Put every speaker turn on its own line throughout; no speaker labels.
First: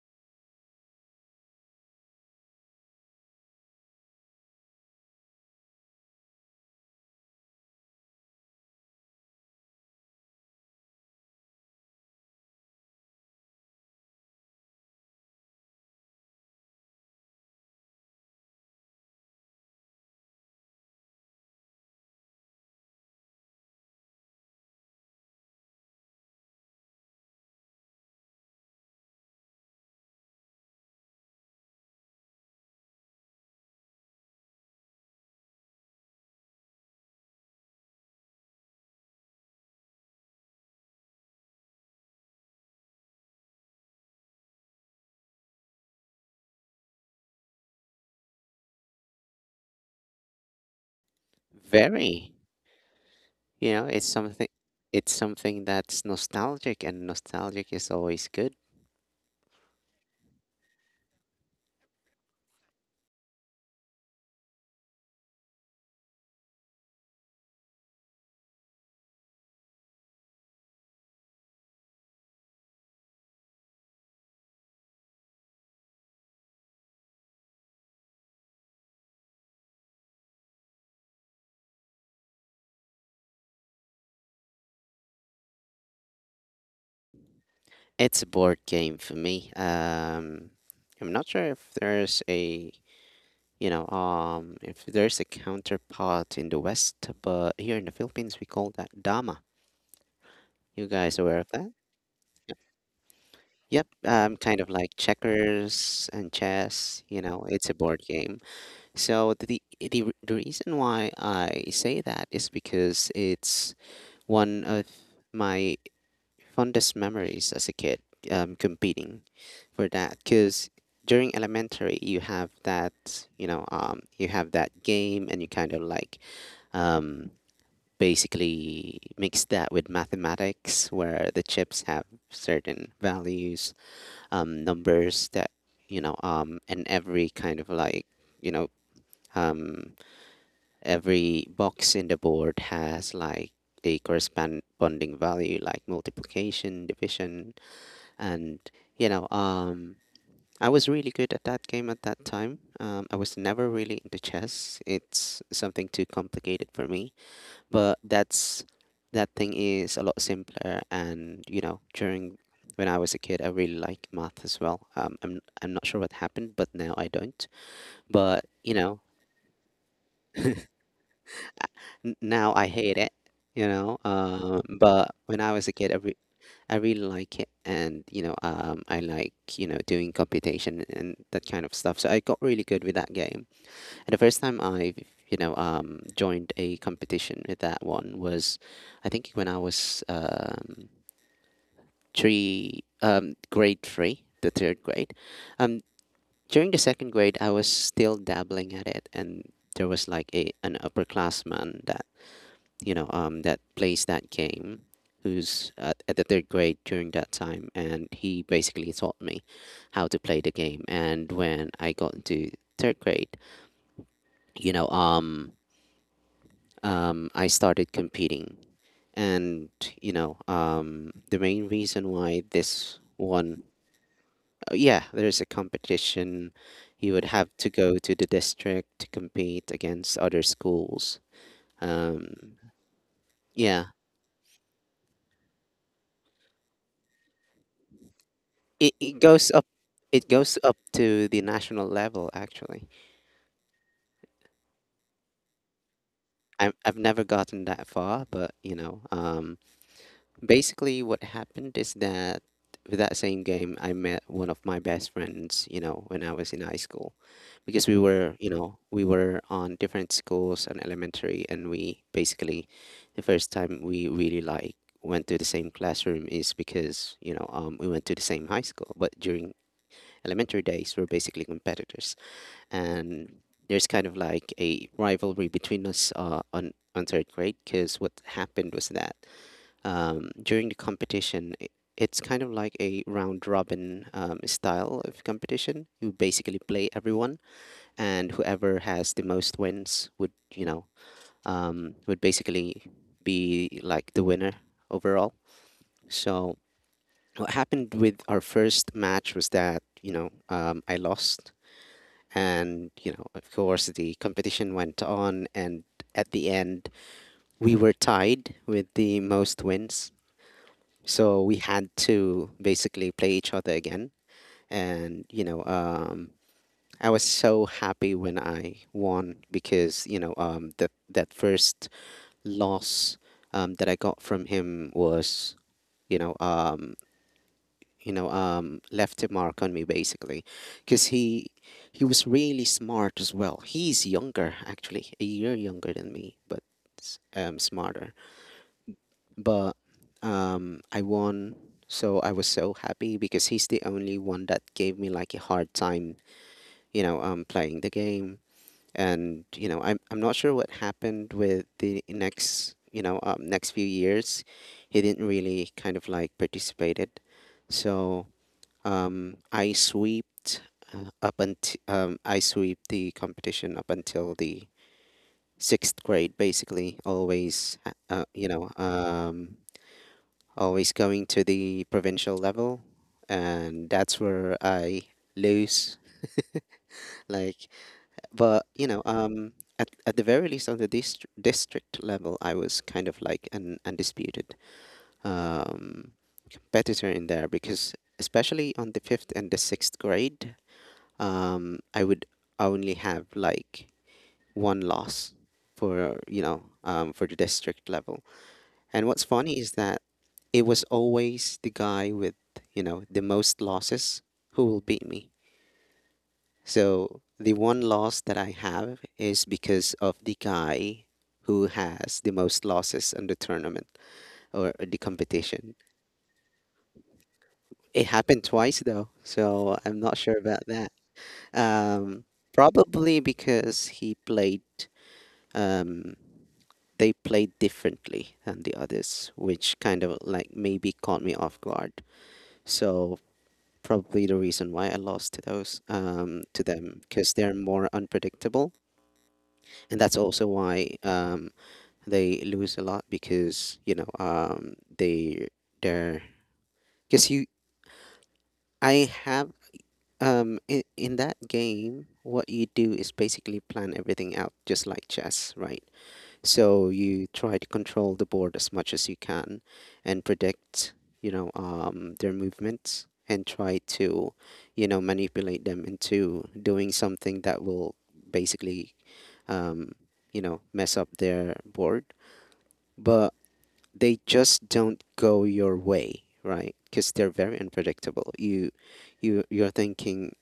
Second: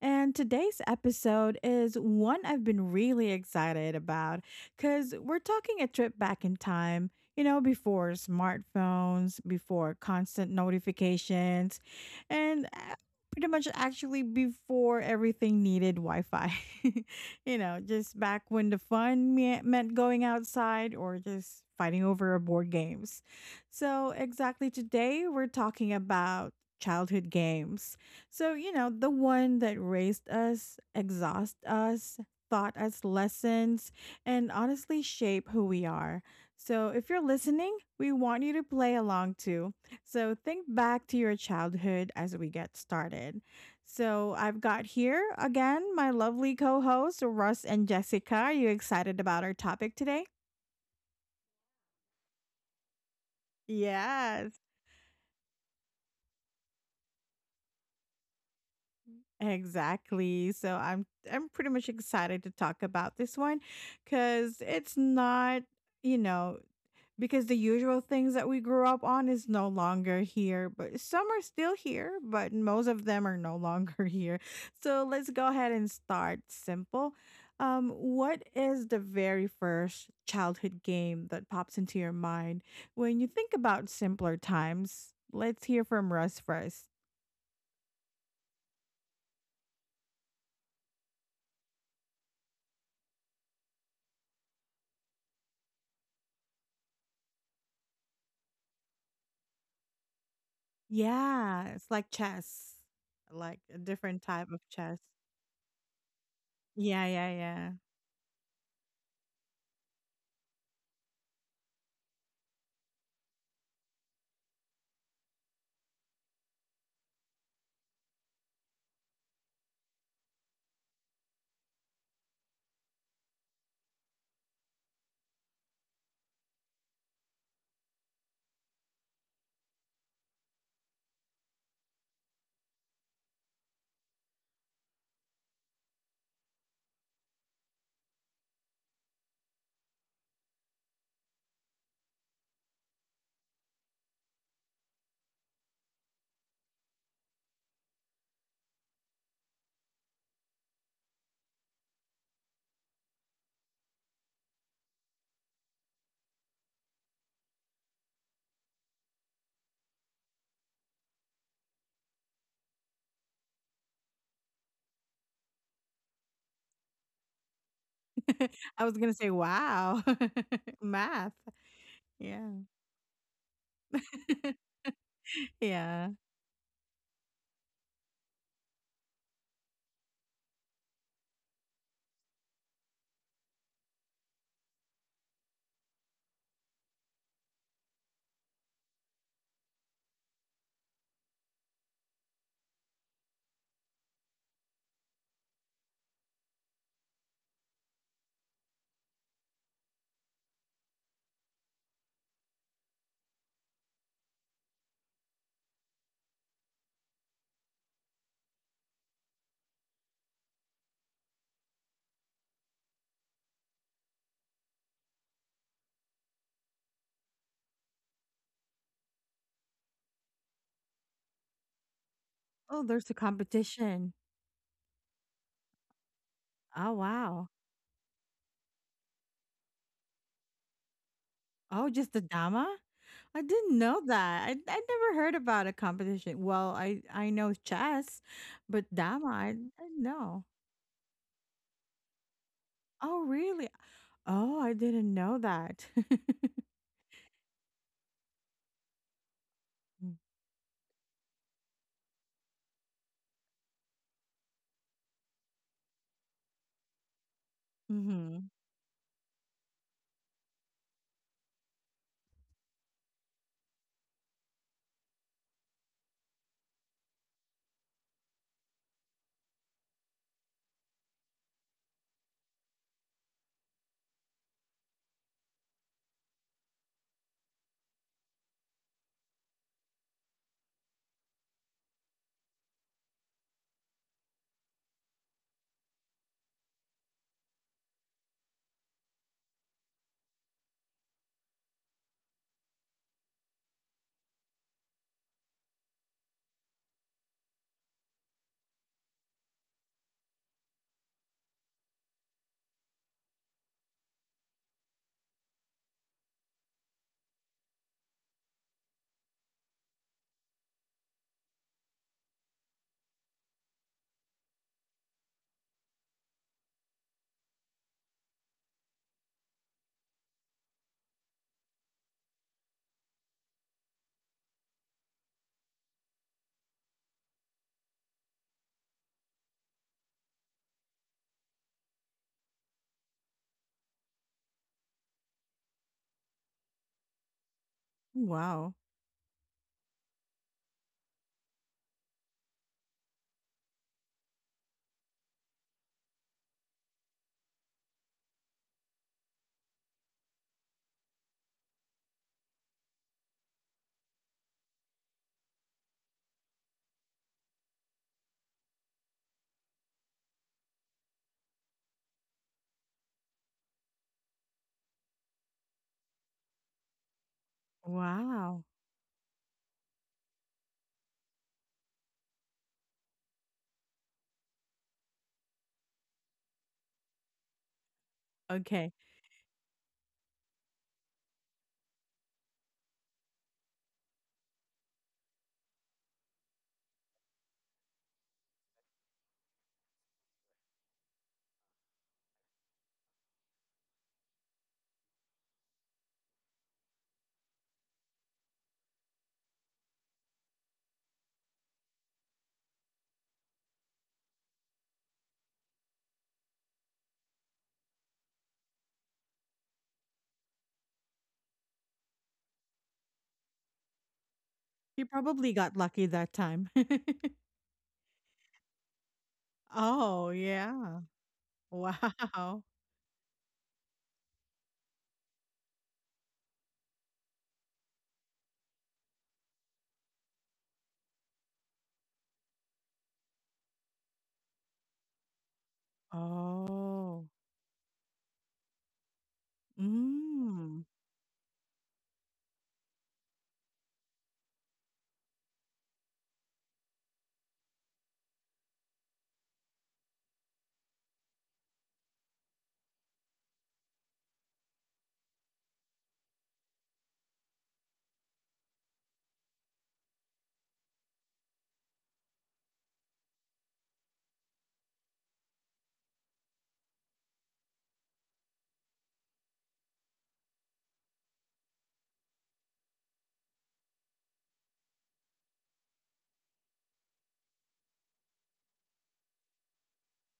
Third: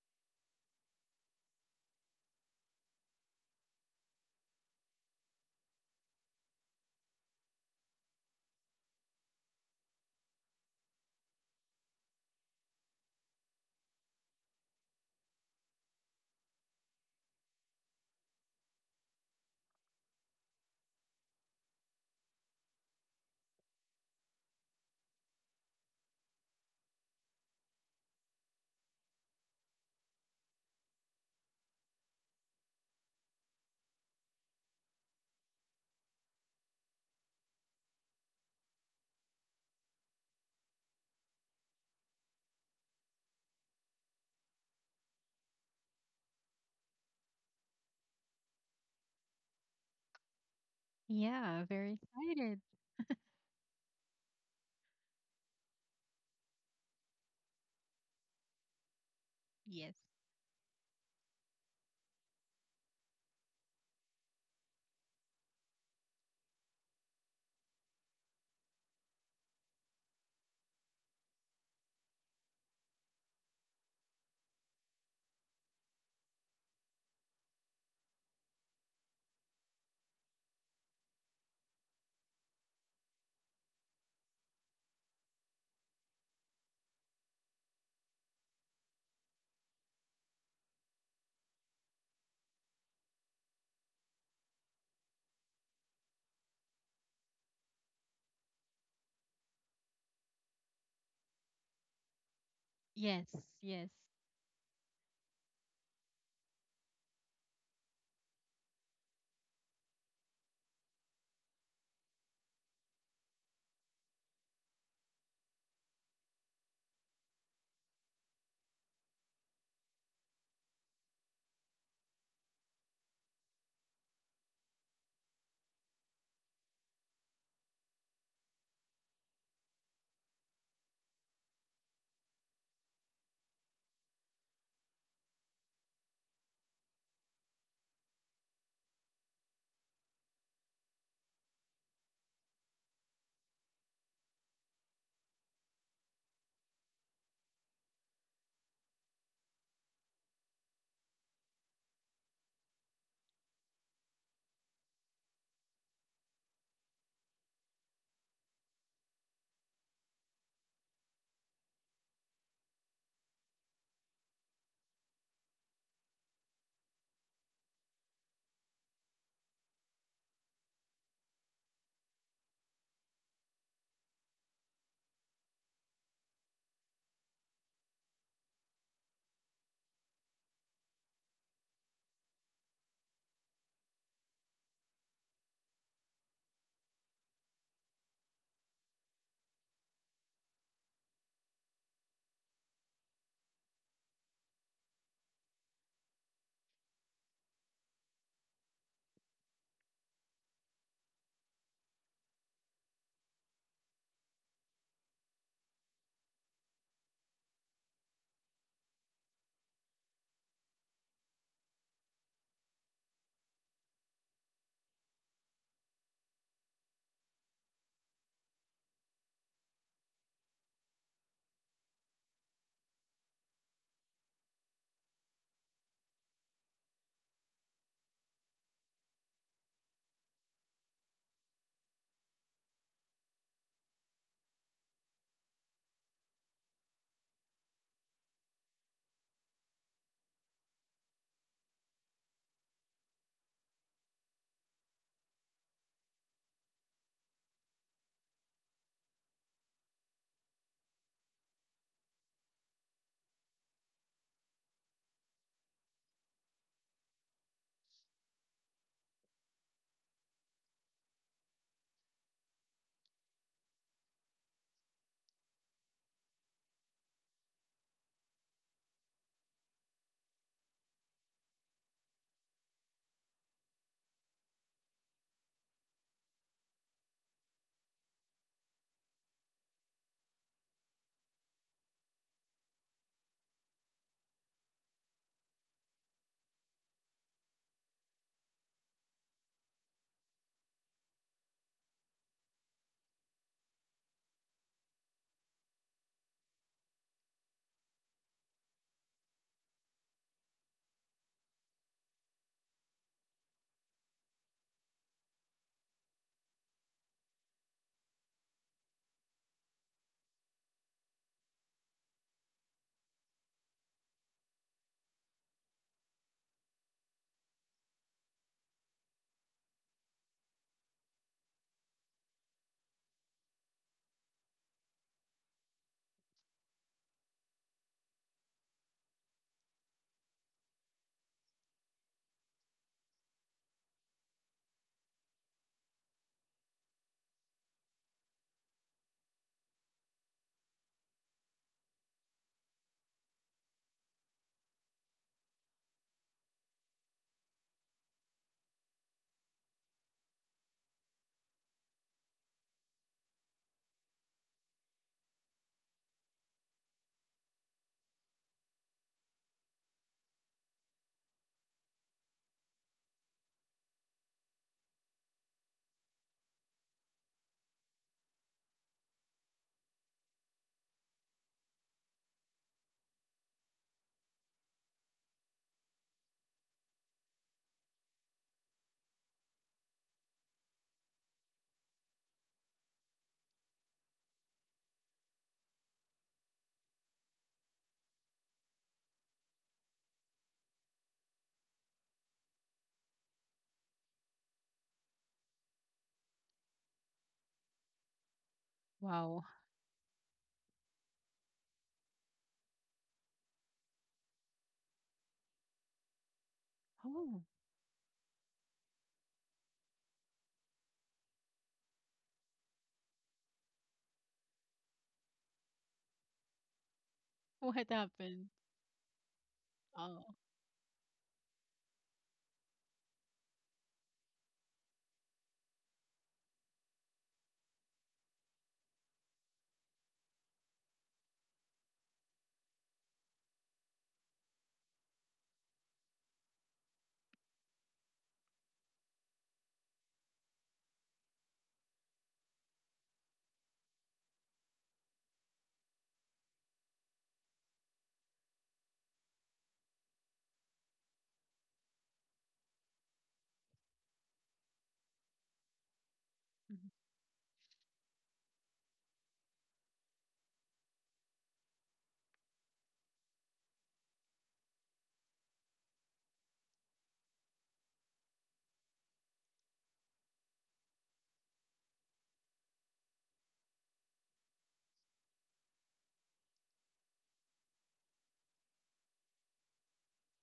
And today's episode is one I've been really excited about because we're talking a trip back in time, you know, before smartphones, before constant notifications, and pretty much actually before everything needed Wi Fi. You know, just back when the fun meant going outside or just fighting over board games. So, exactly today, we're talking about childhood games. So, you know, the one that raised us, exhaust us, taught us lessons, and honestly shape who we are. So, if you're listening, we want you to play along too. So, think back to your childhood as we get started. So, I've got here again my lovely co hosts, Russ and Jessica. Are you excited about our topic today?
Yeah, very
Very.
excited.
You know, it's something
Yes.
it's something that's nostalgic and nostalgic is always good.
Yes.
Exactly. So I'm pretty much excited to talk about this one cuz it's not, you know, because the usual things that we grew up on is no longer here, but some are still here, but most of them are no longer here. So let's go ahead and start simple. What is the very first childhood game that pops into your mind when you think about simpler times? Let's hear from Russ first.
It's a board game for me. I'm not sure if there's a if there's a counterpart in the West, but here in the Philippines we call that Dama. You guys aware of
Yeah,
that?
it's like chess,
Yes.
like a
Yep,
Yes.
different type of
kind of like
chess.
checkers and chess,
Yeah,
you know, it's
yeah,
a board game. So the reason why I say that is because it's one of my fondest memories as a kid, competing for that, because during elementary you have that, you have that game, and you kind of like, um, basically mix that with mathematics, where the chips have certain values, numbers that, and every kind of like you know um, every box in the board has like a corresponding value, like multiplication, division, and, you know, um, I was really good at that game at that time. I was never really into chess. It's something too complicated for me, but that thing is a lot simpler. And you know, during when I was a kid, I really liked math as well. I'm not sure what happened, but now I don't. But
yeah.
you
I was
know,
gonna say, wow, math.
N
Yeah,
now I hate it, but when I was a kid,
yeah.
I really like it, and, I like, doing computation and that kind of stuff. So I got really good with that game. And the first time I joined a competition with that one was, I think, when I was, grade three, the third grade. Um, During the second grade, I was still dabbling at it, and there was like a an upperclassman that, that plays that game, who's at the third grade during that time, and he basically taught me how to play the game. And when I got into third grade, you know um, I started competing, and, the main reason why
Oh,
this
there's a
one...
competition.
Oh, yeah, there's a competition.
Oh,
You would
wow.
have to go to the district to compete against other schools.
Oh, just the
um,
dama? I didn't
yeah,
know that. I never heard about a competition. Well, I know chess, but
it, it
dama, I,
goes
I
up
didn't
it
know.
goes up to the national level, actually.
Oh, really? Oh, I didn't know that.
I've never gotten that far, but, basically what happened is that with that same game I met one of my best friends, when I was in high school, because we were
Mm-hmm.
you know we were on different schools and elementary, and we basically... The first time we really like went to the same classroom is because, we went to the same high school, but during elementary days we're basically competitors. And there's kind of like a rivalry between us, on third grade, because what happened was that, during the competition, it's kind of like a round robin, style of competition. You basically play everyone, and whoever has the most wins would you know would basically be like the winner overall. So what happened with our first match was that, I lost. And, of course, the competition went on. And at the end, we were tied with the most wins. So we had to basically play each other again. And I was so happy when I won, because, that first loss, that I got from him, was, you know, um, left a mark on me, basically, because he was really smart as well. He's younger, actually a year younger than me, but smarter.
Wow.
But I won. So I was so happy because he's the only one that gave me like a hard time, playing the game. And I'm not sure what happened with the next you know next few years. He didn't really kind of like participated. So, I swept... up until I swept the competition up until the sixth grade, basically. Always, uh, uh, you
Wow.
know, um, always going to the provincial level, and that's where I lose. Like, but, you
Okay.
know, um, at at the very least on the district level, I was kind of like an undisputed, um, competitor in there, because especially on the fifth and the sixth grade, I would only have like one loss for you know for the district level. And what's
Wow.
funny is that it was always the guy with, the most losses, who will beat me. So
Oh,
the one loss that I have is because of the guy who has the most losses in the tournament or the
He probably
competition.
got lucky that time.
what
It happened
happened?
twice though, so I'm not
Oh,
Oh,
sure about that.
yeah.
Um,
Wow.
Probably because he played um, they played differently than the others, which kind of like maybe caught me off guard. So probably the reason why I lost to those to them,
Oh.
because they're more unpredictable, and that's also
Mm.
why, they lose a lot, because they they're because you I have in that game what you do is basically plan everything out, just like chess, right?
Mhm.
So you try to control the board as much as you can, and predict, their movements, and try to, manipulate them into doing something that will basically, um, mess up their board. But they just don't go your way, right? Because they're very unpredictable. You're thinking,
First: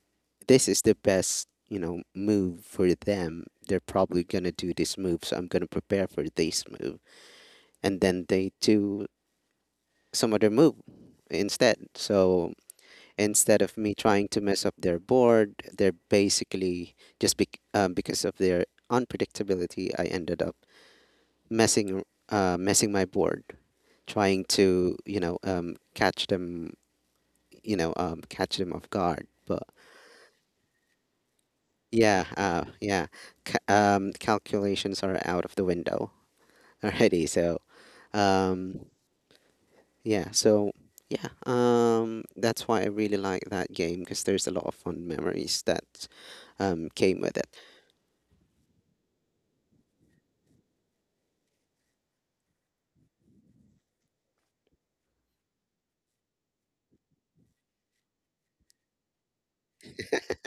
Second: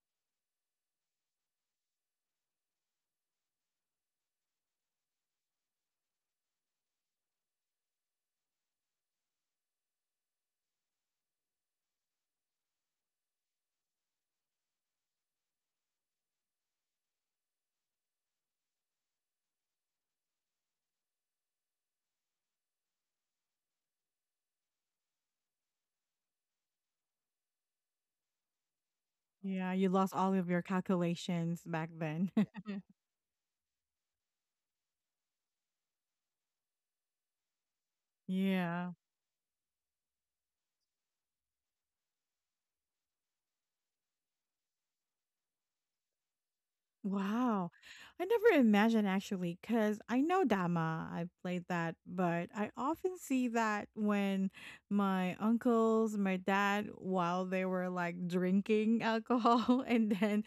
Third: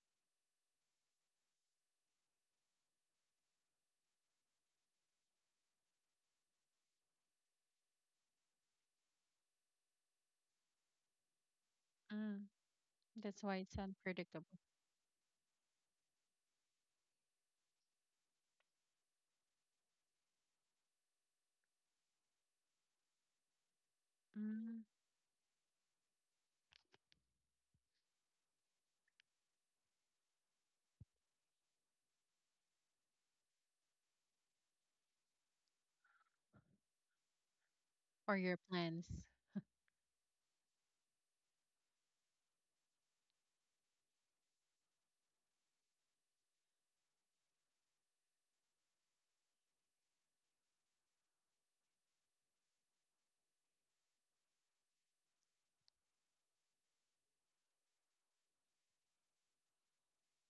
this is the best, move for them. They're probably gonna do this move, so I'm gonna prepare for this move, and then they do some other move instead.
mm,
So
that's why
instead
it's
of me trying to
unpredictable.
mess up their board, they're basically just because of their unpredictability, I ended up messing messing my board, trying
Mm.
to, catch them off guard. But
Yeah, you lost all of your calculations back
yeah,
then.
yeah, calculations are out of the window already. So,
Or your
um,
Yeah.
plans.
Yeah, so yeah, that's why I really like that game, because there's a lot of fun memories that, came with it.
Wow. I never imagined actually, because I know Dama. I played that, but I often see that when my uncles, my dad, while they were like drinking alcohol, and then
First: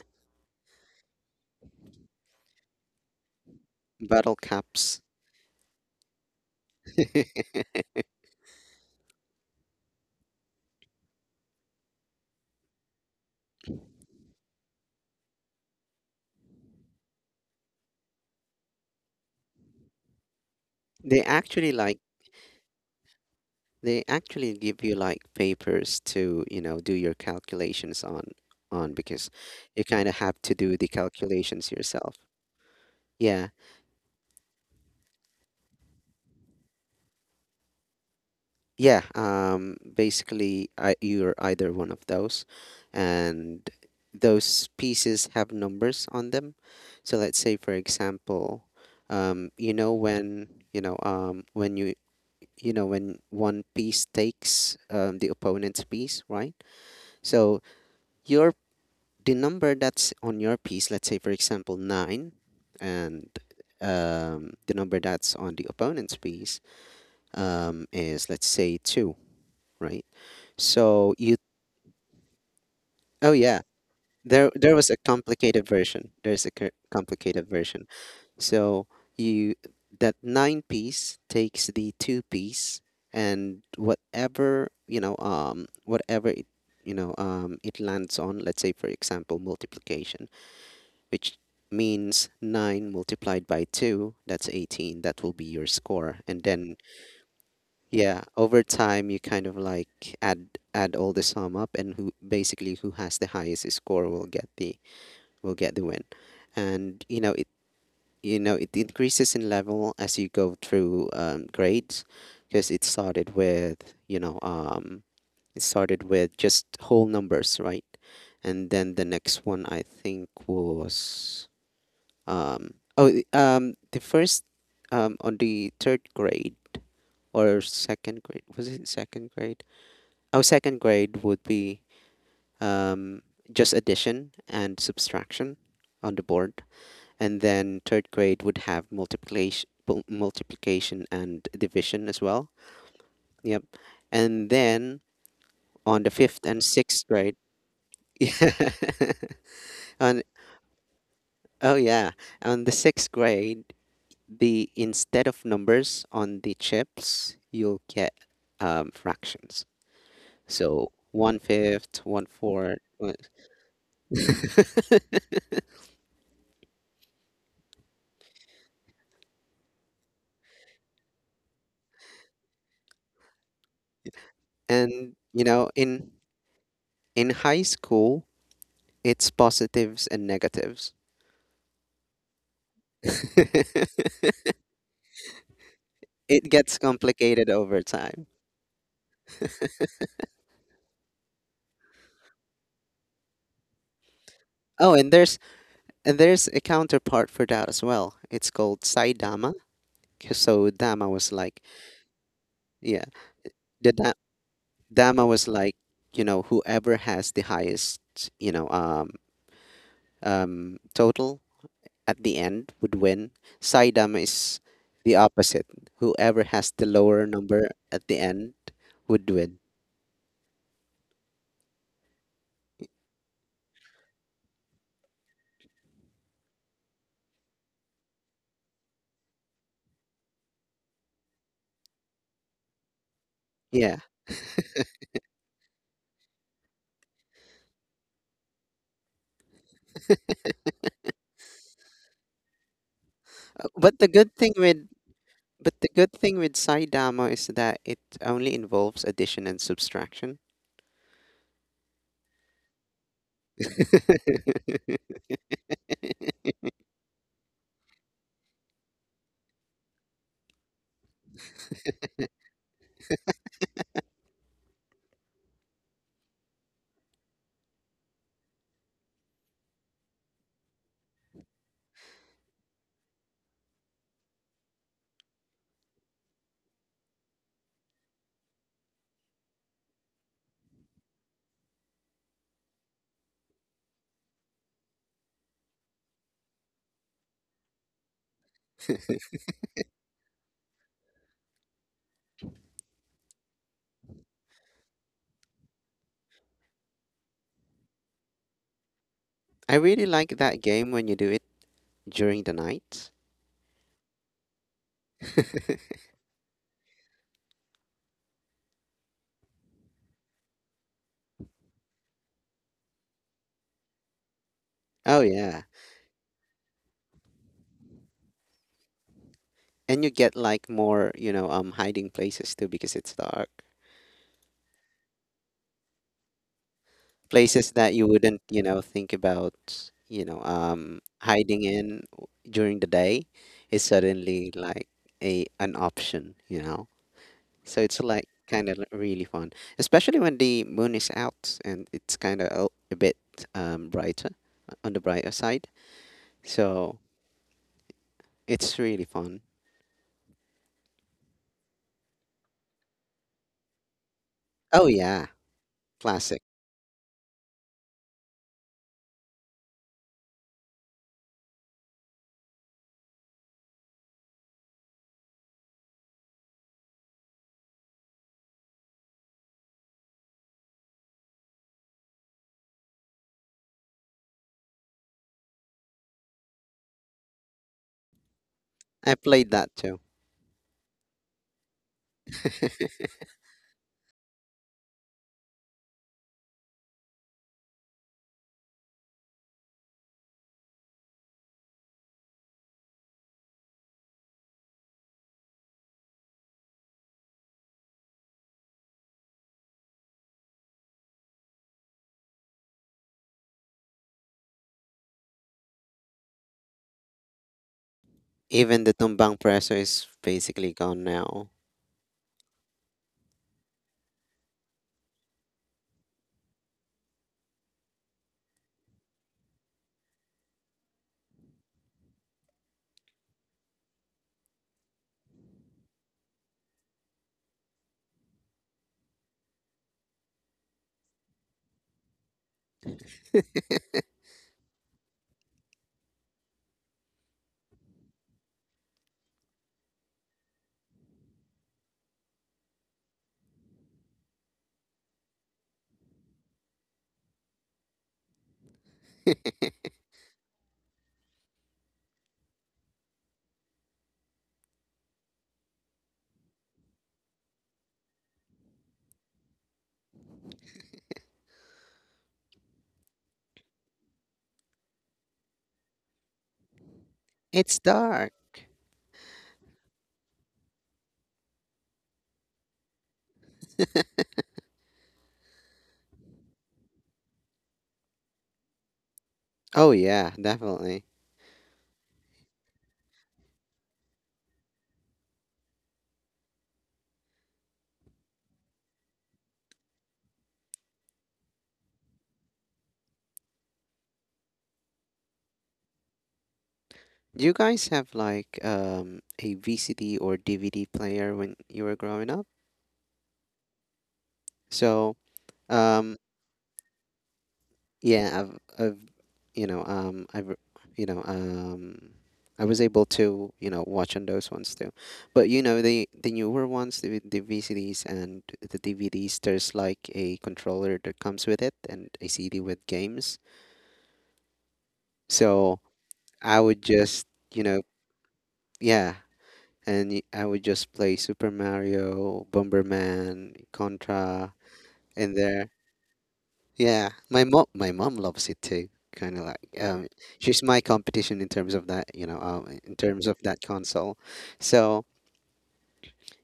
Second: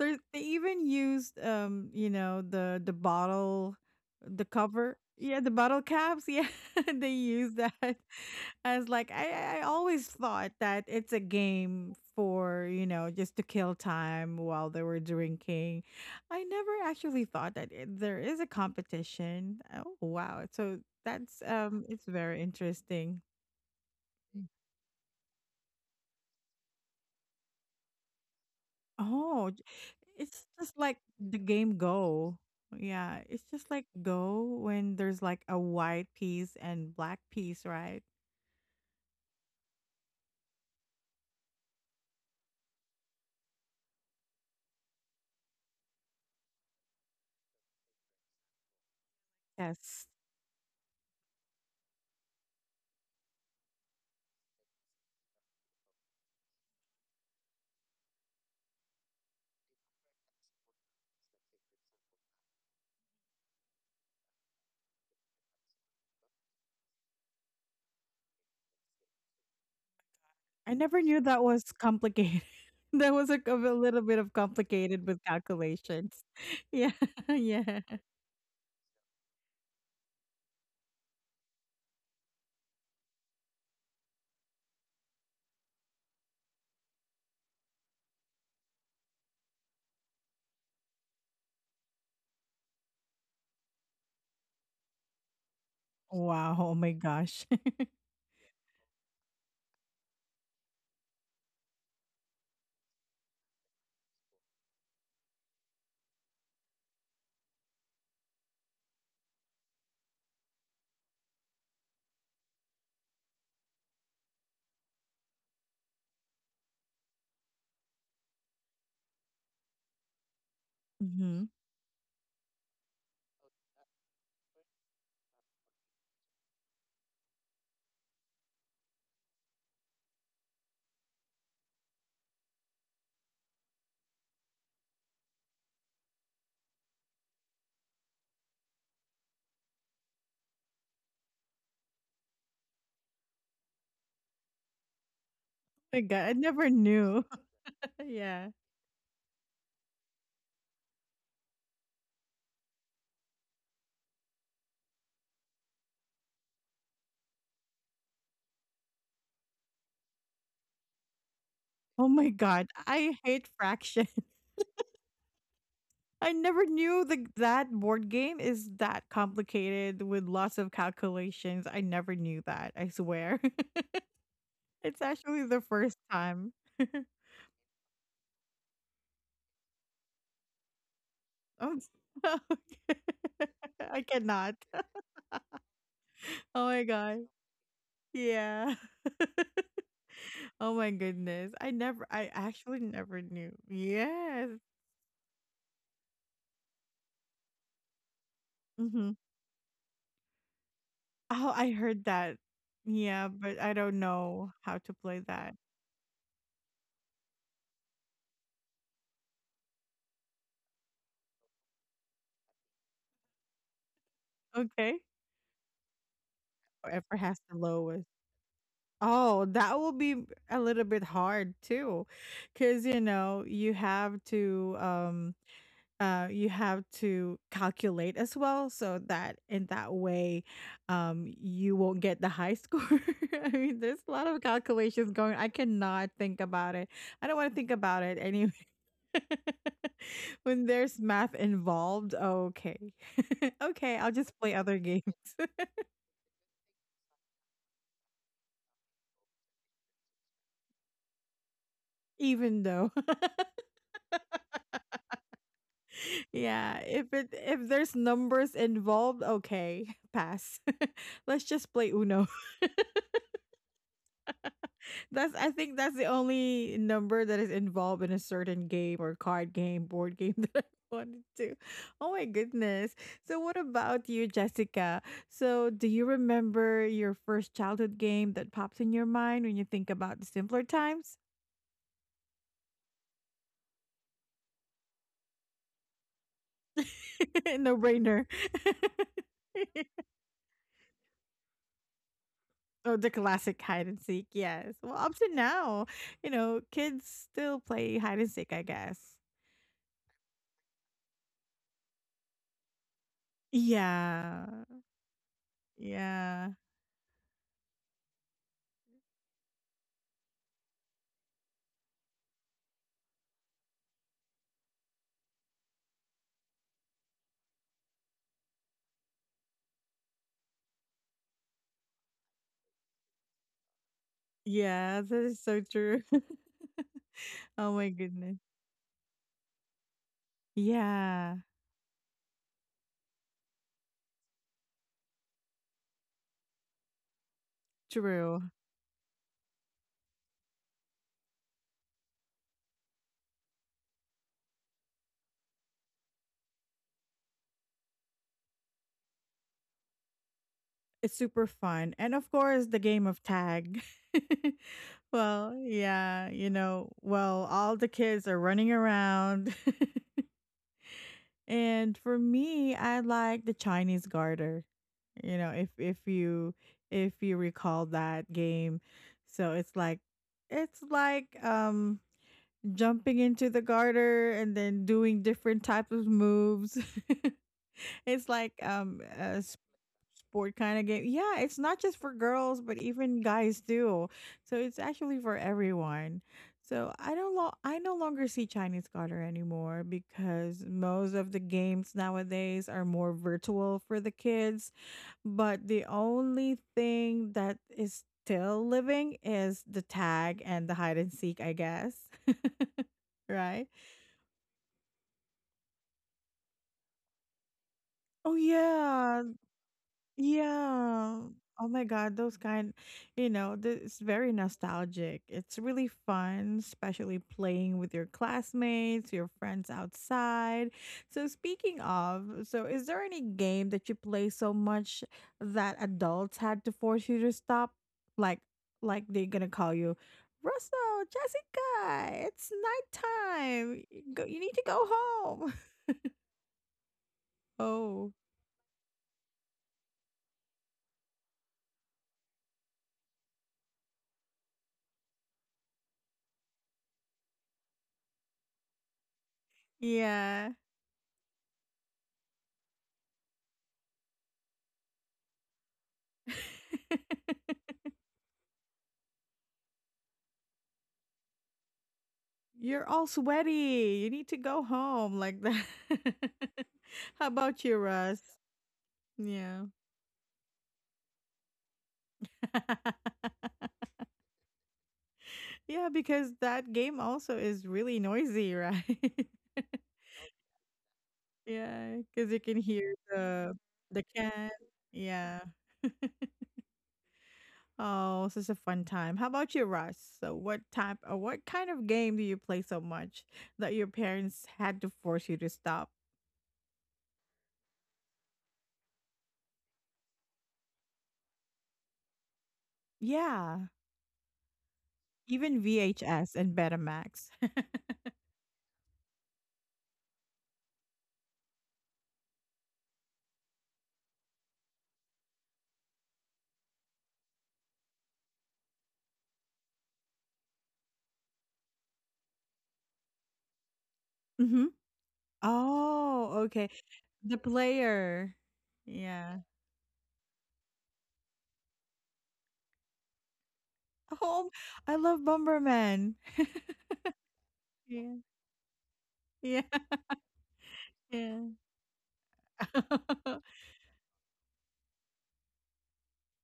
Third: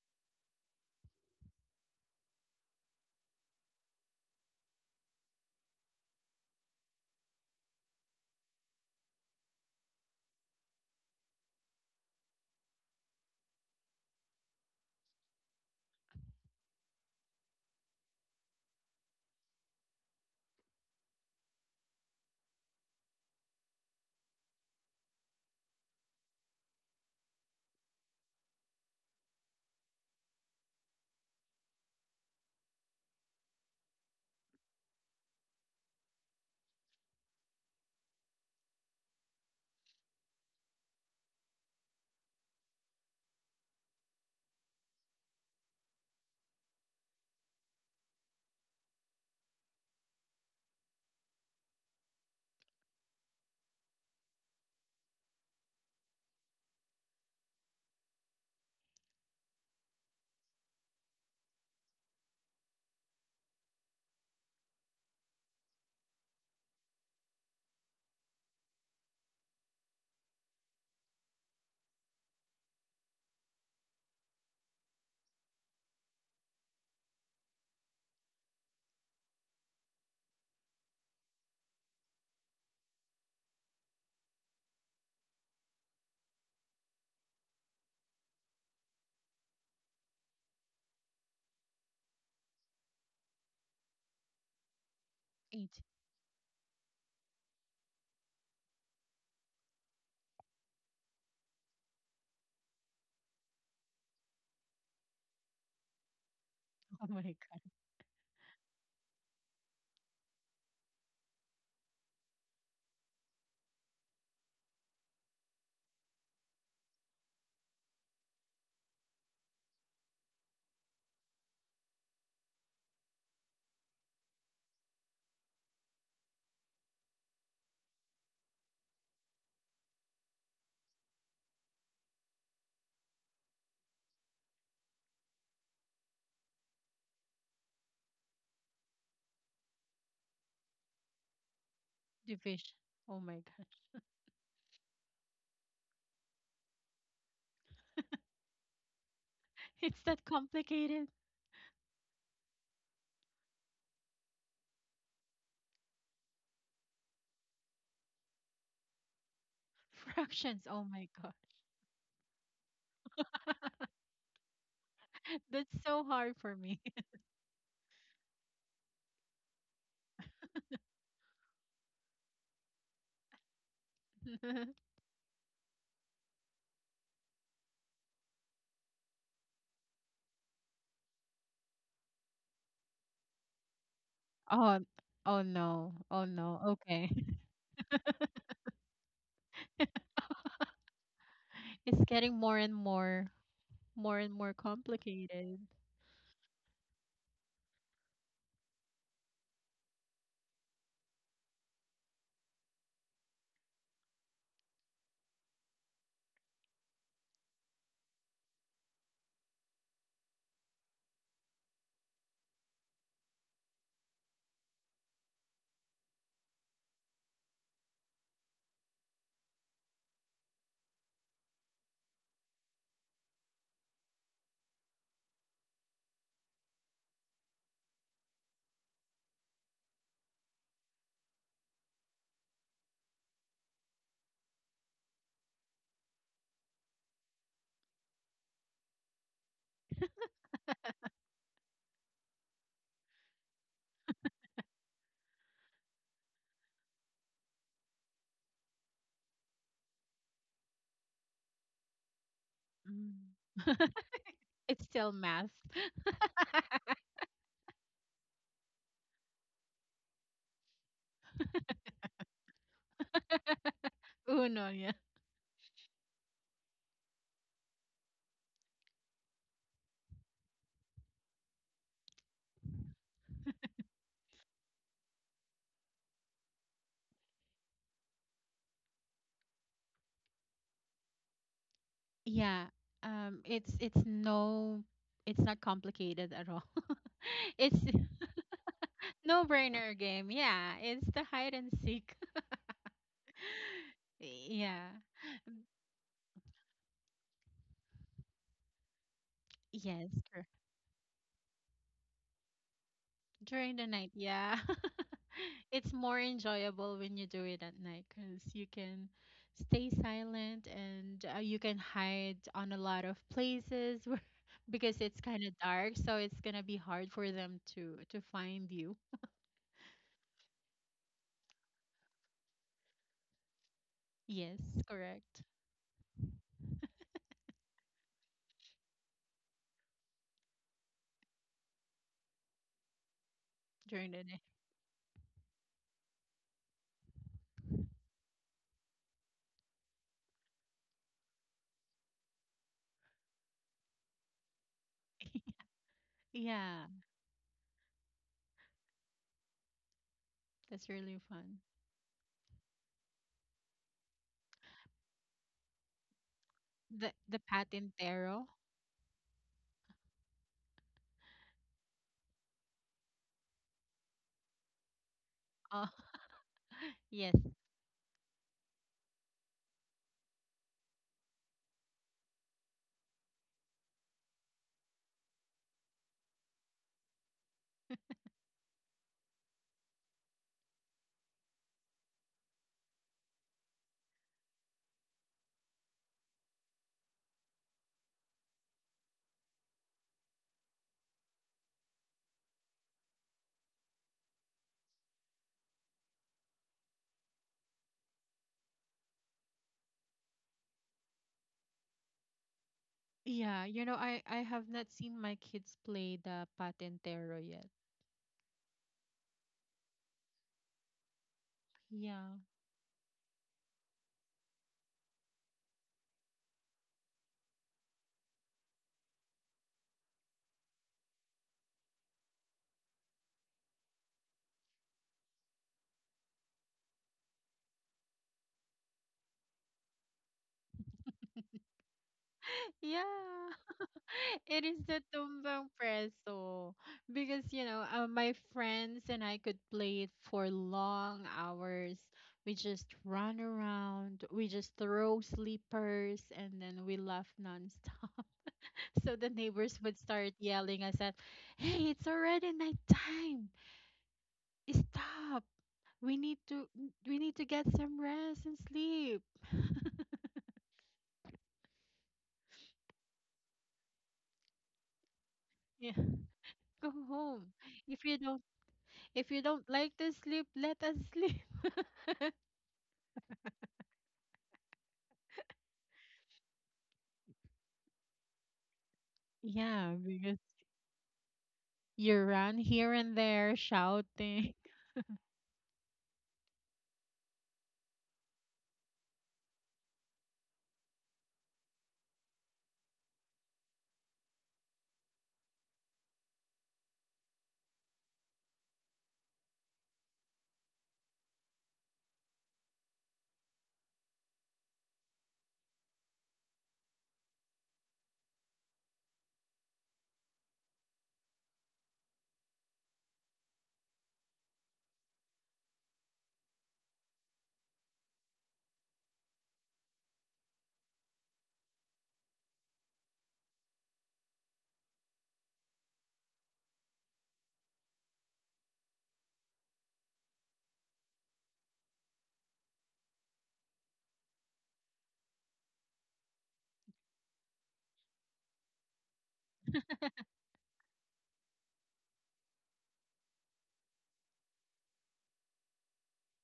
they even used you know, the bottle,
Battle
the cover.
caps.
Yeah, the bottle caps. Yeah, they use that as like I always thought that it's a game for you know just to kill time while they were drinking I never actually thought that it, there is a competition. Oh wow! So
they
that's
actually like
it's very interesting.
they actually give you like papers to, do your calculations on, because
Oh, j-
you kind of have
it's
to do
just
the
like the
calculations
game
yourself.
Go. Yeah, it's
Yeah,
just like Go when there's like a white piece and black piece, right?
yeah, basically, you're either one of those, and those pieces have numbers on them. So let's say, for example,
Yes,
when, when one piece takes, the opponent's piece, right? So your the number that's on your piece, let's say, for example, nine, and, the number that's on the opponent's piece, is, let's say, two, right?
I never
So
knew
you...
that was complicated. That was
Oh
like
yeah,
a little bit of
there was a
complicated with
complicated version.
calculations.
There's a
Yeah,
complicated
yeah.
version. So you that nine-piece takes the two piece, and whatever it lands on. Let's say, for example, multiplication, which means 9 multiplied by 2, that's 18. That will be your
Eight.
score. And
Wow! Oh
then,
my gosh!
yeah, over time you kind of like add all the sum up, and who has the highest score will get the win. And
Oh
you
my
know it
God.
you know it increases in level as you go through, grades, because it started with you know it started with just whole numbers, right? And then the next one I think
hmm
was oh, the first... on the third grade, or second grade, was it second grade? Oh, second grade would be, um, just addition and subtraction on the board, and then third grade would have multiplication and division as well.
Division. Oh my God.
Yep, and then
My
on the
God, I
fifth and
never
sixth
knew.
grade,
Yeah.
yeah,
It's that
on
complicated.
oh yeah, on the sixth grade, the instead of numbers on the chips, you'll get, fractions.
Fractions. Oh
So
my God.
one fifth,
Oh
one
my god,
fourth,
I
one-
hate Fraction.
That's so
I
hard for
never
me.
knew the that board game is that complicated with lots of calculations. I never knew that, I swear. It's
and
actually
you
the
know
first time.
in high school, it's positives and negatives.
Oh, okay. I cannot.
It
Oh, oh no. Oh no.
Oh
gets
my
Okay.
god.
complicated over time.
Yeah. Oh my goodness. I
It's
never I
getting
actually never knew.
more and
Yes.
more
Oh, and there's
complicated.
and there's a counterpart for that as well. It's called
Mhm.
Saidama. So Dama was
Oh,
like,
I heard that.
yeah,
Yeah, but I
the
don't
da-
know how to play
Dama was
that.
like, whoever has the highest, you know, um, total at the end would win. Saidama is
Okay.
the opposite. Whoever has the
Whoever
lower
has the
number
lowest.
at the end would
Oh,
win.
that will be a little bit hard too, because you know you have to calculate as well, so that in that way, you won't get the high score. I mean,
Yeah.
there's a lot of calculations going. I cannot think about it. I don't want to think about it anyway. When there's math involved, okay, okay,
But the
I'll just
good
play
thing
other
with
games,
but the good thing with Saidama is that it only involves addition and subtraction.
even though.
Mm. It's still math.
Yeah, if it if there's numbers involved, okay, pass. Let's just play Uno.
Uno, yeah.
That's I think that's the only number that is involved in a certain game or card game, board game that I wanted to. Oh my goodness. So what about you, Jessica? So do you remember your first childhood game that pops in your mind when you think about the simpler times?
Yeah. It's not complicated at all. It's
No brainer.
no brainer game. Yeah, it's the hide and seek.
Oh, the classic hide and seek, yes.
yeah.
Well, up to now, you know, kids still play hide and seek, I guess.
I really
Yes.
like that game when you do it during the night.
During the night. Yeah.
Yeah.
It's more
Yeah.
enjoyable when you do it at night cuz you can stay silent and you can hide on a lot of places where, because it's
Oh
kind of
yeah.
dark, so it's going to be hard for them to find you.
And you get like more, hiding places too, because it's dark.
Yes,
Yeah, that is
correct.
so true. Oh
Places
my
that you
goodness.
wouldn't, think about,
Yeah,
hiding in during the day, is
During the day.
suddenly like a an option. So it's like
true.
kind of really fun, especially when the moon is out and it's kind of a bit brighter on the brighter side.
Yeah,
So it's really fun.
that's
It's
really
super
fun.
fun. And of course, the game of tag.
Oh yeah,
Well, yeah,
classic.
you know,
The
well, all the kids are
patintero.
running around. And for me, I like the Chinese Garter. You know, if
Oh,
if you if
yes.
you recall that game, so it's like it's like jumping into the garter and then doing different types of moves. It's like um
I
a
played
s-
that too.
sport kind of game. Yeah, it's not just for girls, but even guys do. So it's actually for everyone. So I don't lo- I no longer see Chinese garter anymore because most of the games nowadays are more virtual for the kids but the only thing that is still living is the tag and the hide and seek, I guess.
Yeah,
Right?
you know, I have not seen my kids play the patintero yet.
Oh,
Even the
yeah.
tumbang preso is basically gone
Yeah.
now.
Oh my God, those
Yeah.
kind, you know, it's very nostalgic. It's really fun, especially playing with your classmates, your friends outside. So, speaking of, so is there any game that you play so much that adults had to force you to stop? Like, like they're gonna call you, Russell, Jessica, it's
Yeah.
nighttime. You Go, you need to
It is
go
the
home.
tumbang preso because
Oh,
my friends and I could play it for long hours. We just run around, we just throw sleepers and then we laugh nonstop. So the neighbors would start
yeah.
yelling us at, "Hey, it's already nighttime. Stop. We need to we need to get some rest and sleep.
You're all sweaty. You need to go home like that.
Yeah. Go
How
home.
about you,
It's
If you
Russ?
dark.
don't if you
Yeah.
don't like to sleep, let us sleep."
Yeah, because that game also is really noisy, right?
Oh
Yeah,
yeah,
because
definitely.
Yeah,
you
because you can
run here
hear
and there
the can.
shouting,
Yeah. Oh, such a fun time. How about you, Russ? So what type or what kind of game do you play so much that your parents had to force you to stop?
Do you guys have like a VCD or DVD player when you were growing up?
Yeah.
So,
Even
um
VHS and Betamax.
yeah i've, I've you know um i've you know um I was able to watch on those ones too, but you know the newer ones, the VCDs and the DVDs, there's like a controller that comes with it and a CD with games.
Mm-hmm.
So
Oh,
I
okay.
would just,
The
you know
player.
yeah
Yeah.
I would just play Super Mario, Bomberman,
Oh,
Contra
I love
in there.
Bomberman.
Yeah, my mom, my
Yeah.
mom loves it too. Kind of
Yeah.
like, she's my
Yeah.
competition in terms of that, in terms of that console. So,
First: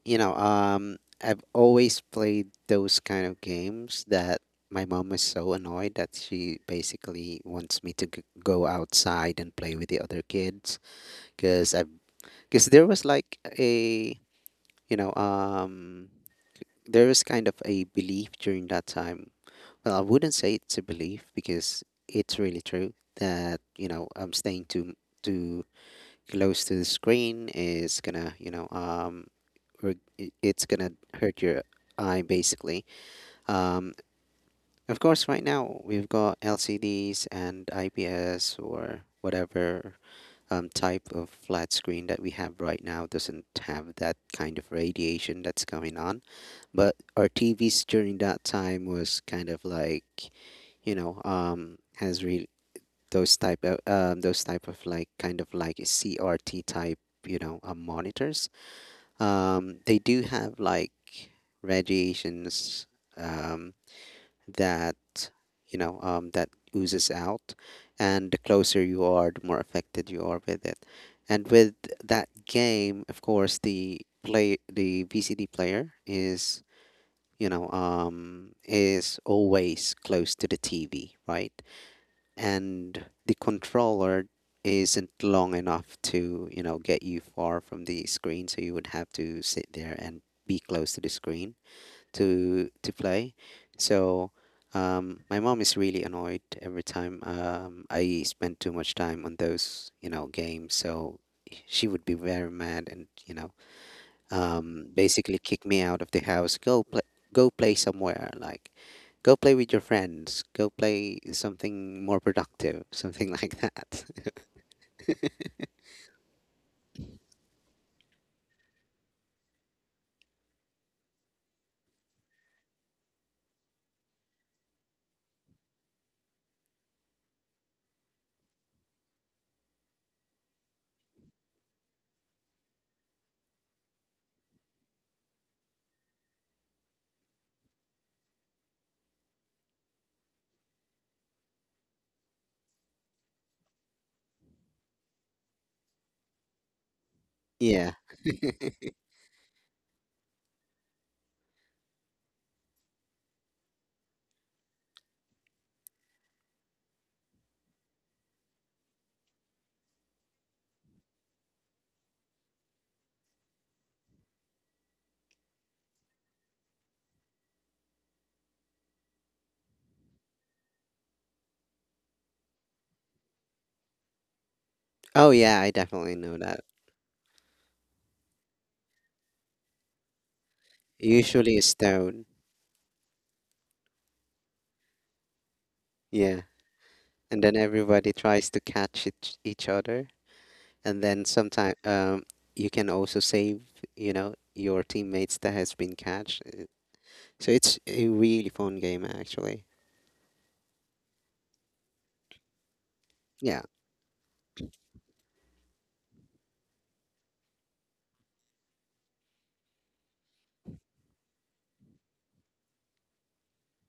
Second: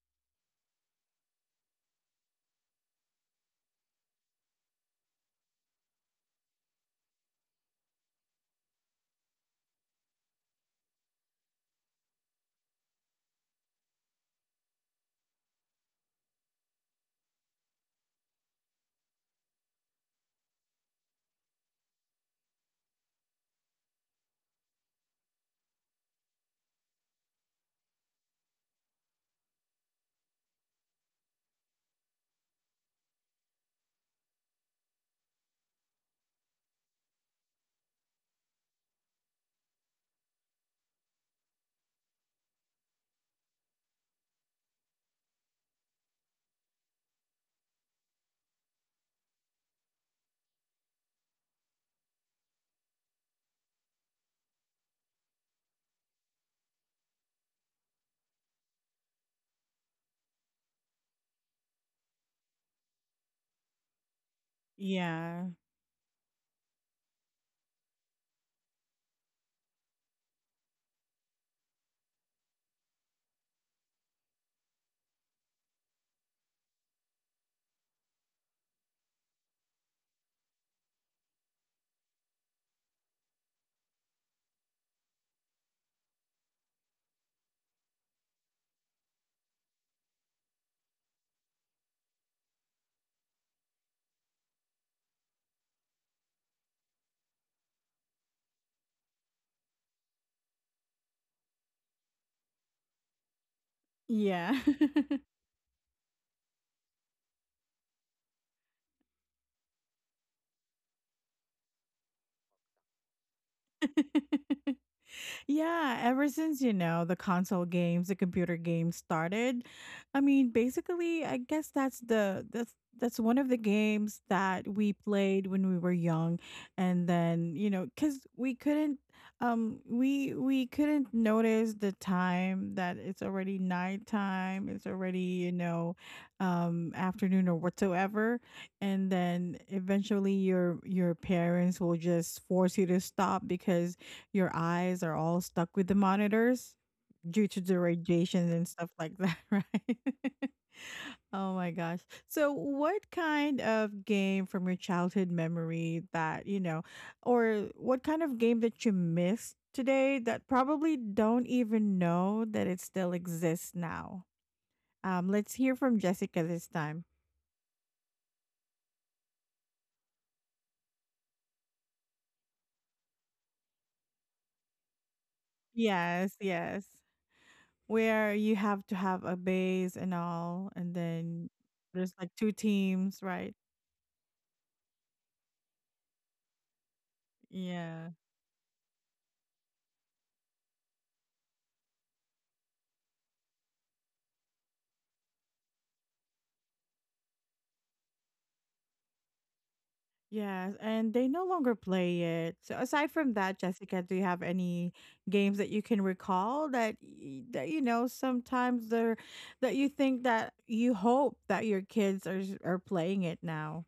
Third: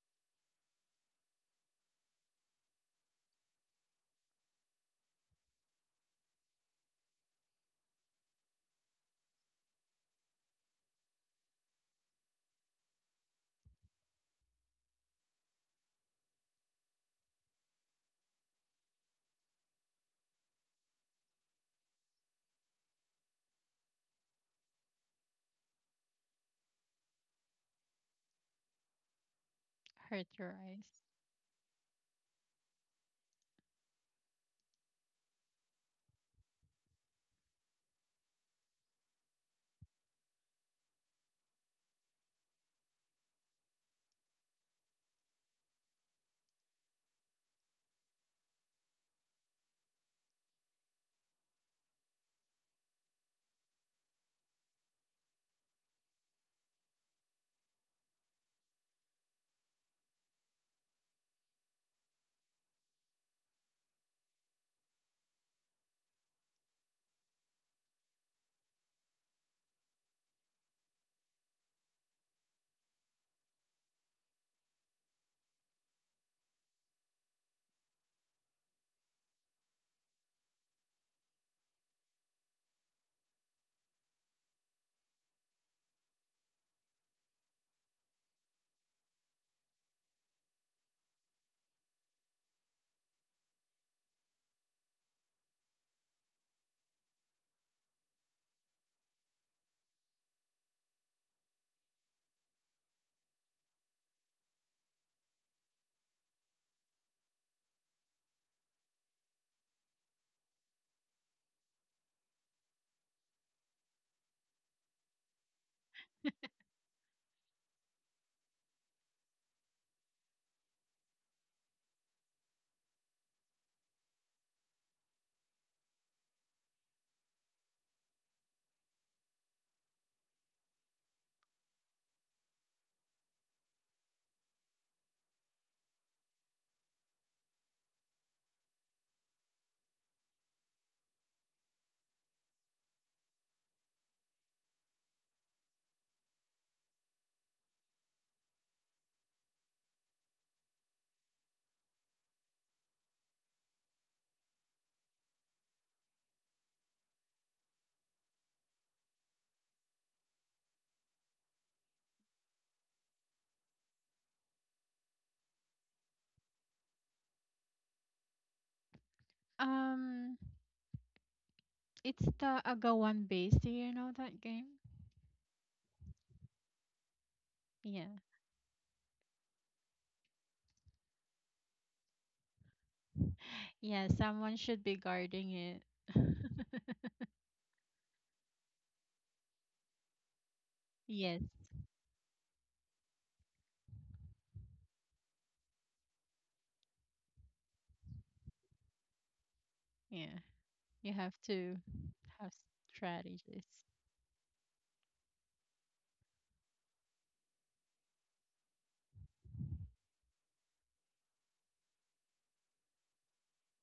you know, um, I've always played those kind of games that my mom is so annoyed that she basically wants me to g go outside and play with the other kids, because I've because there was like you know, um, there was kind of a belief during that time. Well, I wouldn't say it's a belief because it's really true that staying too close to the screen is gonna,
hurt your
it's
eyes.
gonna hurt your eye basically. Um, of course, right now we've got LCDs and IPS or whatever type of flat screen that we have right now doesn't have that kind of radiation that's going on. But our TVs during that time was kind of like, has really those type of, those type of like kind of like CRT type, monitors, they do have like radiations, um that
Yeah.
you know that oozes out, and the closer you are, the more affected you are with it. And with that game, of course, the VCD player is, is always close to the TV, right? And the controller isn't long enough to, get you far from the screen, so you would have to sit there and be close to the screen to play. So, my mom is really annoyed every time, I spend too much time on those, games. So she would be very mad and,
Yeah.
basically kick me out of the house. Go play somewhere. Like, go play with your friends. Go play something more productive, something like that.
Yeah, ever since, you know, the console games, the computer games started, I mean, basically, I guess that's the that's one of the games that we played when we were young and then, you know, cuz we couldn't we couldn't notice the time that it's already nighttime, it's already, you know, afternoon or whatsoever, and then eventually your parents will just force you to stop because your eyes are all stuck with the monitors due to the
Yeah.
radiation and stuff like that, right? Oh my gosh. So, what kind of game from your childhood memory that, you know, or what kind of game that you missed today that probably don't even know that it still exists now? Let's hear from Jessica this time.
Um, it's the Agawan base. Do you know that game?
Oh yeah, I definitely know
Yes,
that.
yes.
Yeah.
Where you have to have a base and all, and then
Usually a
there's
stone.
like two teams, right?
Yeah, someone should be guarding it.
Yeah, and then
Yeah.
everybody tries to catch each other, and then
Yes.
sometimes, you can also save. You know, your teammates that has been catched. So it's a really fun game actually.
Yeah.
Yes, and
You
they
have
no longer
to
play
have
it. So aside from that,
Yeah.
strategies.
Jessica, do you have any games that you can recall that that you know sometimes they're that you think that you hope that your kids are are playing it now,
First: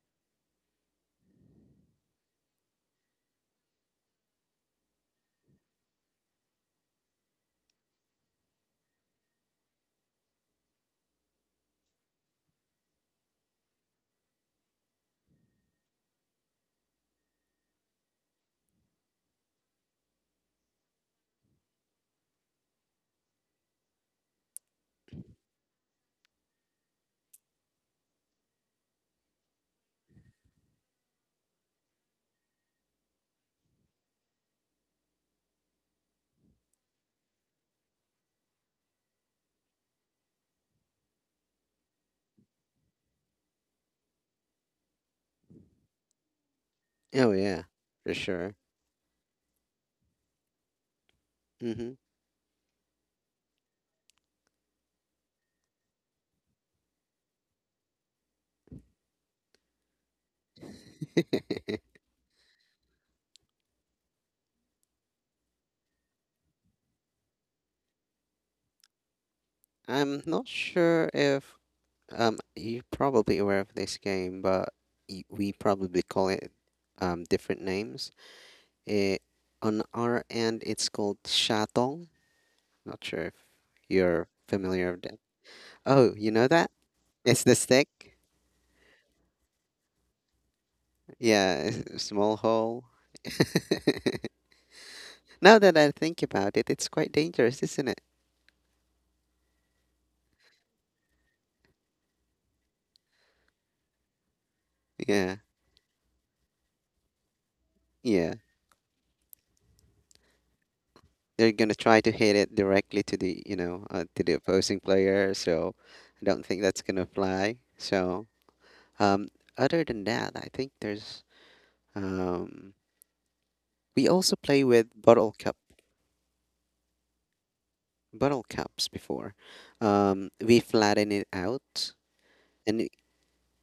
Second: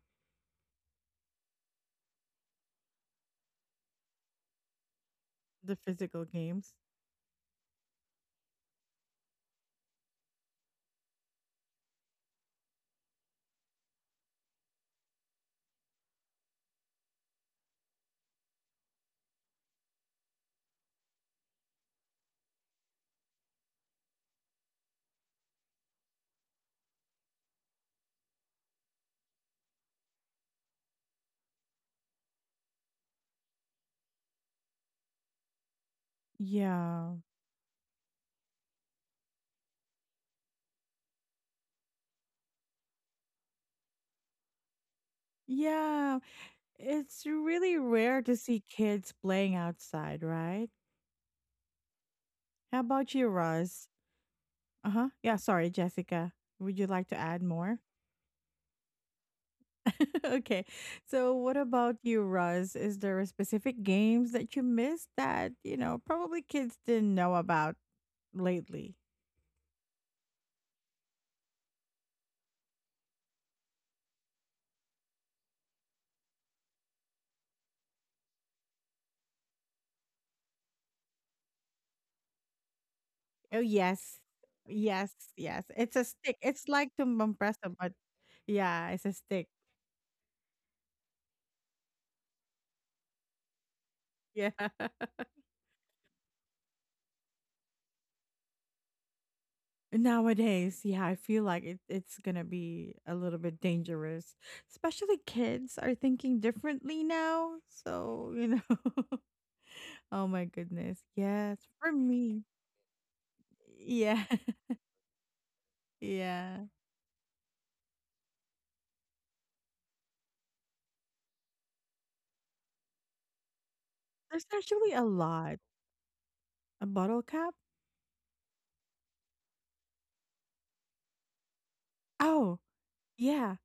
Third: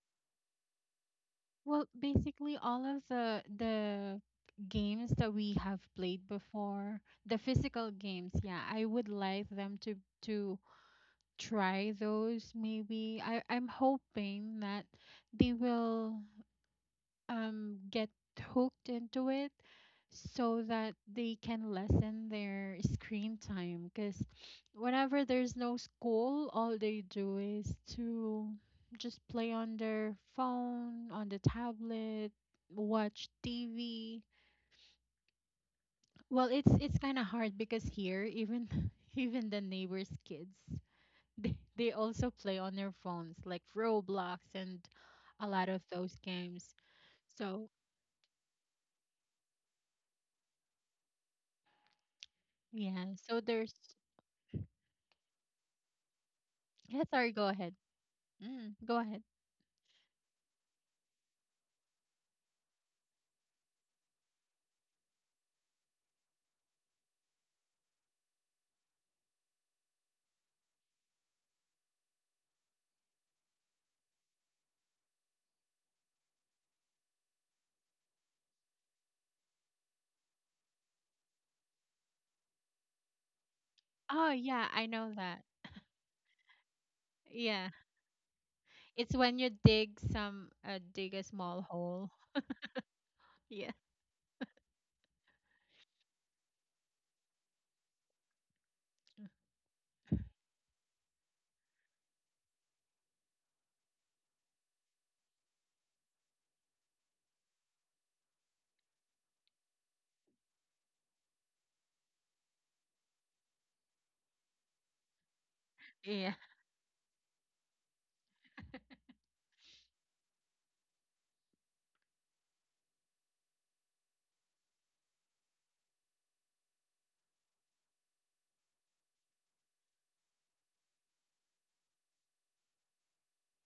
Well, basically all of the games that we
the
have played
physical games?
before, the physical games, yeah, I would like them to try those maybe. I'm hoping that they will get hooked into it so that they can lessen their screen time, because whenever there's no school, all they do is to just play on their phone, on the tablet, watch TV. Well, it's
Yeah.
kind of hard because here even even the neighbors kids they also play on their phones like Roblox and a lot of those
Yeah,
games,
it's
Oh yeah,
so
really
for
rare to
sure.
see kids playing outside, right?
Mm-hmm.
How
yeah,
about you,
so there's.
Roz? Uh-huh. Yeah, sorry, Jessica. Would you
Yeah,
like to
sorry,
add
go ahead.
more?
Go ahead.
Okay. So what about you, Russ? Is there a specific games that you missed that, you know, probably kids didn't know about lately?
I'm not sure if you're probably aware of this game, but we probably call it different names. It, on our end, it's called shatong. Not sure if
Oh yes.
you're
Oh, yeah, I
familiar with
know
Yes,
that.
that.
yes. It's a
Oh, you
stick.
know
It's
that?
like
It's the
Yeah.
tumbampresa,
stick.
but yeah, it's a
It's when
stick.
you dig a
Yeah,
small
it's a
hole.
small hole.
Yeah.
Yeah.
Now that I think about it, it's quite dangerous, isn't it?
Nowadays, yeah, I feel like it, it's gonna be a little bit dangerous. Especially
Yeah,
kids are thinking differently now. So,
yeah.
you know. Oh my goodness.
They're
Yes,
gonna
for
try to hit
me.
it directly to the, to
Yeah.
the opposing player. So I
Yeah.
don't think
Yeah.
that's gonna fly. So, um, other than that, I think there's, um, we also
There's
play with
actually a lot. A bottle cap?
bottle cups before. We flatten it out,
Oh,
and it-
yeah.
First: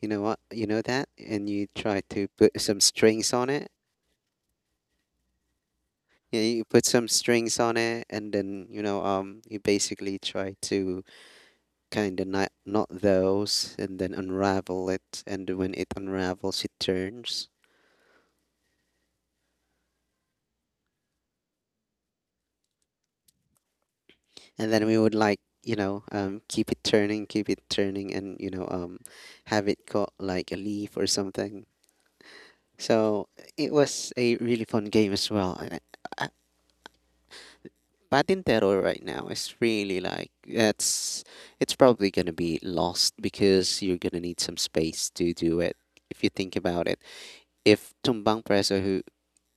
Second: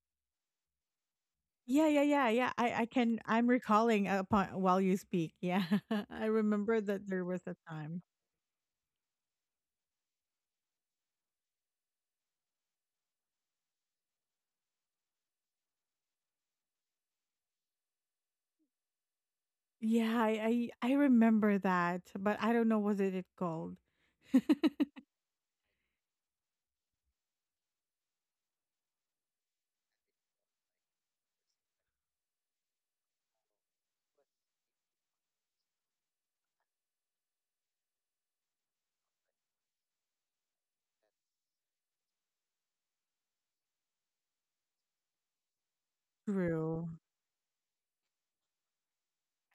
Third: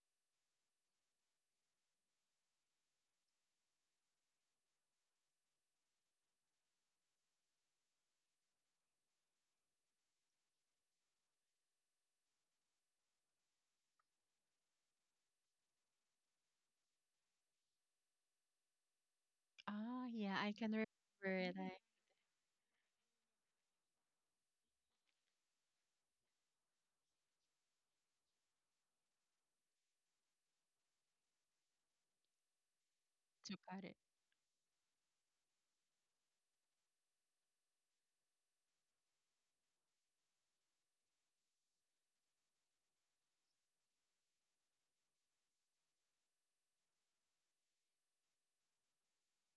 you know what you know that, and you
Yeah,
try
yeah,
to
yeah, yeah.
put some
I can
strings
I'm
on it.
recalling upon while you speak. Yeah. I
You know, you
remember
put some
that there was a
strings on
time.
it, and then, you basically try to kind of not, not those and then unravel it, and when it unravels, it turns.
Oh,
Yeah,
yeah, I can remember
I
it.
remember
I
that, but I don't know what it called.
And then we would like, keep it turning, and have it got like a leaf or something. So
took
it
out it.
was a really fun game as well. Patintero right now is really like, that's, it's probably gonna be lost because you're gonna need some space to do it, if you think about
True.
it. If Tumbang Preso,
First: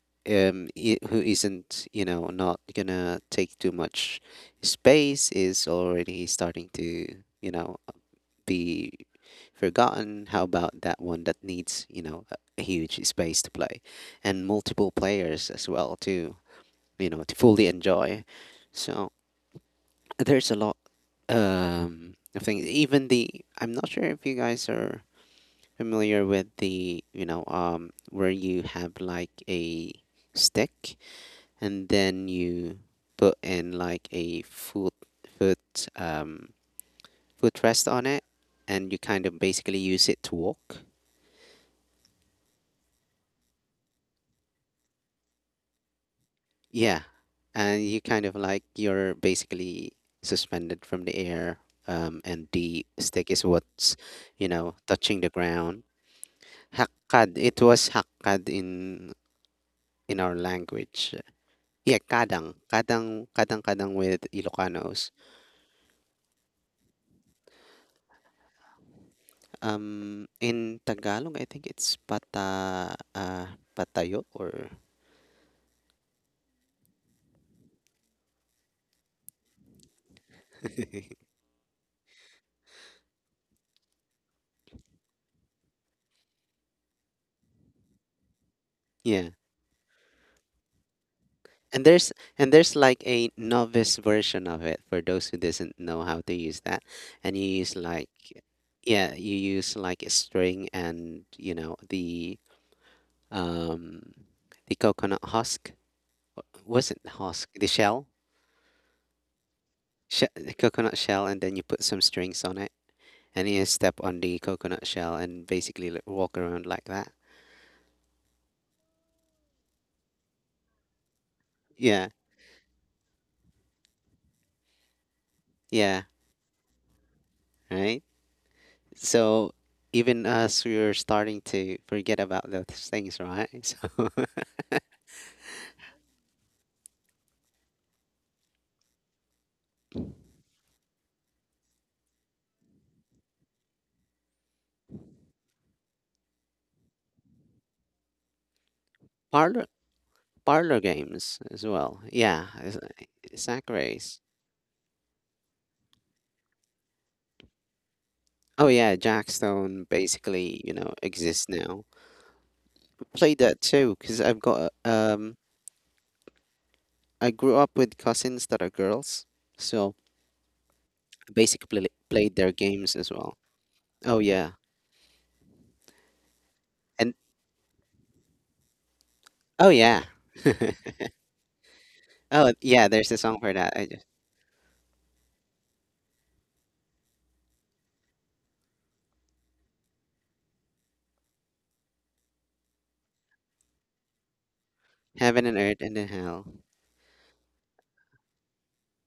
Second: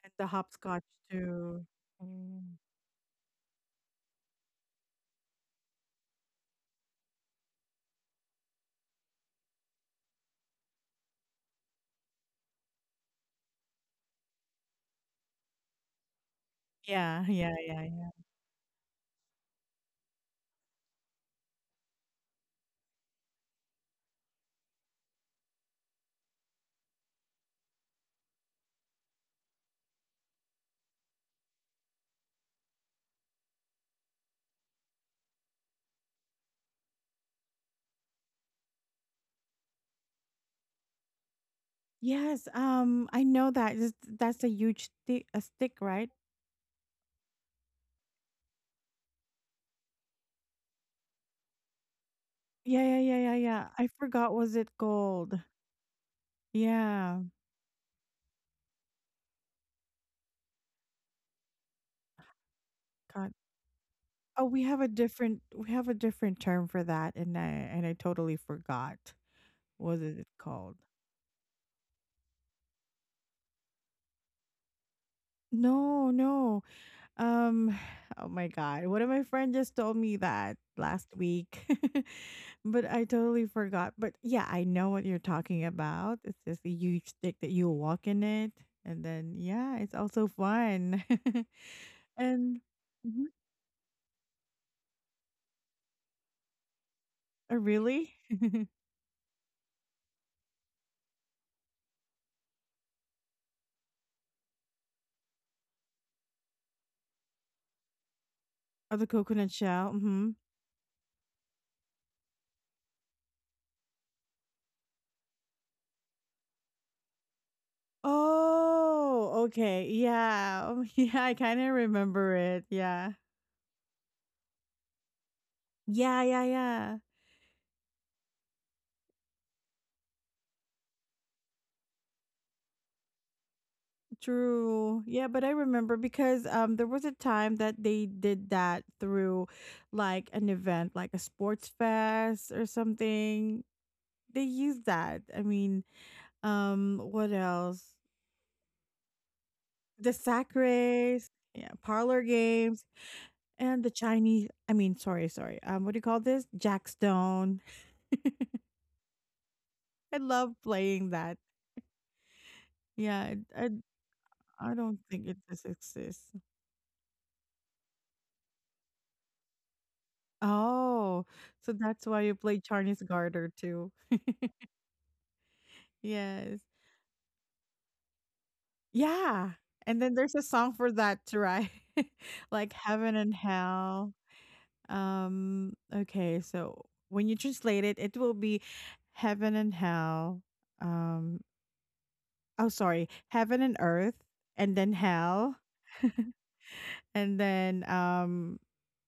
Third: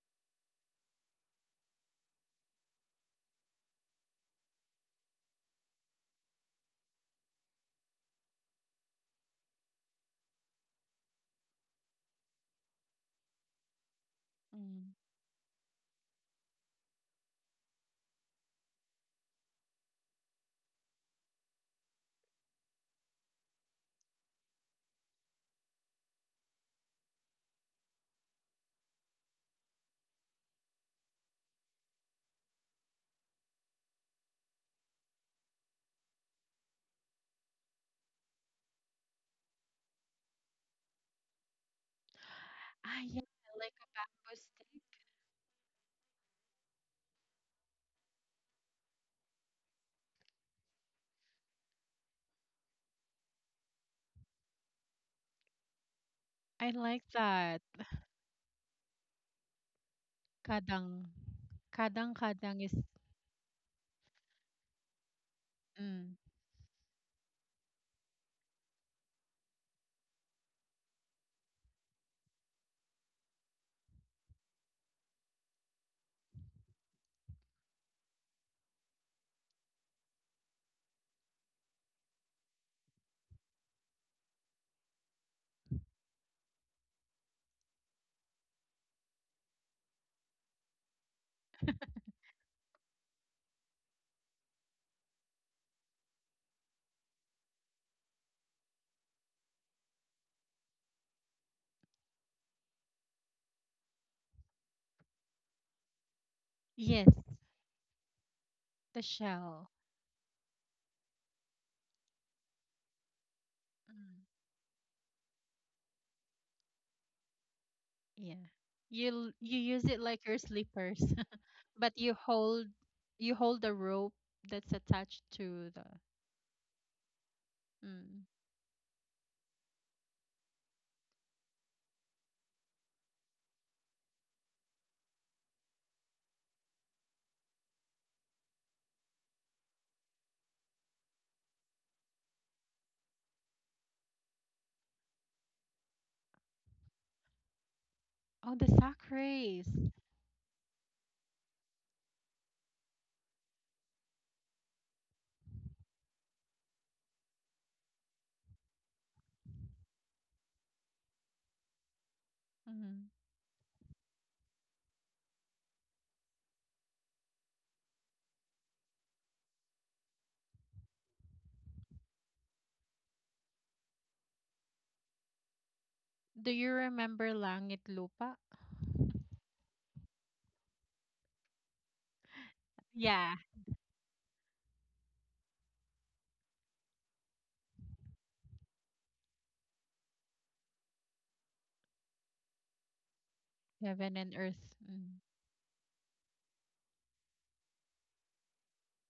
And the hopscotch
who
too.
isn't,
Mm.
not gonna take too much space, is already starting to, you know be forgotten, how about that one that needs, a huge space to play and multiple
Mm.
players as well to,
Yeah,
to
yeah,
fully
yeah, yeah.
enjoy. So there's a lot, of things. Even the, I'm not sure if you guys are familiar with the, where you have like a stick, and then you put in like a foot um footrest on it, and you kind of basically use it to walk.
Yes,
Ah, yeah,
I know
like
that.
a
Is-
bamboo
That's a huge
stick.
sti a stick, right?
Yeah. And you kind of like, you're basically suspended from the air, and
Yeah,
the
yeah, yeah,
stick
yeah,
is
yeah. I
what's,
forgot was it
touching the
called.
ground.
I like
Yeah.
Hakkad, it
that.
was hakkad in our
Kadang.
language. Yeah,
Kadang
kadang,
kadang is
kadang,
God.
kadang, kadang with
Oh, we have a
Ilocanos.
different we have a
mm.
different term for that and I totally forgot. What is it called?
In Tagalog, I think it's patayo or
No, no. Um oh my god. One of my friends just told me that last week. But I totally forgot. But yeah, I know what you're talking about. It's just a huge stick that you walk in it and
yeah.
then yeah, it's also fun.
And
And
there's like
Mhm.
a novice version of it for those who doesn't know how to use that. And you
Oh,
use like,
really?
yeah, you use like a string and you know the, um the coconut husk. Wasn't
Yes,
husk, the shell.
Oh,
the
the coconut
shell.
shell.
She
Mhm.
The coconut shell, and then you put some strings on it, and you step
Mm.
on the coconut shell and basically like, walk around like that.
Yeah. You l-
Oh,
you use
okay.
it like your
Yeah. Oh,
slippers,
yeah, I kinda
but
Yeah.
you
remember it.
hold
Yeah.
you hold the rope that's attached to the
Yeah,
Yeah.
right.
mm.
So even us, we're starting to forget about those things, right? So
True. Yeah, but I remember because there was a time that they did that through like an event, like a sports fest or something. They used that. I mean, what else?
Oh, the sack
parlor
race
The sack
parlor
race,
games as
yeah,
well.
parlor
Yeah, it's
games,
sack
and the
race.
Chinese I mean, sorry, sorry. What do you call this? Jackstone.
Oh yeah, Jackstone
I love
basically, you know,
playing that.
exists now.
mm.
Yeah,
Played that
I
too because I've got
I don't think it just exists.
I grew up with cousins that are girls, so
Oh,
I basically
so that's why you
played their
play
games
Chinese
as well.
Garter too.
Oh yeah,
Do
Yes.
you
and
remember langit lupa?
Yeah.
oh
And
yeah,
then there's a song for that too, right?
oh
Like
yeah. There's
Heaven
a
Yeah,
and
song for that. I just
Hell. Okay, so when you translate it, it will be Heaven and Hell. Um, oh sorry, Heaven and
heaven
Earth
and earth.
and then
Mm.
heaven
Hell.
and earth and then hell.
And then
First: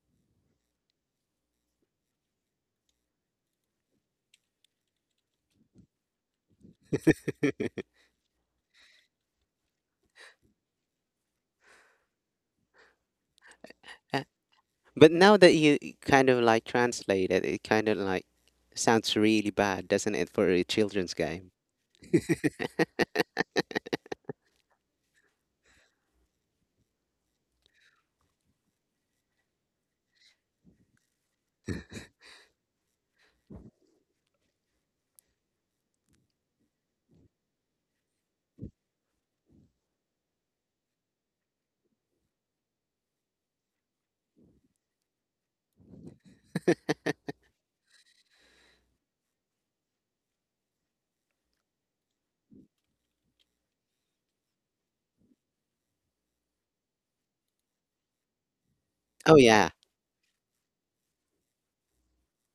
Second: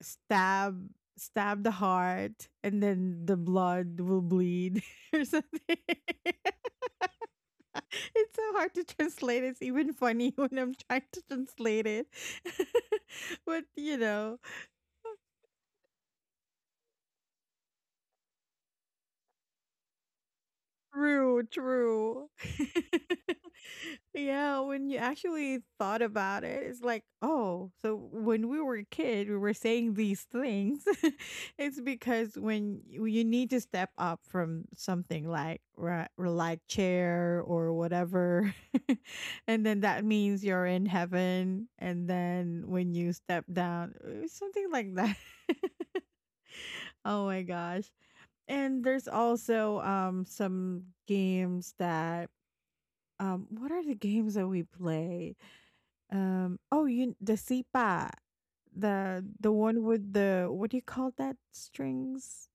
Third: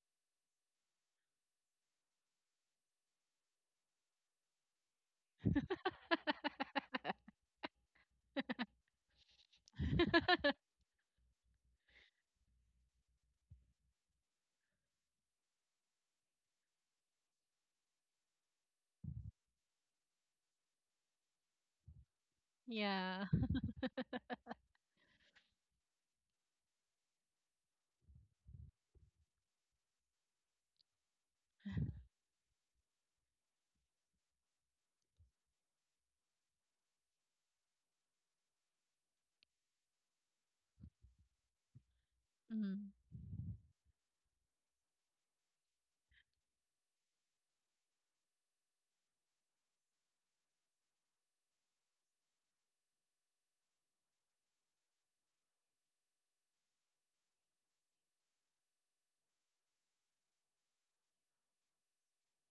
stab stab the heart and then the blood will bleed or something. It's so hard to translate. It's even funny when I'm trying to translate it. But you know,
But now that you kind of like translate it, it kind of like sounds really bad, doesn't it, for a children's
true,
game?
true.
Yeah.
Yeah, when you actually thought about it, it's like, oh, so when we were a kid, we were saying these things. It's because when you need to step up from something like ri- or like chair or whatever, and then that means you're in heaven. And then when
Mm.
you step down, something like that. Oh my gosh. And there's also some games that what are the games that we play? Oh you the sipa. The
Oh
the
yeah,
one with the what do you call that? Strings?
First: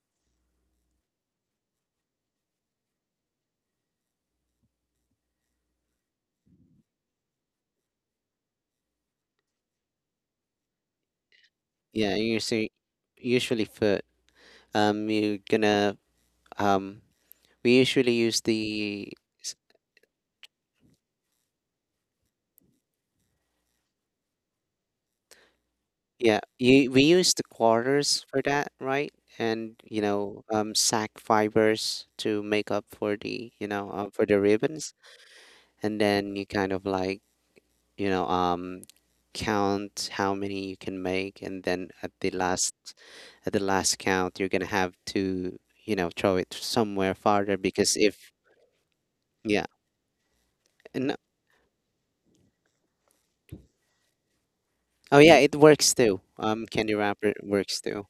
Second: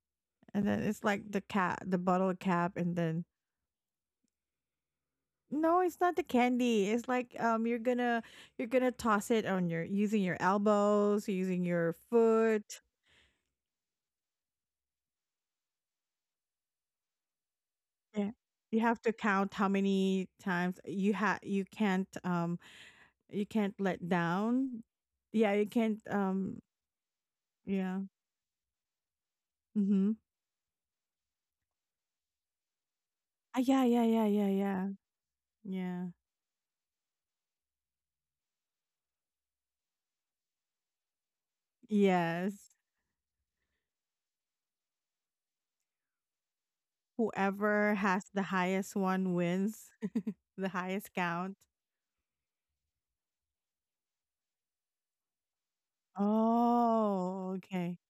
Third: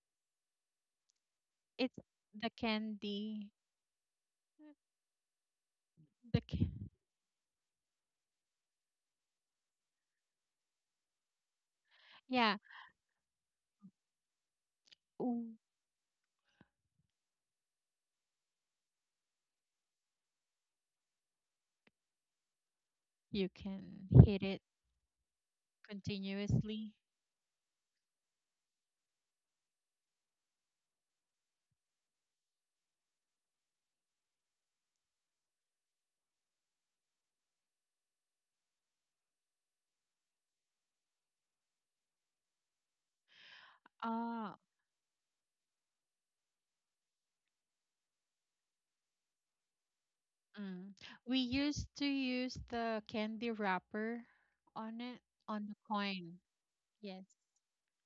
And then it's like
It's
the bottle
the
cap and then
candy
no, it's not the
the ca-
candy. It's like you're gonna toss it on your using your elbows, using your
yeah. You
Yeah.
see,
foot.
usually for, you're
Ooh.
gonna um, we usually
Yeah.
use
You have
the
to count
s-
how many times you can't you
You
can't
can
let
hit it
down. Yeah, you can't
yeah,
continuously.
we use the
yeah.
quarters for that, right? And, you
Mhm.
know, sack fibers to make up for the,
Ah, yeah, yeah, yeah,
for the
yeah, yeah.
ribbons, and
Yeah.
then you kind of like, you know, um, count how many you can make, and then at the
Yes.
last, count, you're
ah
gonna have to, you know, throw it somewhere farther
Whoever
because
has
if
the highest one
yeah,
wins, the
Mm.
highest
and
We
count.
used to use the candy wrapper on
oh
it,
yeah, it
on the
works too.
coin.
Candy
Yes.
Wrapper
Oh,
works
okay.
too.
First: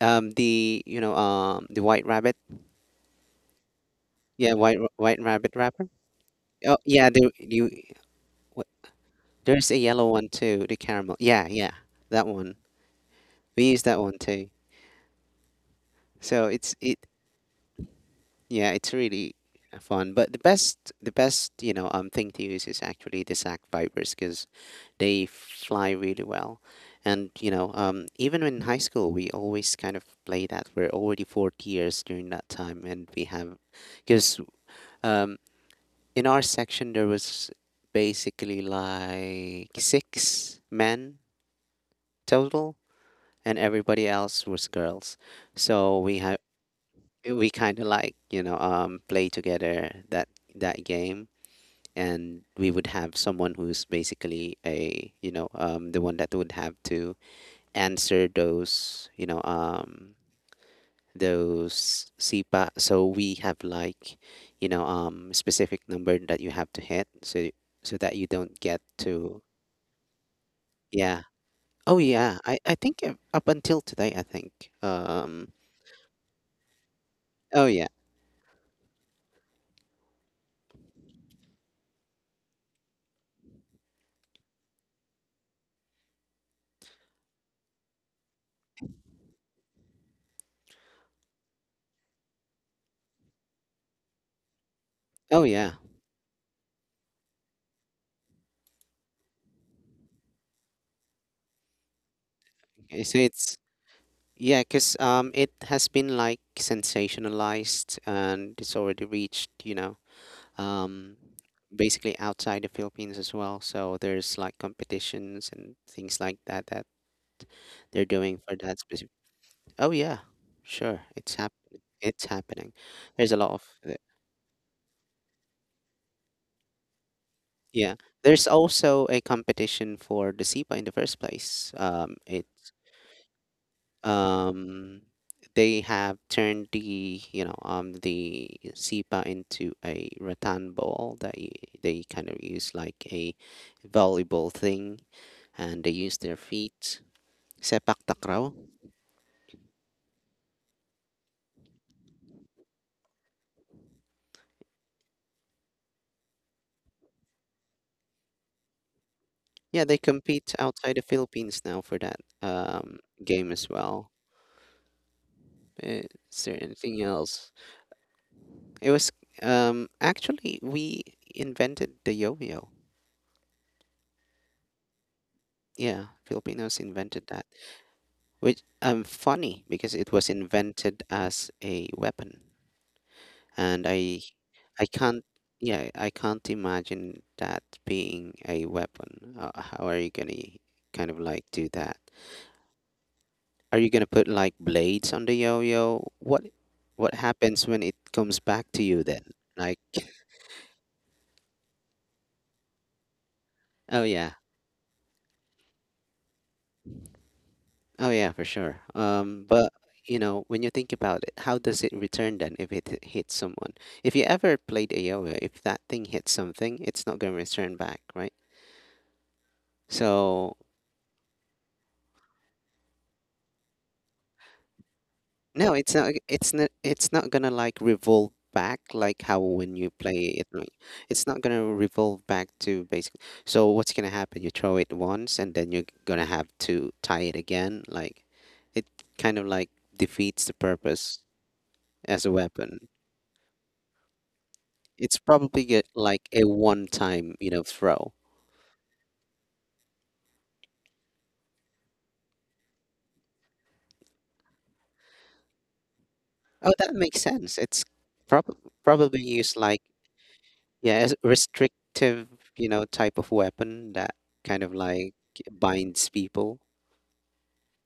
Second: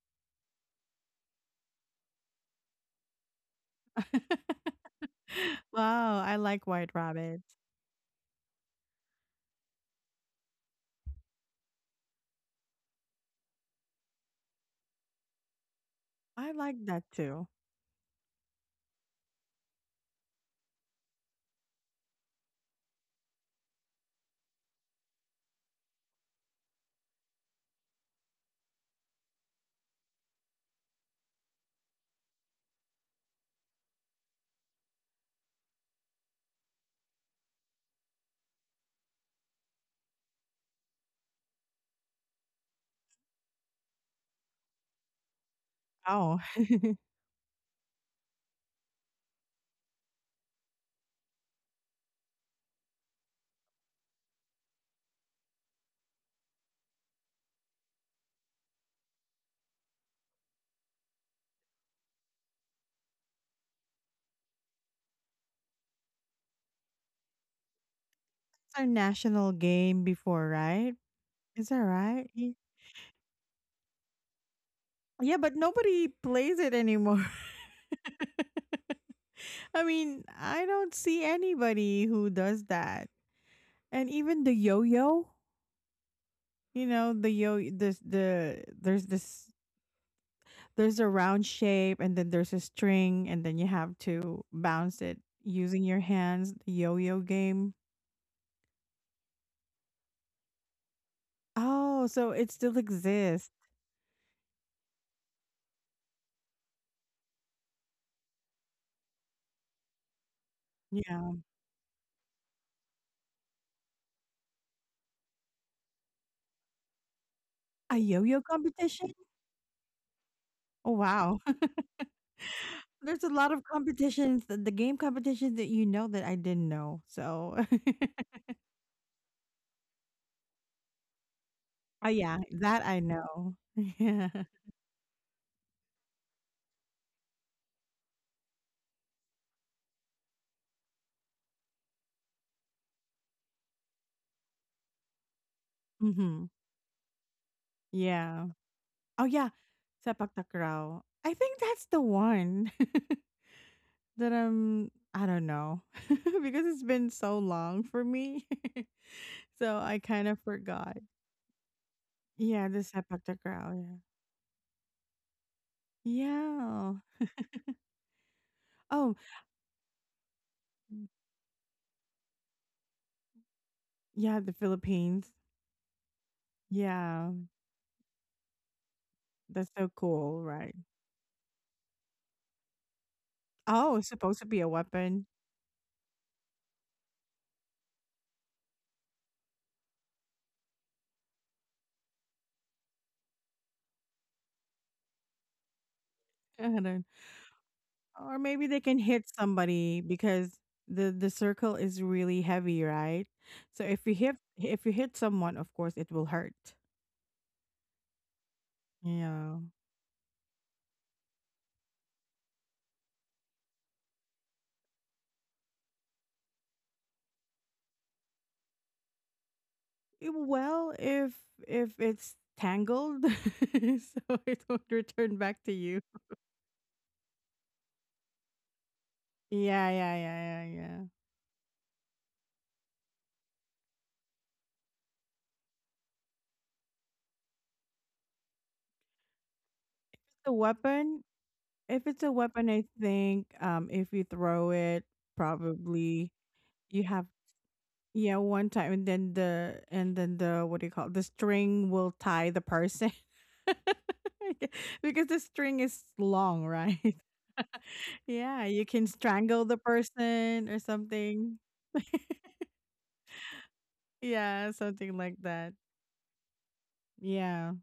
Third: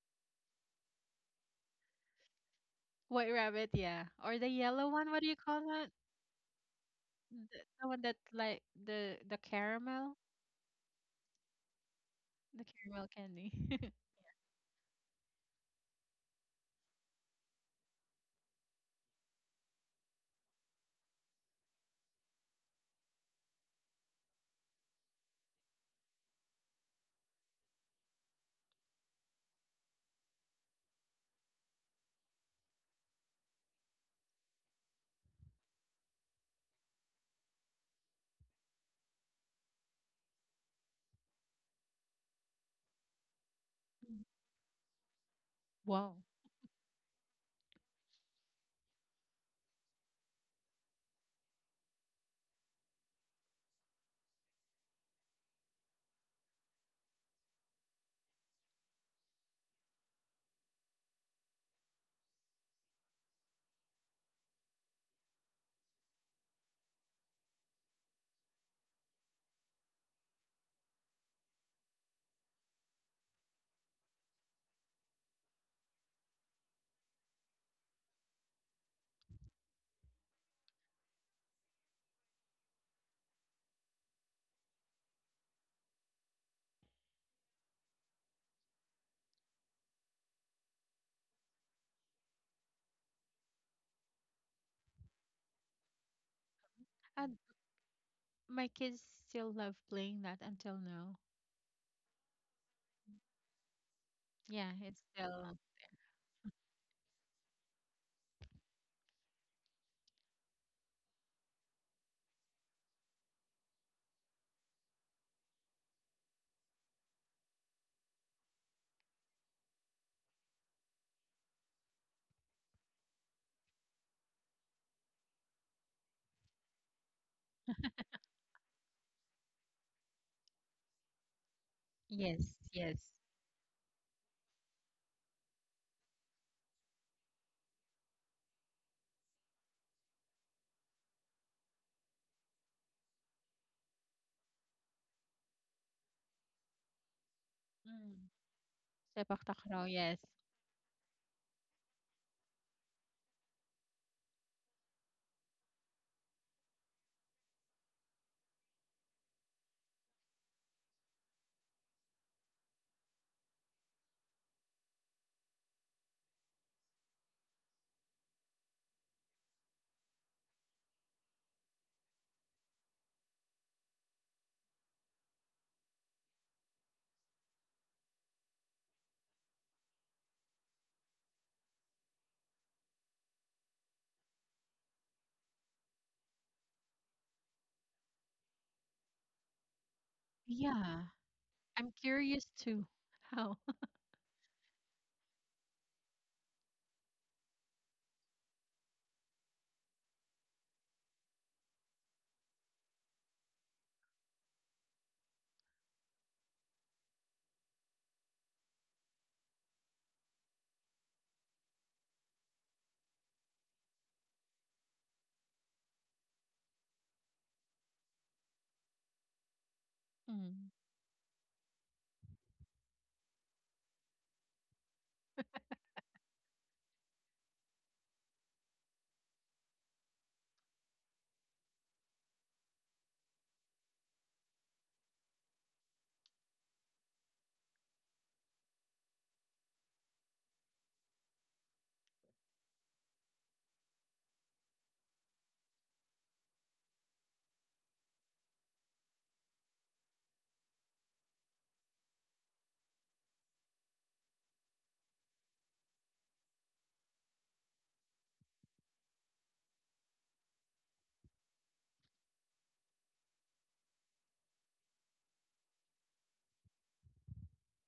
The, the White Rabbit,
White rabbit, yeah. Or the
yeah,
yellow one, what
White
do you
Rabbit
call
wrapper.
that?
Wow, I like
Oh
White
yeah, the
Rabbit.
The,
you.
the one that like
What,
the
there's a yellow
caramel,
one too, the caramel. Yeah, yeah, that one.
the caramel candy.
We use that one too. So
I
it's
like
it.
that too.
Yeah, it's really fun. But the best, thing to use is actually the sack vipers because they fly really well. And, you know, even in high school, we always kind of play that. We're already 4 years during that time, and we have, because, um, in our section there was basically like 6 men total, and everybody
Mm.
else was girls. So
Wow.
Oh, it's
we kind of like, play together that game. And we would have someone who's basically a, the one that would have to answer those, those SIPA. So we have like, specific number that you have to hit so that you don't get
our
to
national game before, right?
yeah
Is that
oh
right?
yeah.
Ye-
I think, up until today I think,
Yeah,
um,
but nobody plays it anymore.
oh yeah
I mean, I don't see anybody who does that. And even the yo-yo, you know, the there's this there's a round shape and then there's a string and then you have to bounce it
oh yeah.
using your hands, the yo-yo
And
game.
my kids still love playing that until now.
Oh, so it still
Okay, so
exists.
it's, yeah,
Yeah,
because,
it's
it
still.
has been like sensationalized and it's already reached, you know, um,
Yeah.
basically outside the Philippines as well. So there's like competitions and things like that that
A
they're
yo-yo
doing for that specific.
competition?
Oh yeah,
Oh
sure, it's
wow.
happening. It's happening.
There's a
There's a lot
lot of
of the-
competitions, the game competitions that you know that I didn't know. So,
yeah. There's also a competition for the SIPA in the first place.
oh yeah,
It
Yes,
that I
yes.
know. Yeah.
um, they have turned the, the sipa into a rattan ball that they kind of use like a volleyball thing, and they use their
Mhm.
feet. Sepak
Mm.
Yeah.
takraw.
Oh
Sepak
yeah,
takraw, yes.
Sepak Takraw. I think that's the one that I'm. I don't know because it's been so long for me, so
Yeah, they
I kind of
compete outside
forgot.
the Philippines now for that,
Yeah, the Sepak
game as
Takraw. Yeah.
well. Uh, Is there
Yeah.
anything else? It was,
Oh,
actually we invented the yo-yo.
yeah, the Philippines.
Yeah, Filipinos invented
Yeah,
that, which, funny
that's so
because it was
cool, right?
invented as a weapon. And
Oh, it's supposed to be a
I can't
weapon.
yeah I can't imagine that being a weapon. How are you gonna
Yeah.
kind of like do
I'm
that?
curious too. How?
Are you gonna put like blades on the yo-yo? What happens when it comes
Or
back
maybe they
to
can
you then,
hit
like,
somebody because the circle is really heavy, right? So
oh yeah.
if you hit someone, of course it will hurt.
Oh yeah, for sure. Um,
Yeah.
but when you think about it, how does it return then if it hits someone? If you ever played AoE, if that thing hits something, it's not gonna return back, right?
Eh,
So
Mm.
well, if it's tangled, so it won't return back
no,
to
it's
you.
not. It's not. It's not gonna, like, revolve back like how when you
Yeah, yeah,
play it.
yeah,
Like,
yeah, yeah.
it's not gonna revolve back to, basically. So what's gonna happen? You throw it once, and then you're gonna have to tie it again. Like it kind of like defeats the
The
purpose
weapon, if it's
as a
a weapon, I
weapon.
think if you throw it,
It's probably get like
probably
a
you have
one-time, throw.
yeah, one time, and then the what do you call it? The string will tie the person because the string is long,
Oh, that
right?
makes sense. It's prob-
Yeah, you can
probably used
strangle the
like,
person or
yeah, as
something.
restrictive, type of weapon that kind of
Yeah,
like
something like that.
binds people.
Yeah.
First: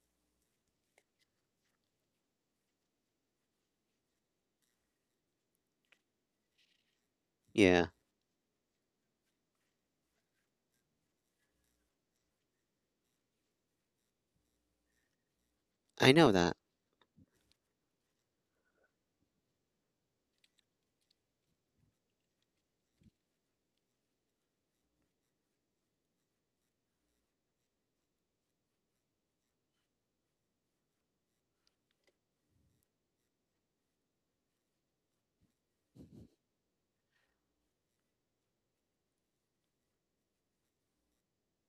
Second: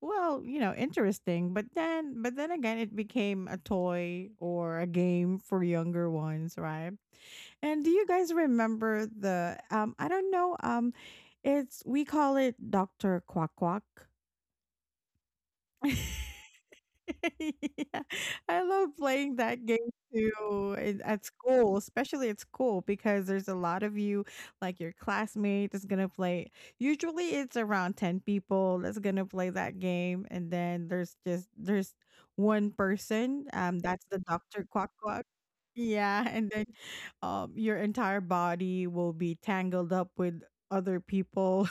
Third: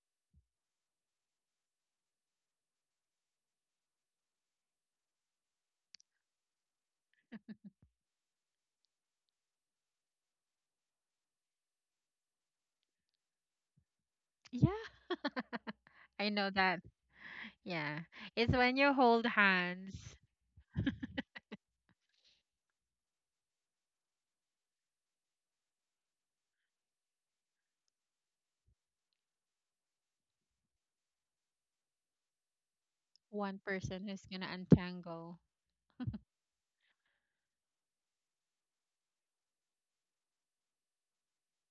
Well, you know, interesting, but then again it became a toy or a game for younger ones, right? And
Yeah,
do you guys remember the I don't know it's we call it Dr. Quack Quack.
Yeah,
I
I
know
know
that.
that.
Yeah.
Yeah. It's
I
when you
love
hold
playing that game
hands,
too at school, especially at school, because there's a lot of you, like your classmate is gonna play. Usually it's around 10 people that's gonna play that game. And then there's one person,
one
that's
person
the
who's gonna
Dr. Quack Quack.
untangle.
Yeah, and then your entire body will be tangled up with other people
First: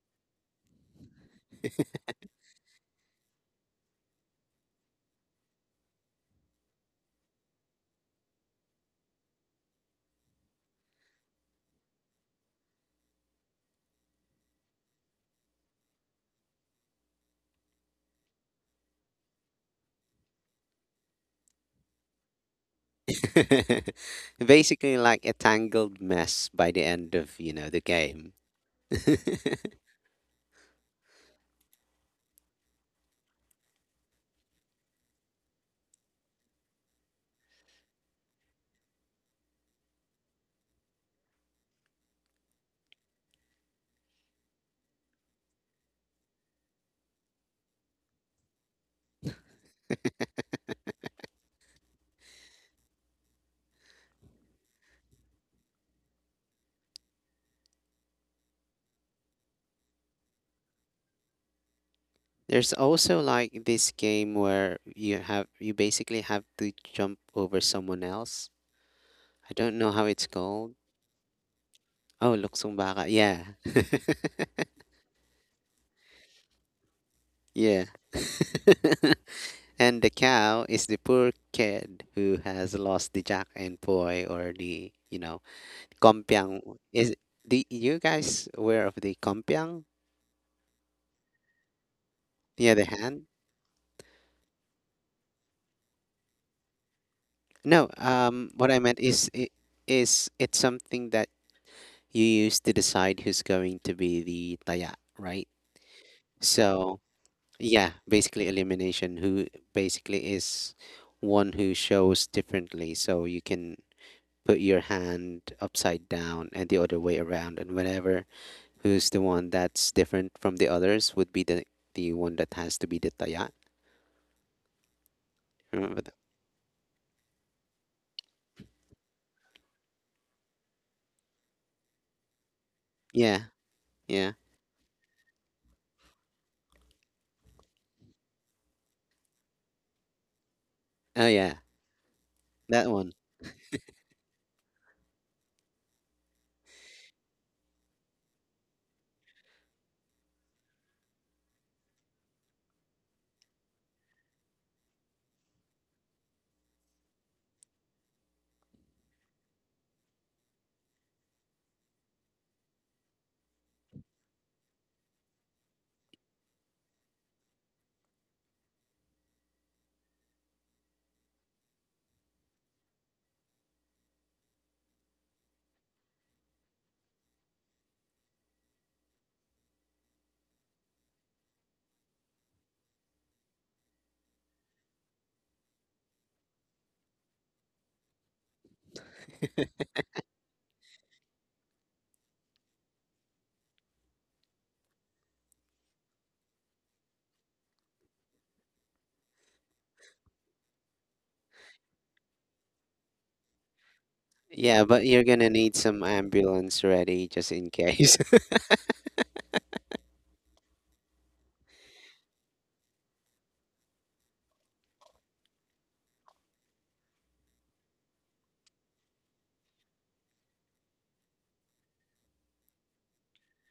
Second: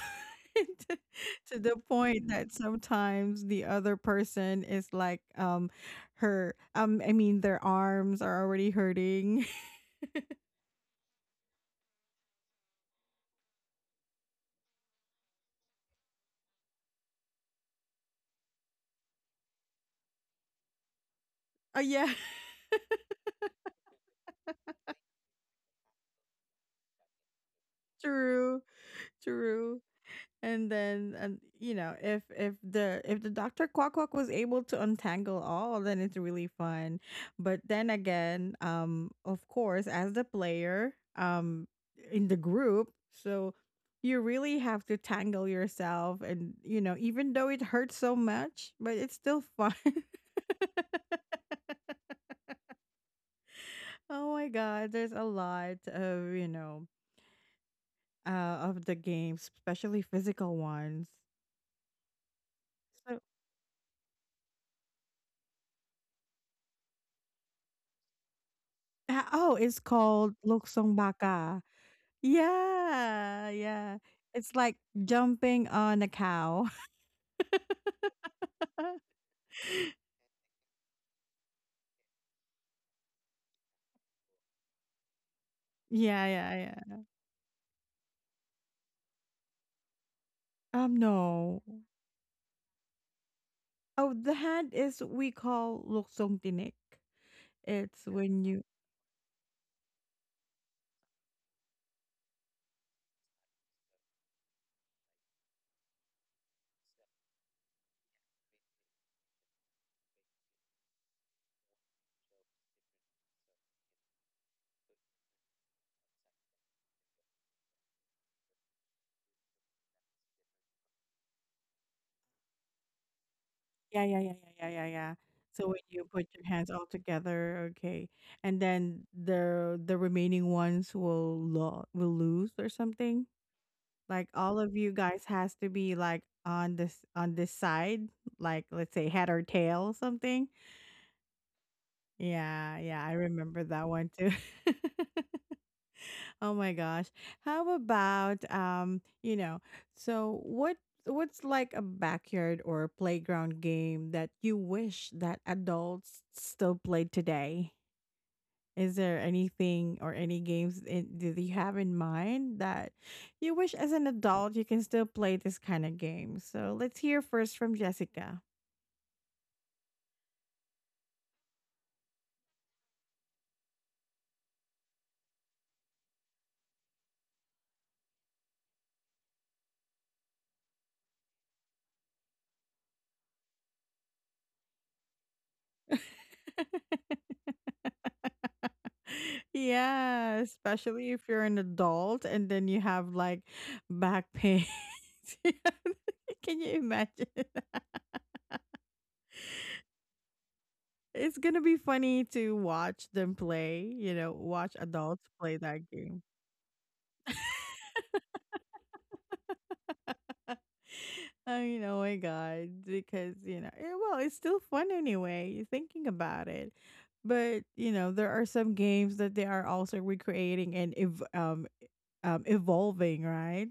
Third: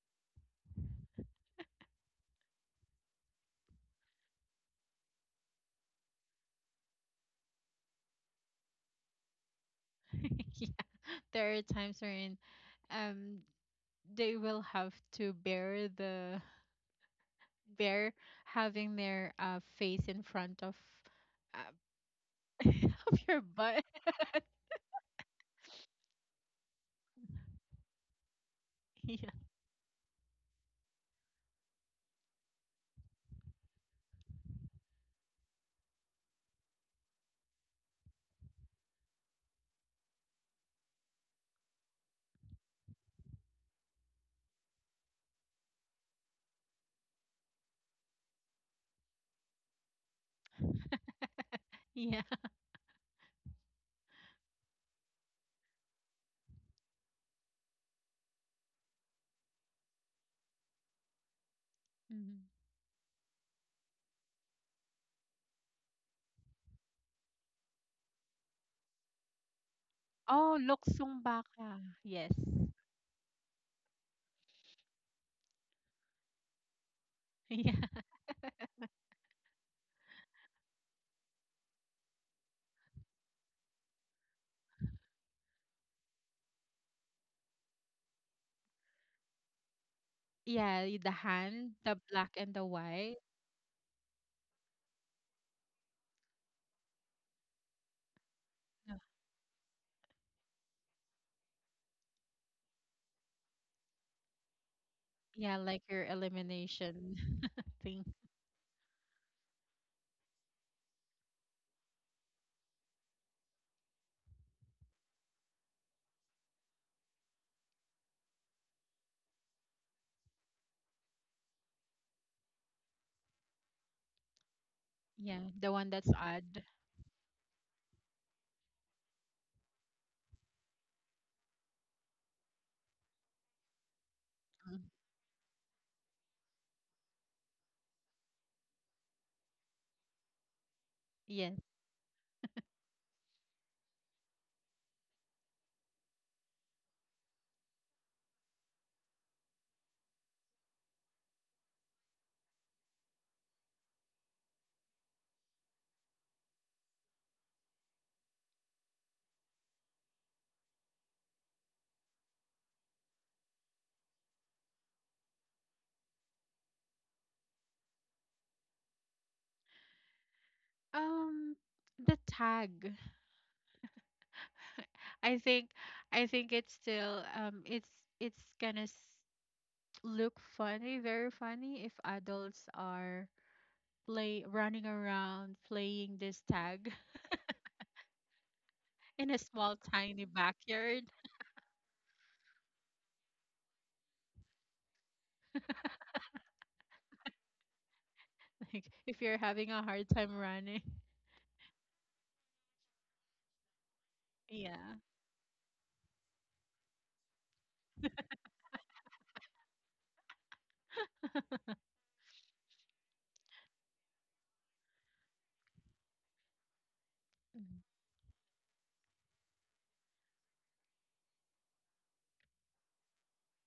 to the point that sometimes the other person is like her I mean their arms are already hurting.
Yeah. There are times wherein um they will have to bear having their face in front of
Oh
uh,
yeah,
of your butt.
Basically, like a tangled mess by the end of, the game.
true,
Yeah.
true. And then and if if the Dr. Quack Quack was able to untangle all, then it's really fun. But then again, of course, as the player in the group, so you really have to tangle yourself, and you know, even though it hurts so much, but it's still fun.
Yeah.
Oh my god, there's a lot of you know of the games, especially physical ones.
Mhm.
There's
So
also like this game where you basically have to jump over someone else. I
oh,
don't
it's
know how it's
called
Oh,
called.
Luksong
luksong
Baka.
baka. Yes.
Oh, luksong baka.
Yeah,
Yeah.
yeah. It's like jumping on a cow.
Yeah.
Yeah.
and the cow is the poor kid who has lost the jack and poi or the,
Yeah, yeah,
kompiang.
yeah.
Is the you guys aware of the kompiang?
Yeah, the
No.
hand, the black and the
Yeah, the other
white.
hand?
Oh, the hand is we call luksong tinik.
No,
It's when you,
what I meant is it's something that you use to decide who's going to be the taya, right?
Yeah, like your
So,
elimination
yeah,
thing.
basically elimination, who basically is one who shows differently, so you can put your hand upside down and the other way around, and whenever who's the one that's different from the others would be the one that has to be the taya.
yeah, yeah, yeah, yeah, yeah, yeah, yeah.
Yeah,
So
the
when
one
Remember
you
that's
that.
put your
odd.
hands all together, okay, and then the remaining ones will lo will lose or something.
Yeah,
Like
yeah.
all of
Mm,
you guys has to be like on this side, like let's say head or tail something.
Oh yeah,
yes.
Yeah,
that
yeah, I
one.
remember that one too. Oh my gosh. How about you know, so what what's like a backyard or playground game that you wish that adults still played today? Is there anything or any games in, that you have in mind that you wish as an adult you can still play this kind of game? So let's hear first from Jessica.
Um, the tag. I think I think it's still it's gonna look funny, very funny if adults are play running around playing this tag in a small tiny
Yeah,
backyard.
especially if you're an adult and then you have like back pain. Can you imagine?
Like if you're having a hard time running.
It's gonna be funny to watch them play, you know, watch
Yeah,
Yeah.
but you're
adults
gonna
play
need
that
some
game.
ambulance ready just in case.
I know, my God, because you know, eh, well, it's still fun anyway. You're thinking about it, but
Mhm.
you know, there are some games that they are also recreating and evolving, right?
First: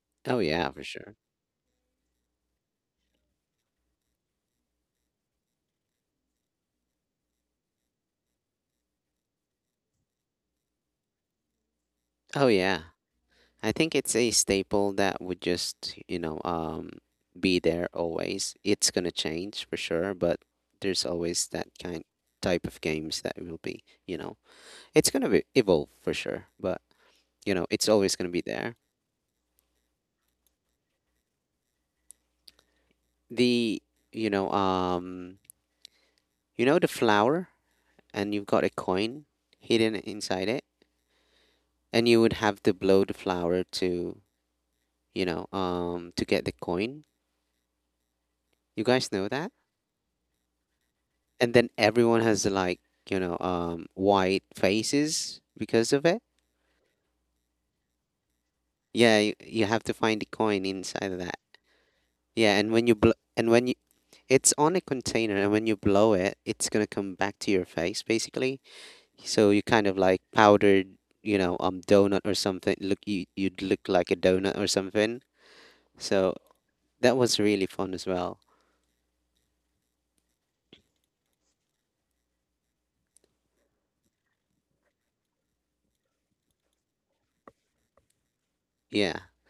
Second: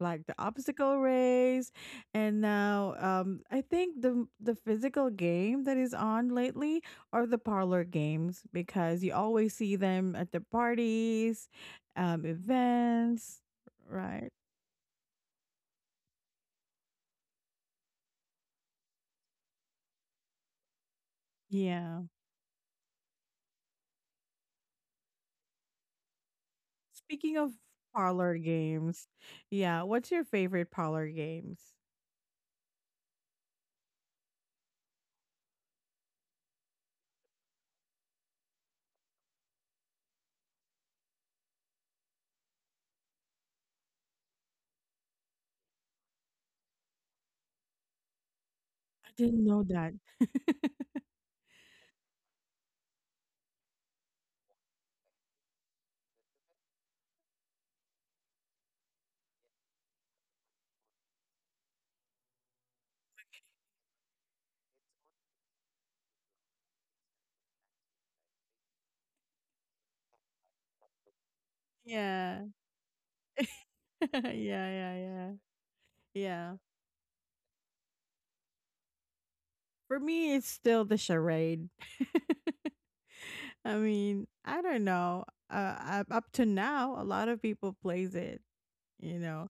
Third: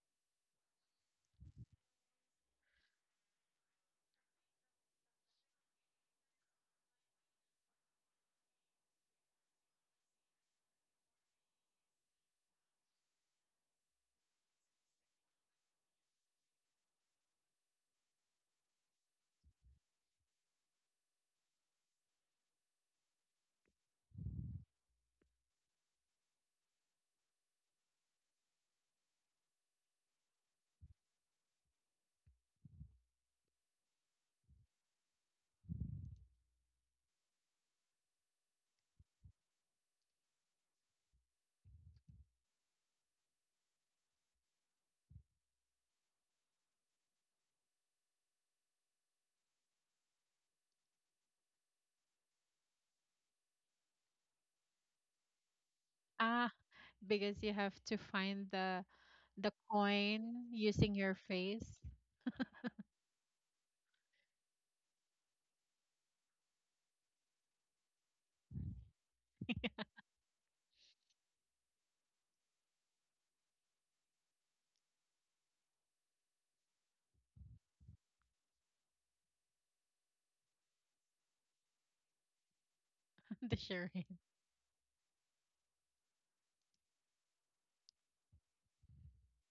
Like the
oh yeah, for
obstacle
sure.
race, and now I think the physical game that is on lately are the parlor games because you always see them at the parties,
Oh yeah,
events,
I think it's
right?
a staple that would just, be there always. It's gonna change for sure, but there's always that
Yeah.
kind type of games that will be, you know. It's going to evolve for sure, but
Speaking
you
of
know, it's always going
parlor
to be there.
games, yeah, what's your favorite parlor games?
The you know, um, you know the flower, and you've got a coin hidden inside it, and you would have to blow the flower to, to get the coin. You
I
guys know
didn't
that?
know that.
And then everyone has, like white faces because of it.
Ah, because you have to find the
Yeah, you,
the
you have to find the
coin
coin
using
inside
your
of that.
face,
Yeah, and when you blow and when you it's on a container, and when you blow it, it's going to come back to your face, basically. So you kind of like powdered, donut or
Yeah.
something. Look, you'd look like a
Yeah,
donut or
yeah,
something.
yeah.
So
Yeah.
that was really fun as well.
For me, it's still the charade.
the
I
charade.
mean, I don't know. Up to now, a lot of people plays it.
Yeah,
You know,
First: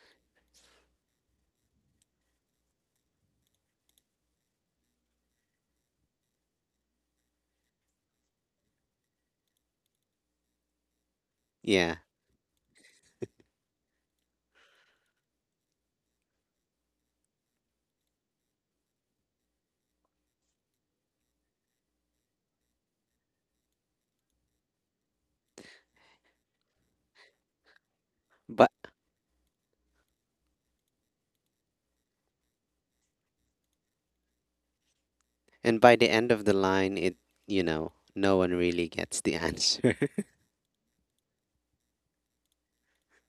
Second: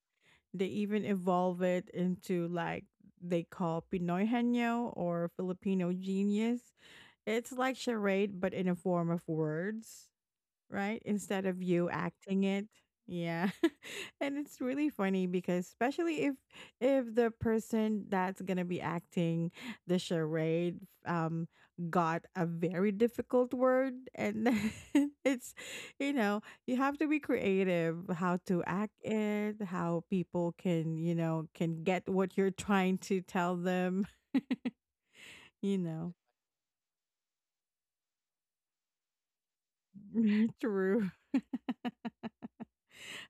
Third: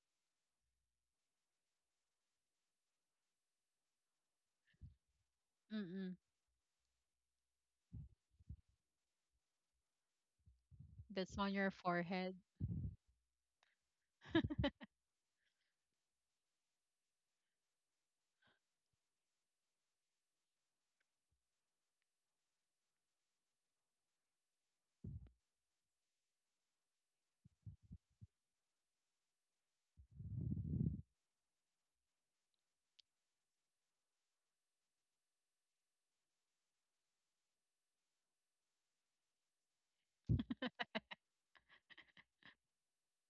they even evolve it into like they call Pinoy Henyo or Filipino
Mm-mm.
Genius. It's like charade, but in a form of words, right?
That's
Instead
on
of
your
you
yeah.
forehead.
acting it. Yeah. And it's really funny because especially if the person that's going to be acting the charade um got a very difficult word and it's you know, you have to be creative how to
But
act it, how people you know, can get what you're trying to tell them, you
and by the
know.
end of the line, no one really gets the answer.
True.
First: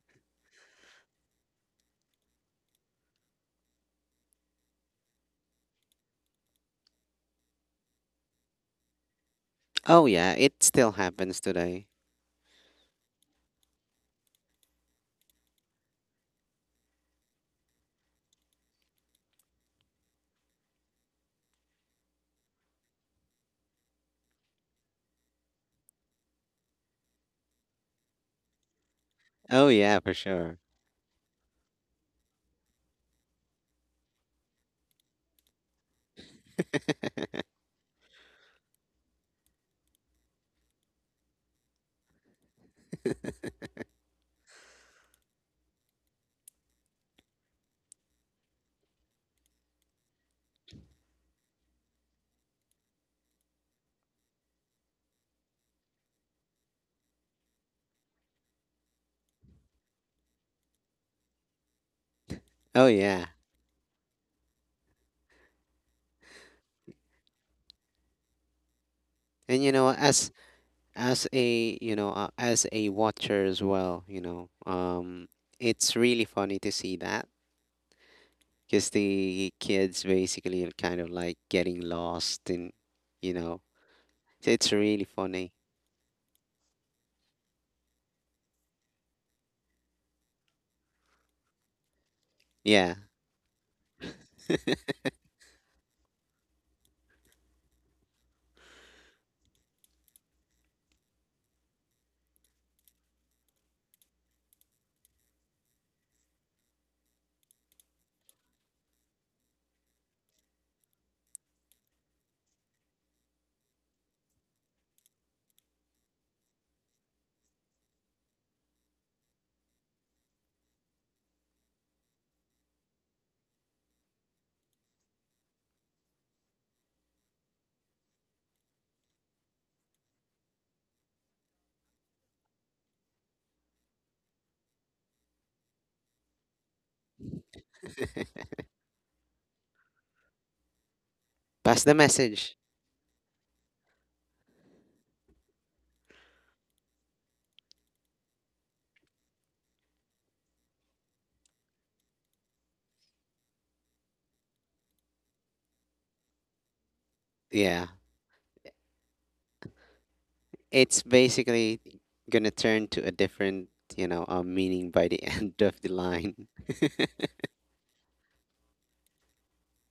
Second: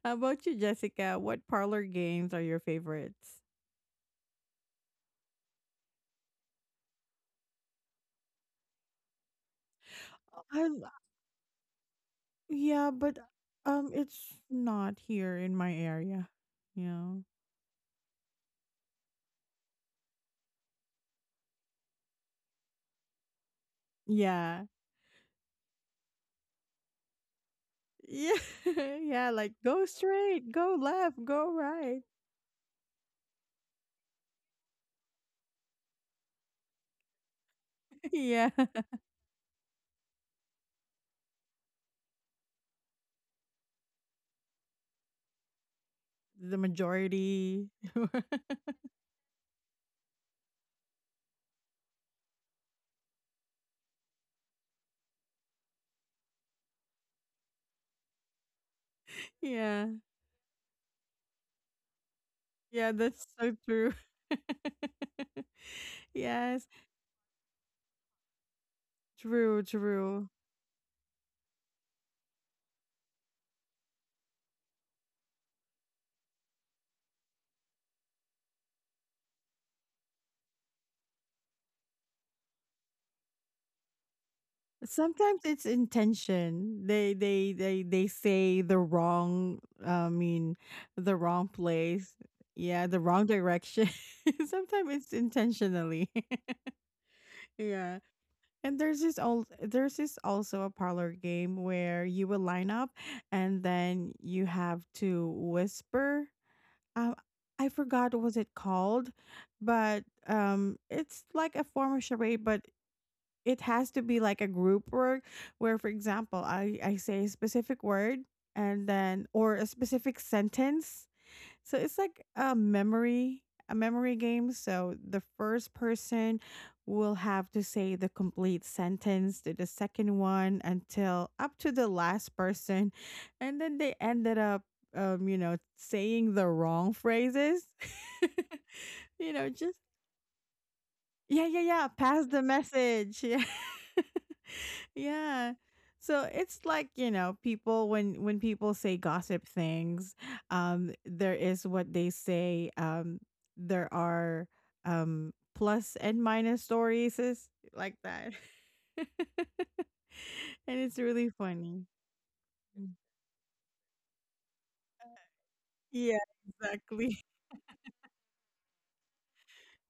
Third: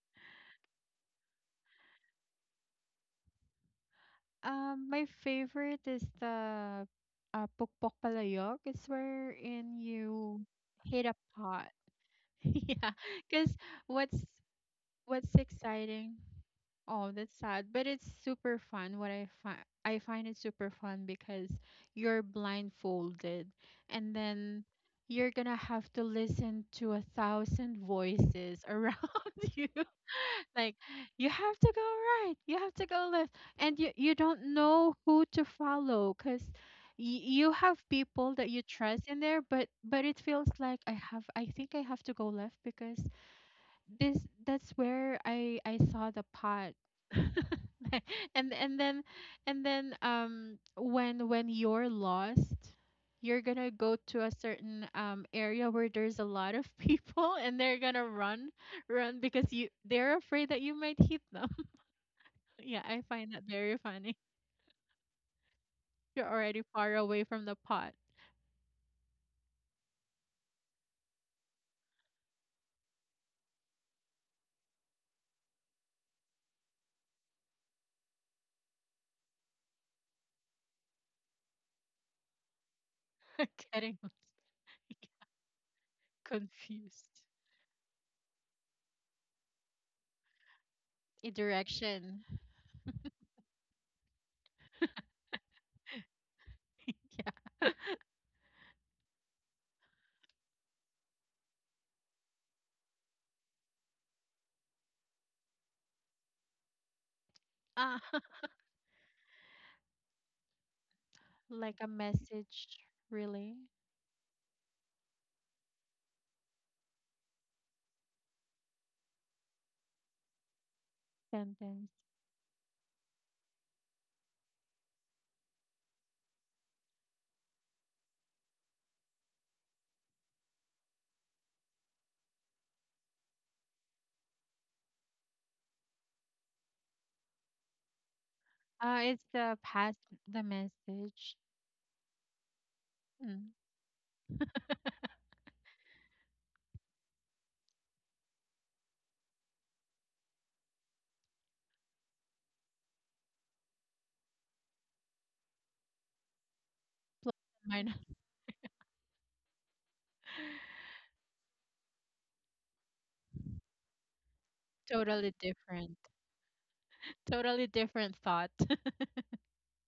How about you, Jessica? What parlor games are your favorites?
My favorite is the pokpok palayok. It's wherein
oh yeah,
you
it
I.
still
hit a
happens
pot.
today.
Yeah,
Yeah,
but
because what's
it's not
what's
here in my
exciting?
area. You
Oh,
know.
that's sad, but it's super fun. What I find it super fun because you're blindfolded, and then
Yeah.
you're gonna have to listen to a thousand
Yeah.
voices around
Yeah. Like
you.
Oh
go
yeah, for
straight,
sure.
Like,
go left,
you
go
have to go
right.
right, you have to go left, and you don't know who to follow, because you have people that
Yeah.
you trust in there, but it feels like I think I have to go left, because this that's where I saw the
The
pot.
majority.
and and then and then when you're lost, you're gonna go to a certain area where there's a lot of people, and they're gonna run because you
Yeah.
they're afraid that you might hit them. Yeah,
Oh
Yeah.
I
That's
yeah.
find that
so
very
true.
funny. You're already
Yes.
far away from the pot.
And
True.
you know,
True.
as a, as a watcher as well, it's really funny to see that, because the kids basically are kind of like getting lost in, you know,
Getting
so it's really
Sometimes
funny.
it's intention. They
confused.
they they they say the wrong I mean the
A
wrong place.
direction.
Yeah,
Yeah,
the wrong direction. Sometimes it's intentionally.
Yeah.
Yeah. And there's this old, there's this also a parlor game where you will line up and then you have to whisper. Um I
Uh,
forgot what was it called, but it's like a
like a
form of charade, but
message, really?
it has to be like a group work where for example I say a specific word and then or a specific sentence, so
Sentence.
it's like a memory game, so the first person will have to say the complete sentence to the second one until up to the last person, and then they ended up you know saying the wrong phrases.
It's
You know,
the
just
past, the message.
yeah, yeah,
pass
yeah,
the
pass the
message.
message. Yeah,
Mm,
yeah. So it's like, you know, people when people say gossip things, there is what they say, there are plus and minus stories is
Yeah,
like
mine.
that. And it's
it's
really
basically
funny.
gonna turn
Mm.
to a different, meaning by the
Totally
end of the
different.
Yeah,
line.
exactly.
Totally different thought.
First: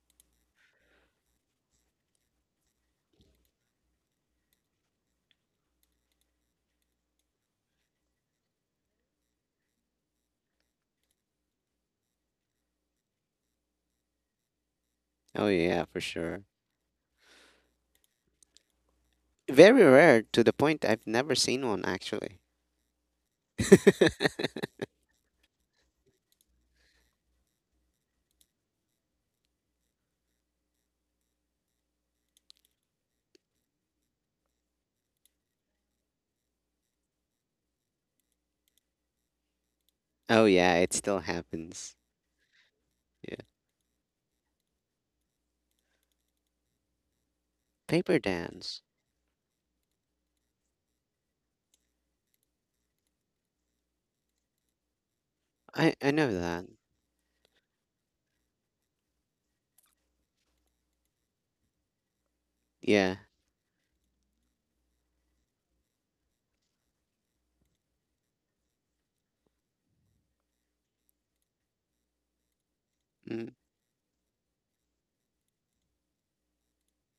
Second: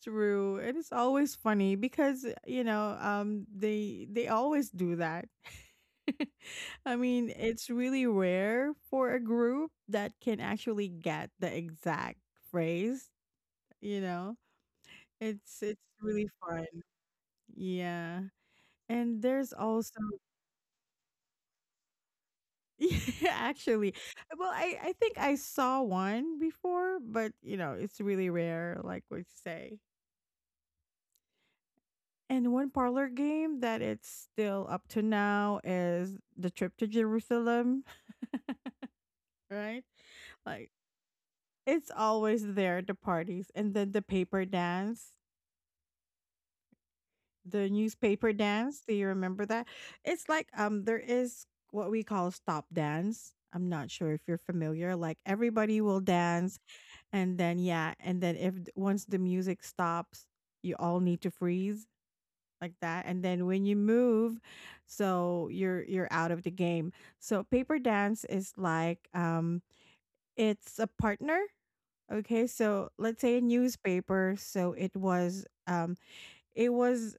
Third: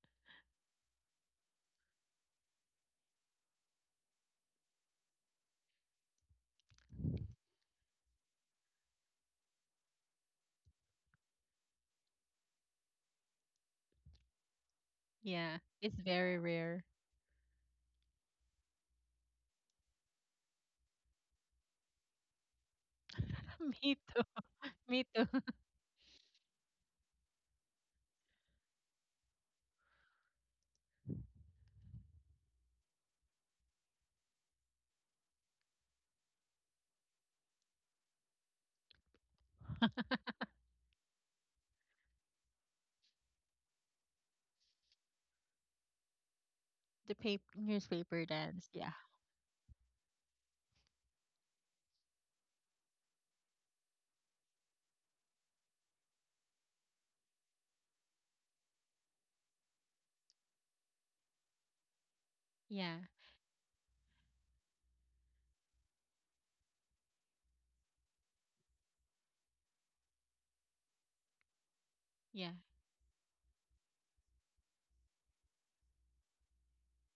True. And it's always funny because, eh, you know, they always do that. I mean, it's really rare for a group that can actually get the exact phrase, you know.
Oh
Yeah,
It's
yeah,
it's
for
really
very
sure.
fun.
rare.
Yeah. And there's
Very
also
rare to the point I've never seen one, actually.
yeah, actually.
Me too.
Well, I
Me
think
too.
I saw one before, but you know, it's really rare like what you say. And one parlor game that it's still up to now is the trip to Jerusalem, right?
Oh
Like
yeah, it still
it's
happens.
always there, the
Yeah,
parties. And then the paper dance,
The paper,
the
paper
newspaper
newspaper
dance.
dance.
dance. Do
Yeah.
you remember that? It's like there is what we call stop dance. I'm not sure if you're familiar. Like everybody
I
will
I know
dance
that.
and then yeah, and then if once the music stops, you all need to freeze like
Yeah.
that,
Yeah,
and then when you move, you're out of the game. So paper dance is like it's a partner. Okay,
Yeah.
so let's say a
mm,
newspaper. So it was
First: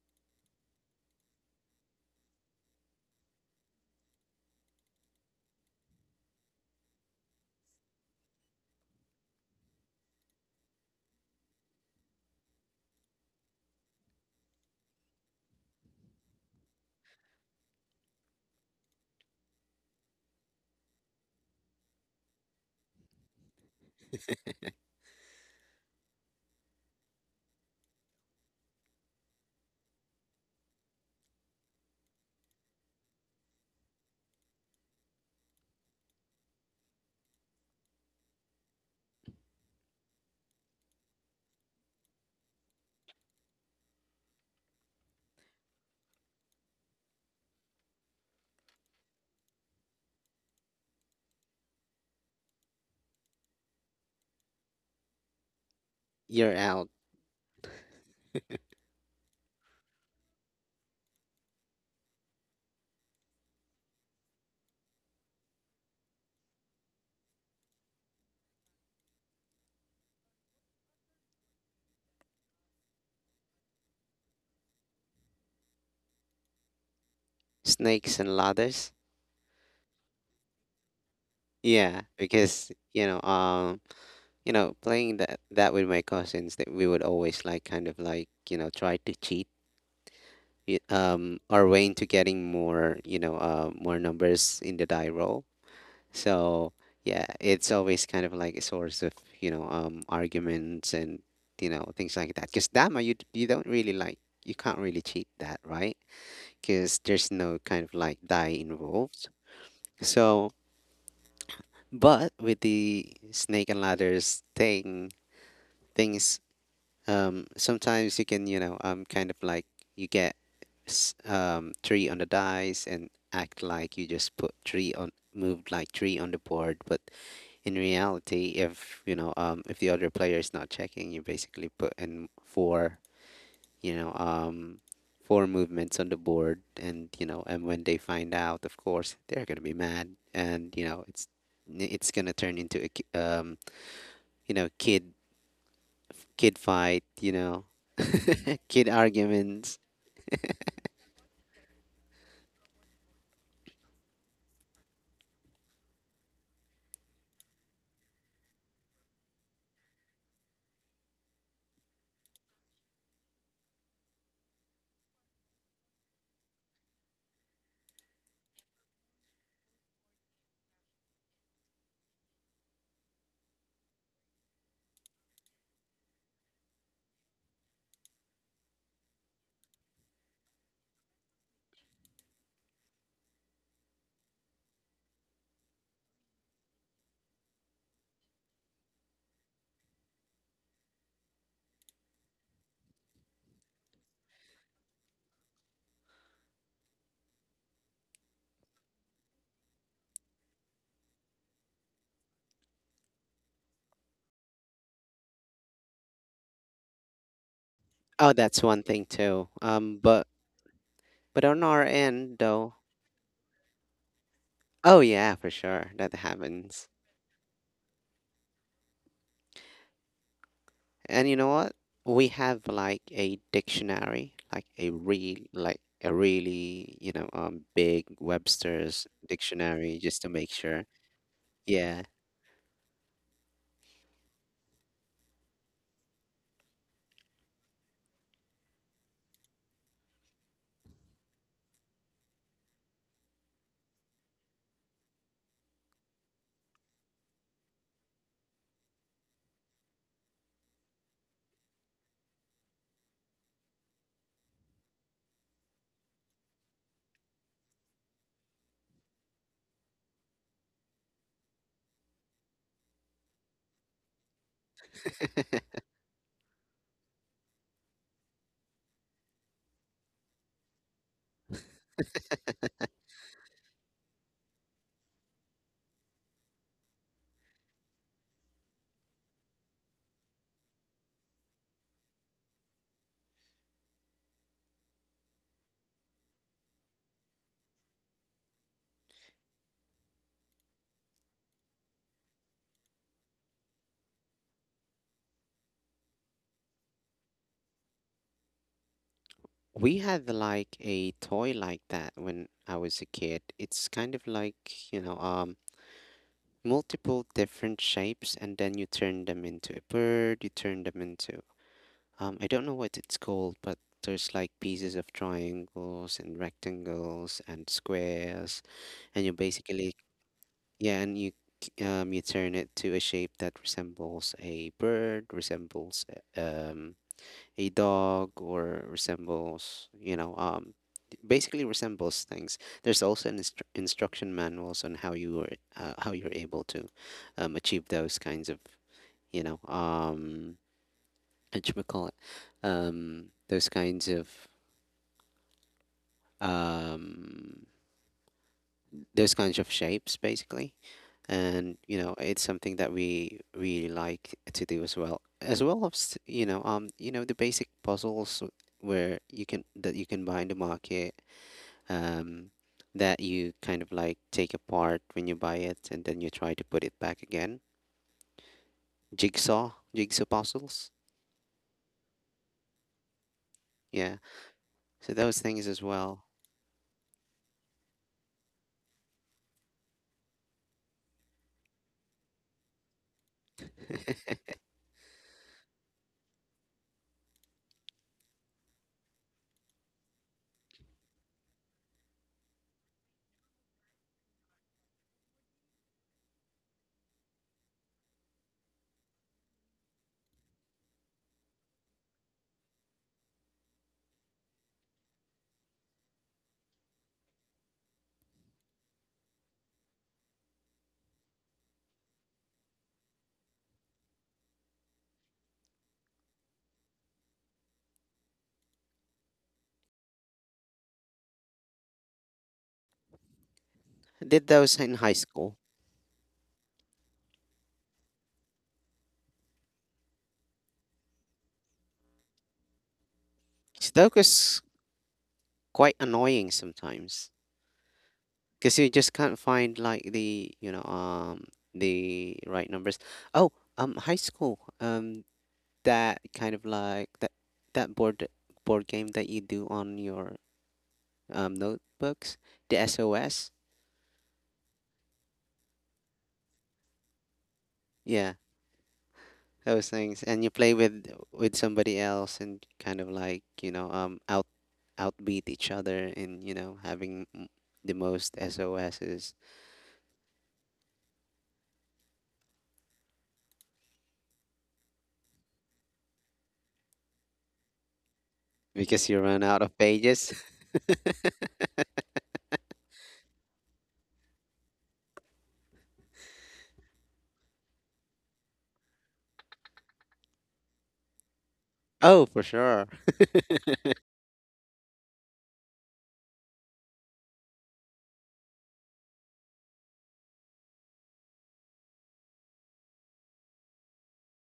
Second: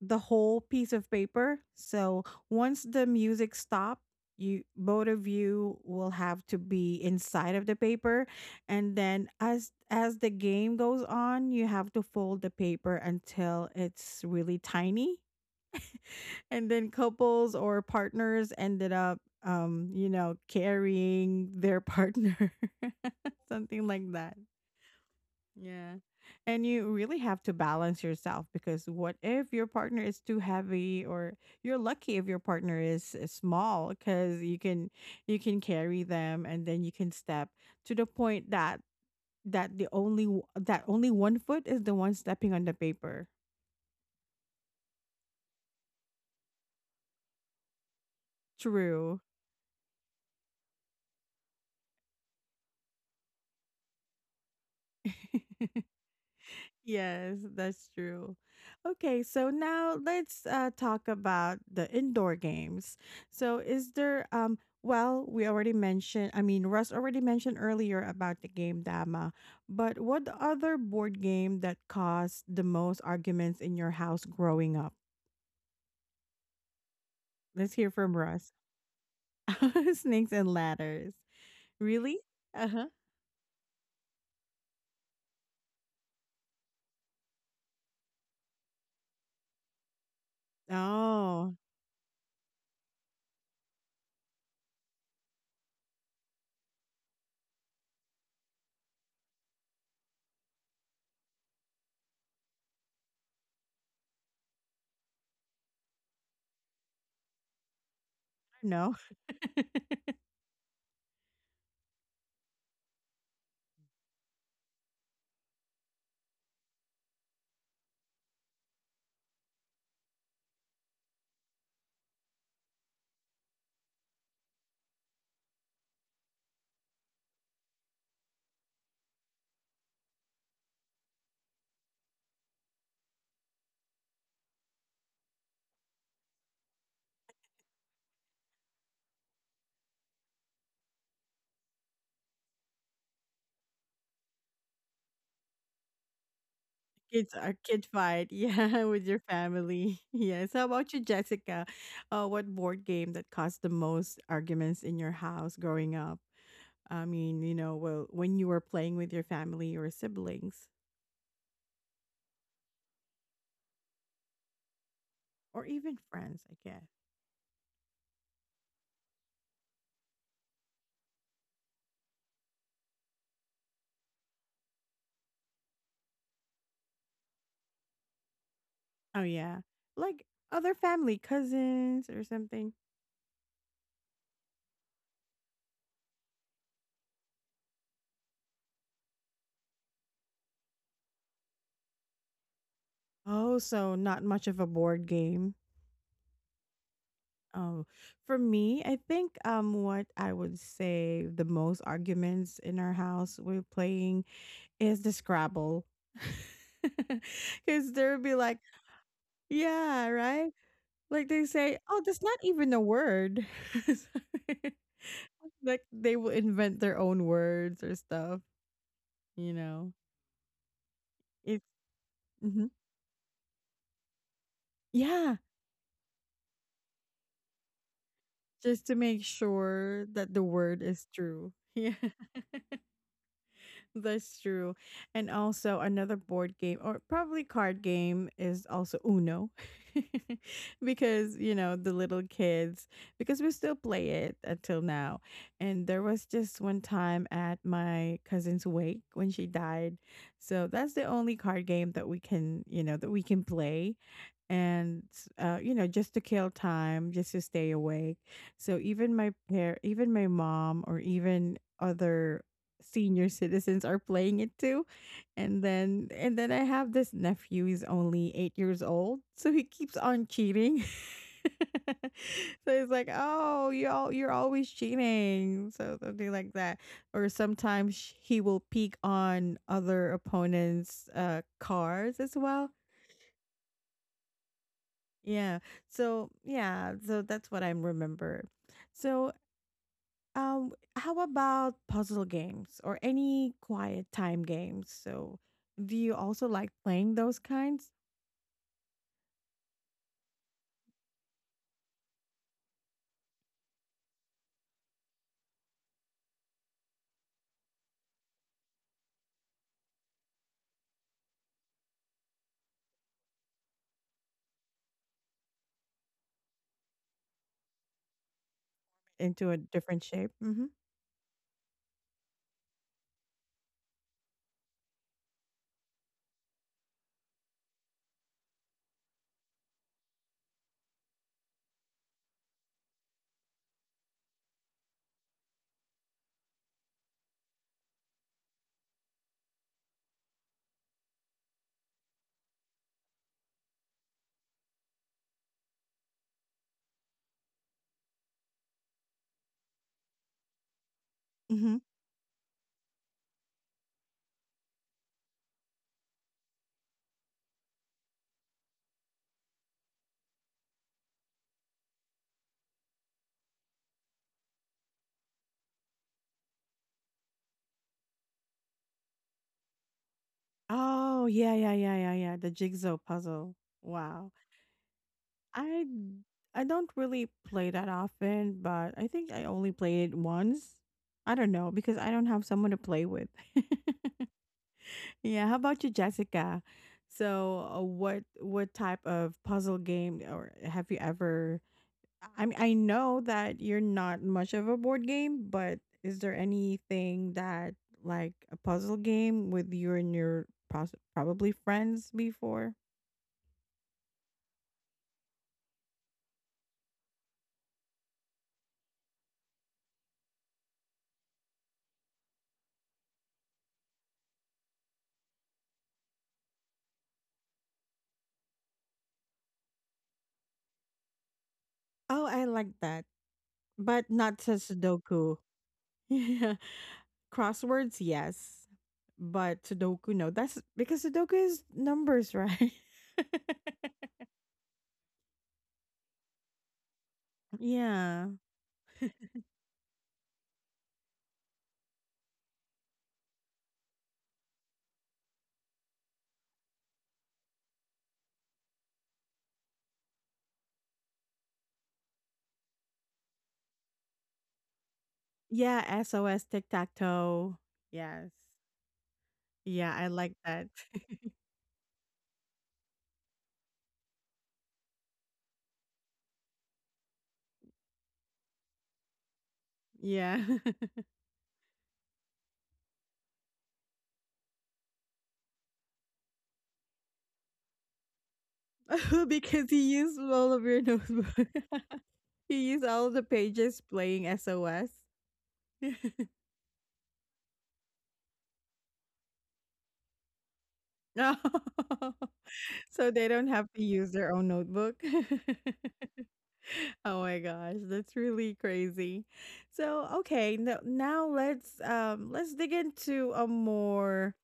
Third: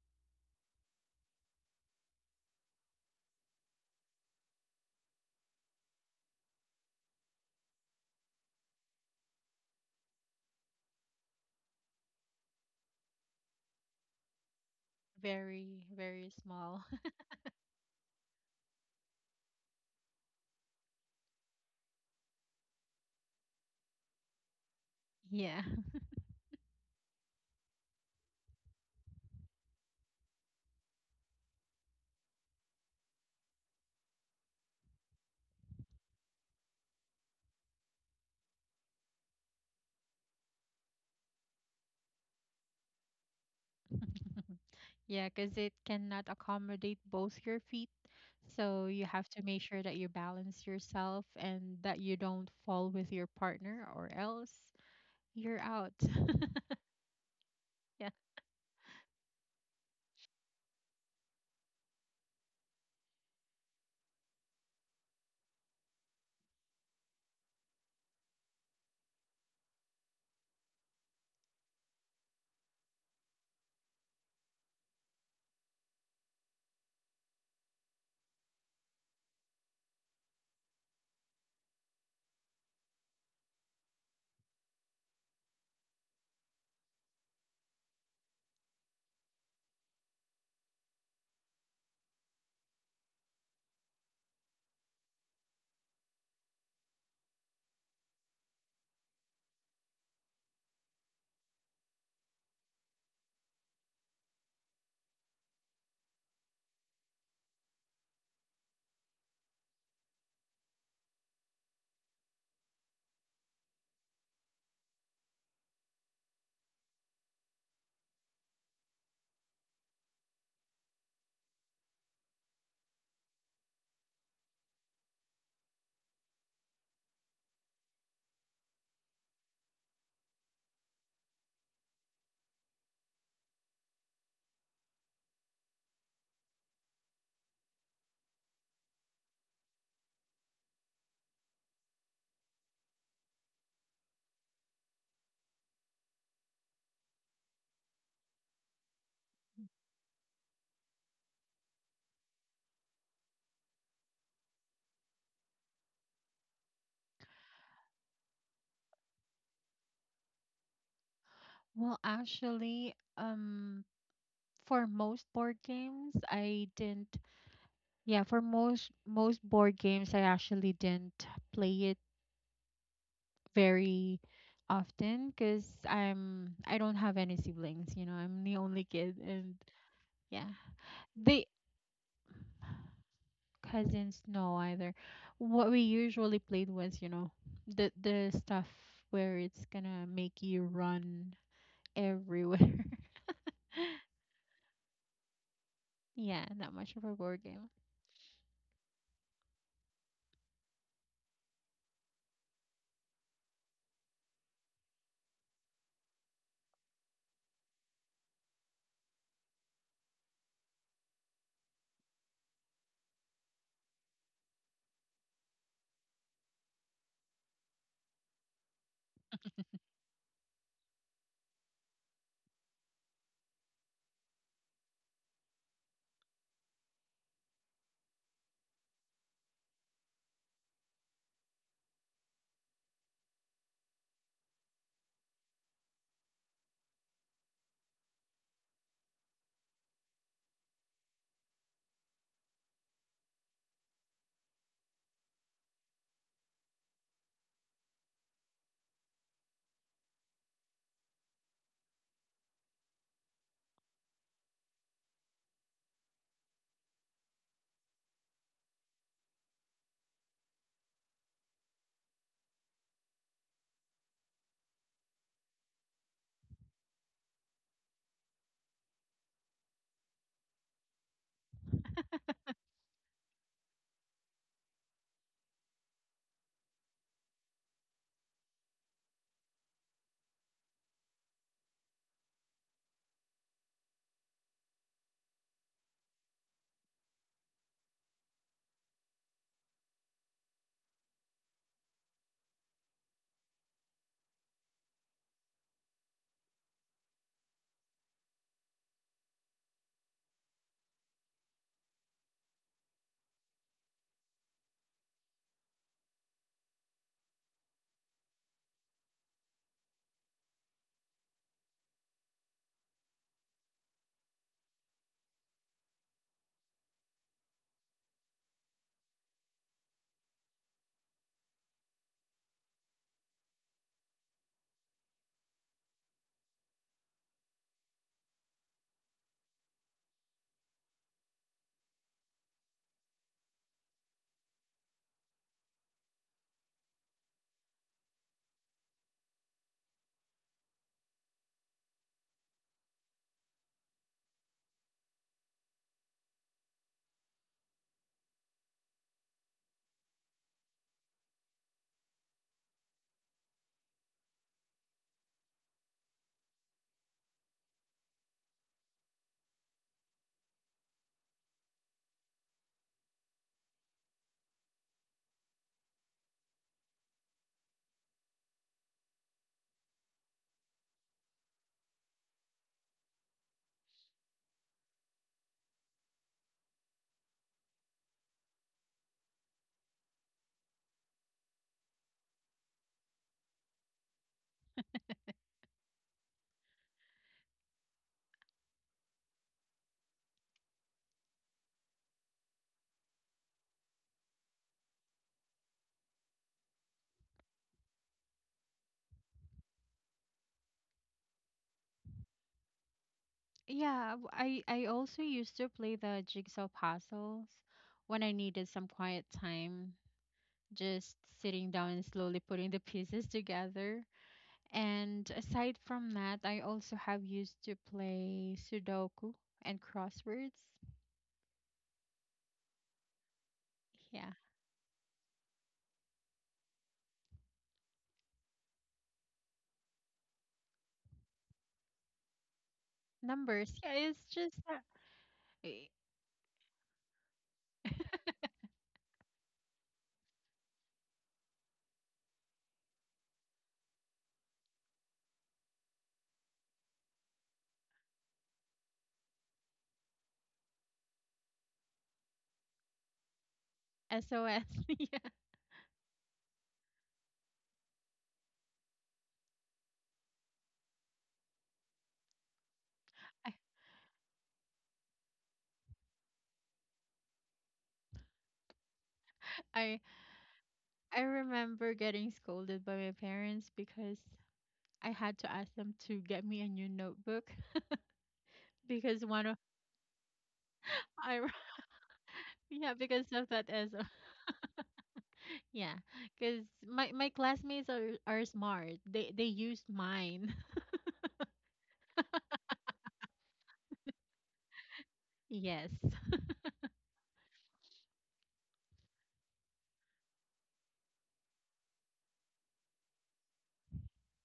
the whole piece of paper. So once the music stopped, you both of you will have to be inside of the paper, and then as the game goes on you have to fold the paper until it's really tiny,
Very, very
and
small.
then couples or partners ended up, carrying their partner, something like that.
Yeah.
Yeah. And you really have to balance yourself, because what if your partner is too heavy, or you're lucky if your partner is small, because you can carry them and then you can step to the point that the only w- that only 1 foot is the one stepping on the paper.
Yeah, because it cannot accommodate both your feet. So you
True.
have to make sure that you balance yourself and that you don't fall with your partner, or else you're out.
you're out.
Yes, that's
Yeah.
true. Okay, so now let's talk about the indoor games. So, is there Well, we already mentioned. I mean, Russ already mentioned earlier about the game Dama, but what other board game that caused the most arguments in your house growing up? Let's hear from
Snakes and
Russ.
ladders.
Snakes and ladders.
Yeah,
Really? Uh
because,
huh.
playing that with my cousins, that we would always like kind of like, try to cheat
Oh
our way into getting more, more numbers in the die roll. So yeah, it's always kind of like a source of, arguments and, things like that. Because Dama, you don't really like, you can't really cheat that, right? Because there's no kind of like die
no.
involved. So. But with the snake and ladders things, sometimes you can, kind of like you get, three on the dice and act like you just put three on, moved like three on the board, but in reality, if you know if the other player is not checking, you basically put in four, you know um four movements on the board. And, and when they find out, of course they're going to be mad. And, it's going to turn into a you know kid kid fight,
Kids
you
are
know,
kid fight, yeah,
kid
with your
arguments.
family. Yes. How about you, Jessica? What board game that caused the most arguments in your house growing up? I mean, you know, well, when you were playing with your family or siblings,
Well, actually, for most board
or even
games,
friends, I
I
guess.
didn't. Yeah, for most board games, I actually didn't play it very often because I don't have any siblings. You know, I'm the only kid,
Oh
and
yeah, like
yeah,
other family,
they
cousins or something.
cousins, no, either. What we usually played was, the stuff where it's gonna make you run everywhere.
Oh, so not much of a board game.
Yeah, not much of a board game.
Oh, for me, I think what I would say the most arguments in our house we're playing is the Scrabble. Because they'll
Oh,
be like,
that's one thing too. Um,
yeah,
but
right? Like they
but on
say,
our
oh, that's
end
not even
though,
a word.
oh yeah, for
like
sure that
they will invent
happens.
their own words or stuff, you know?
And you know
It's,
what? We have
mhm,
like a dictionary, like a real,
yeah,
like a really, big
just to
Webster's
make
dictionary,
sure
just to
that the
make
word
sure.
is true. Yeah.
Yeah,
That's true. And also another board game or probably card game is also Uno, because, you know, the little kids, because we still play it until now. And there was just one time at my cousin's wake when she died. So that's the only card game that we can, you know, that we can play, and you know, just to kill time, just to stay awake. So even my mom or even other senior citizens are playing it too. And then I have this nephew. He's only 8 years old, so he keeps on cheating. so he's like, oh, you all you're always cheating, so something like that. Or sometimes he will peek on other opponents' cars as well. Yeah. So, yeah, so that's what I remember. So, how about puzzle games or any quiet time games? So, do you also like playing those kinds?
we had like a toy like that when I was a kid. It's kind of like, you know um multiple different shapes, and then you turn them into a bird, you turn them into... I don't know what it's called, but there's like pieces of triangles and rectangles and squares, and you
Into a
basically,
different shape? Hmm.
yeah, and you you turn it to a shape that resembles a bird, resembles a- um a dog, or resembles, basically resembles things. There's also an instruction manuals on how you're able to, achieve those kinds of, you know um what you would call it, those kinds of, um, those kinds of shapes, basically. And,
Mhm.
it's something that we really like to do as well, as well as, the basic puzzles where you can buy in the market, um that you kind of like take apart when you buy it, and then you try to put it back again. Jigsaw puzzles,
Oh, yeah, yeah, yeah, yeah, yeah. The jigsaw puzzle.
yeah,
Wow.
so those things as
I
well.
I don't really play that often, but I think I only played it once. I don't know, because I don't have someone to play with. yeah. How about you, Jessica? So, what type of puzzle game, or have you ever, I mean, I know that you're not much of a board game, but is there anything that, like a puzzle game with you and your probably friends before?
Yeah, I also used to play the jigsaw puzzles when I needed some quiet time, just sitting down and slowly putting the pieces together. And aside from that, I also have used to play Sudoku and crosswords.
Oh, I like that, but
I
Yeah.
not
did
to
those in high
Sudoku.
school.
Yeah, crosswords, yes, but Sudoku, no. That's because Sudoku is numbers, right?
Numbers. Yeah, it's just
Sudokus
that eh,
quite annoying sometimes
yeah,
because you just can't find like the, the right numbers. Oh, high school, that kind of like that board game that you do on your, notebooks, the SOS.
SOS. Yeah.
yeah. SOS, tic tac toe. Yes.
Yeah, those
Yeah, I
things,
like
and you
that.
play with somebody else, and kind of like,
I,
outbeat each other in, having the most SOS's,
I
yeah.
I remember getting scolded by my parents because I had to ask them to get me a new notebook
because
because
you
one
run
of
out
because
of
he used
pages.
all of your
I
notebook. he used
yeah,
all
because
the
of that
pages
SOS.
playing SOS.
Yeah, because my classmates are smart. They used mine.
Oh, for sure.
so they don't have to use their own notebook.
Yes.
Oh my gosh, that's really crazy. So, okay, no, now let's dig into a more,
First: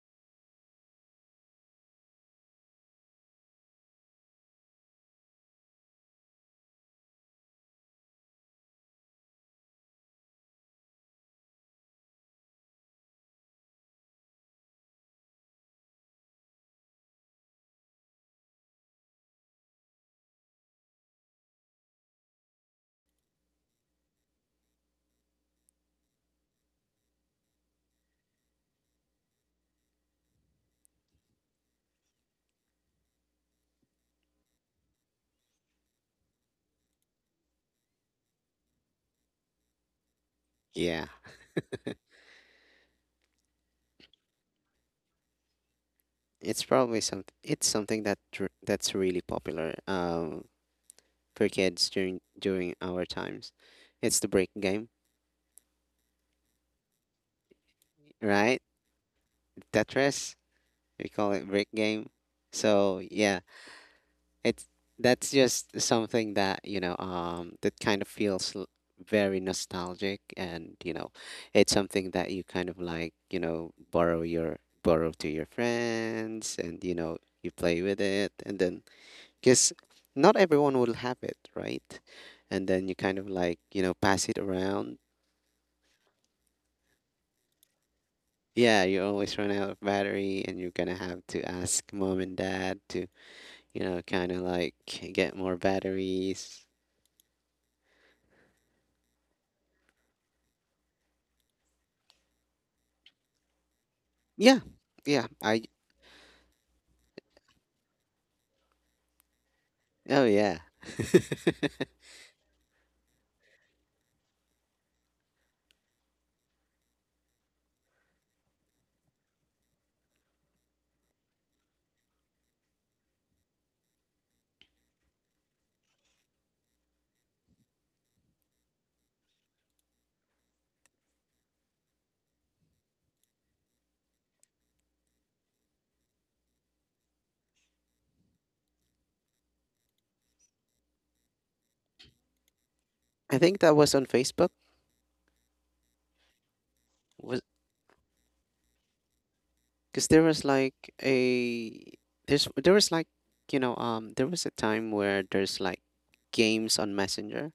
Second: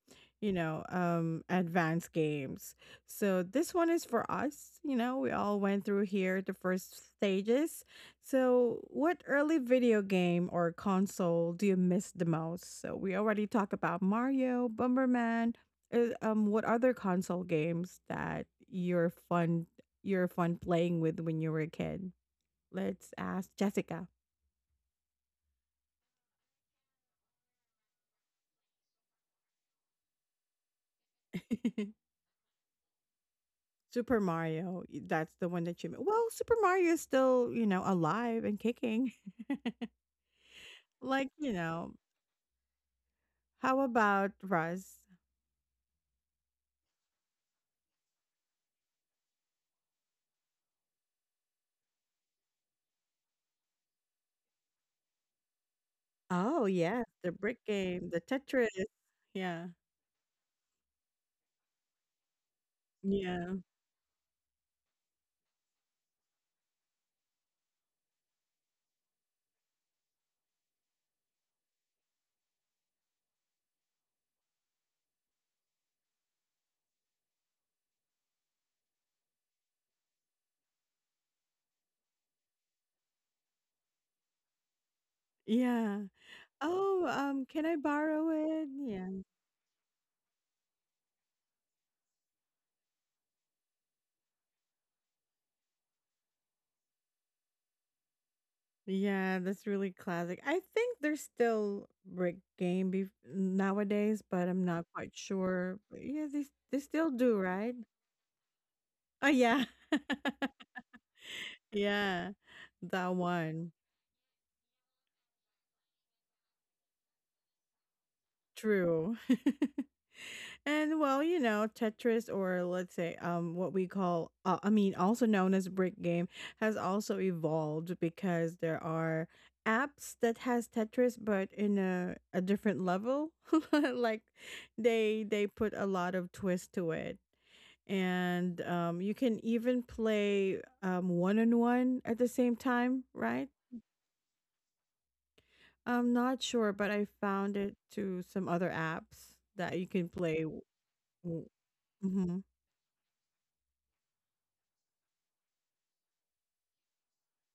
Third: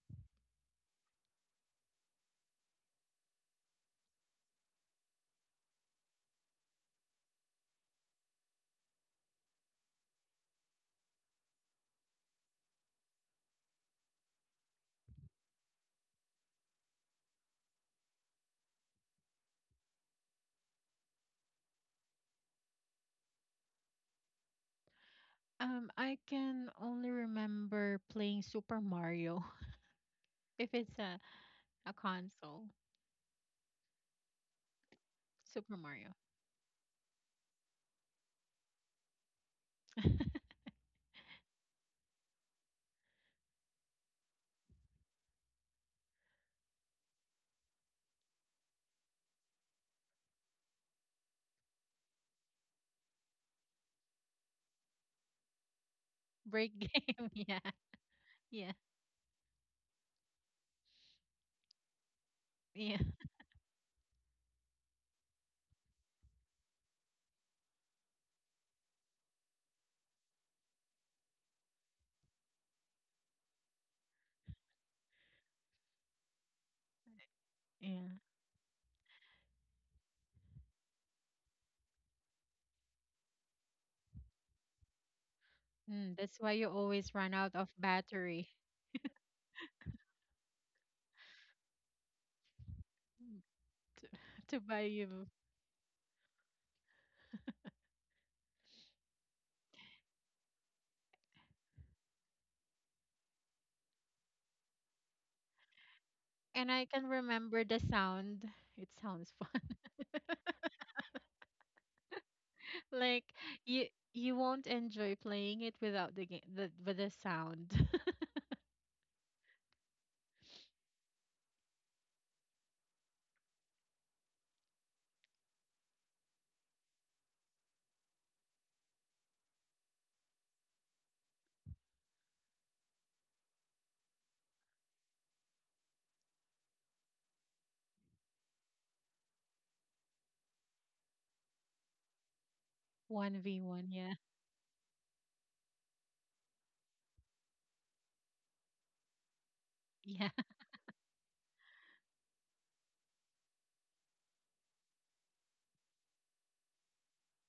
you know, advanced games. So, this one is for us, you know, we all went through here the first stages. So, what early video game or console do you miss the most? So, we already talked about Mario, Bomberman, what other console games that you're fun playing with when you were a kid? Let's ask Jessica.
I can only remember playing Super Mario if it's a console.
Super Mario, that's the one
Super
that you mean.
Mario.
Well, Super Mario is still, you know, alive and kicking.
Yeah,
Like, you know, how about Russ?
it's probably some. It's something that that's really popular, for kids, during our times. It's the break game,
Oh,
Break
yeah, the
game, yeah.
brick game, the
right?
Tetris.
Yeah,
Yeah.
Tetris, we call it break game. So
yeah,
yeah,
Yeah.
it's that's just something that, that kind of feels very nostalgic, and, it's something that you kind of like, borrow to your friends, and, you play with
yeah.
it, and then, because not everyone will have it, right? And then you kind of like, pass it around.
Yeah.
Mm, that's why you
Oh,
always run out
can
of
I borrow
battery
it?
Yeah, you
Yeah.
always run out of battery, and you're gonna have to ask mom and dad to, kind of
to
like
buy you.
get more batteries.
Yeah, that's really classic. I think there's still brick game nowadays, but
Yeah,
I'm not quite
yeah.
sure. But yeah,
And
they
I
still
can
do,
remember
right?
the sound. It
Oh
sounds
yeah.
fun.
Oh yeah.
Yeah, that
Like
one.
you you won't enjoy playing it without the game, the with the sound.
True. and well, you know, Tetris, or let's say what we call I mean also known as brick game, has also evolved, because there are apps that has Tetris but in a different level. like they put a lot of twist to it. And you can even play one on one at the same time,
I
One
right?
think
v
that
one,
was on
yeah,
Facebook.
I'm not sure, but I
Was
found it to some other apps that you
because
can
there
yeah.
play.
was like a
Mhm.
there's there was like there was a time where there's like games on Messenger.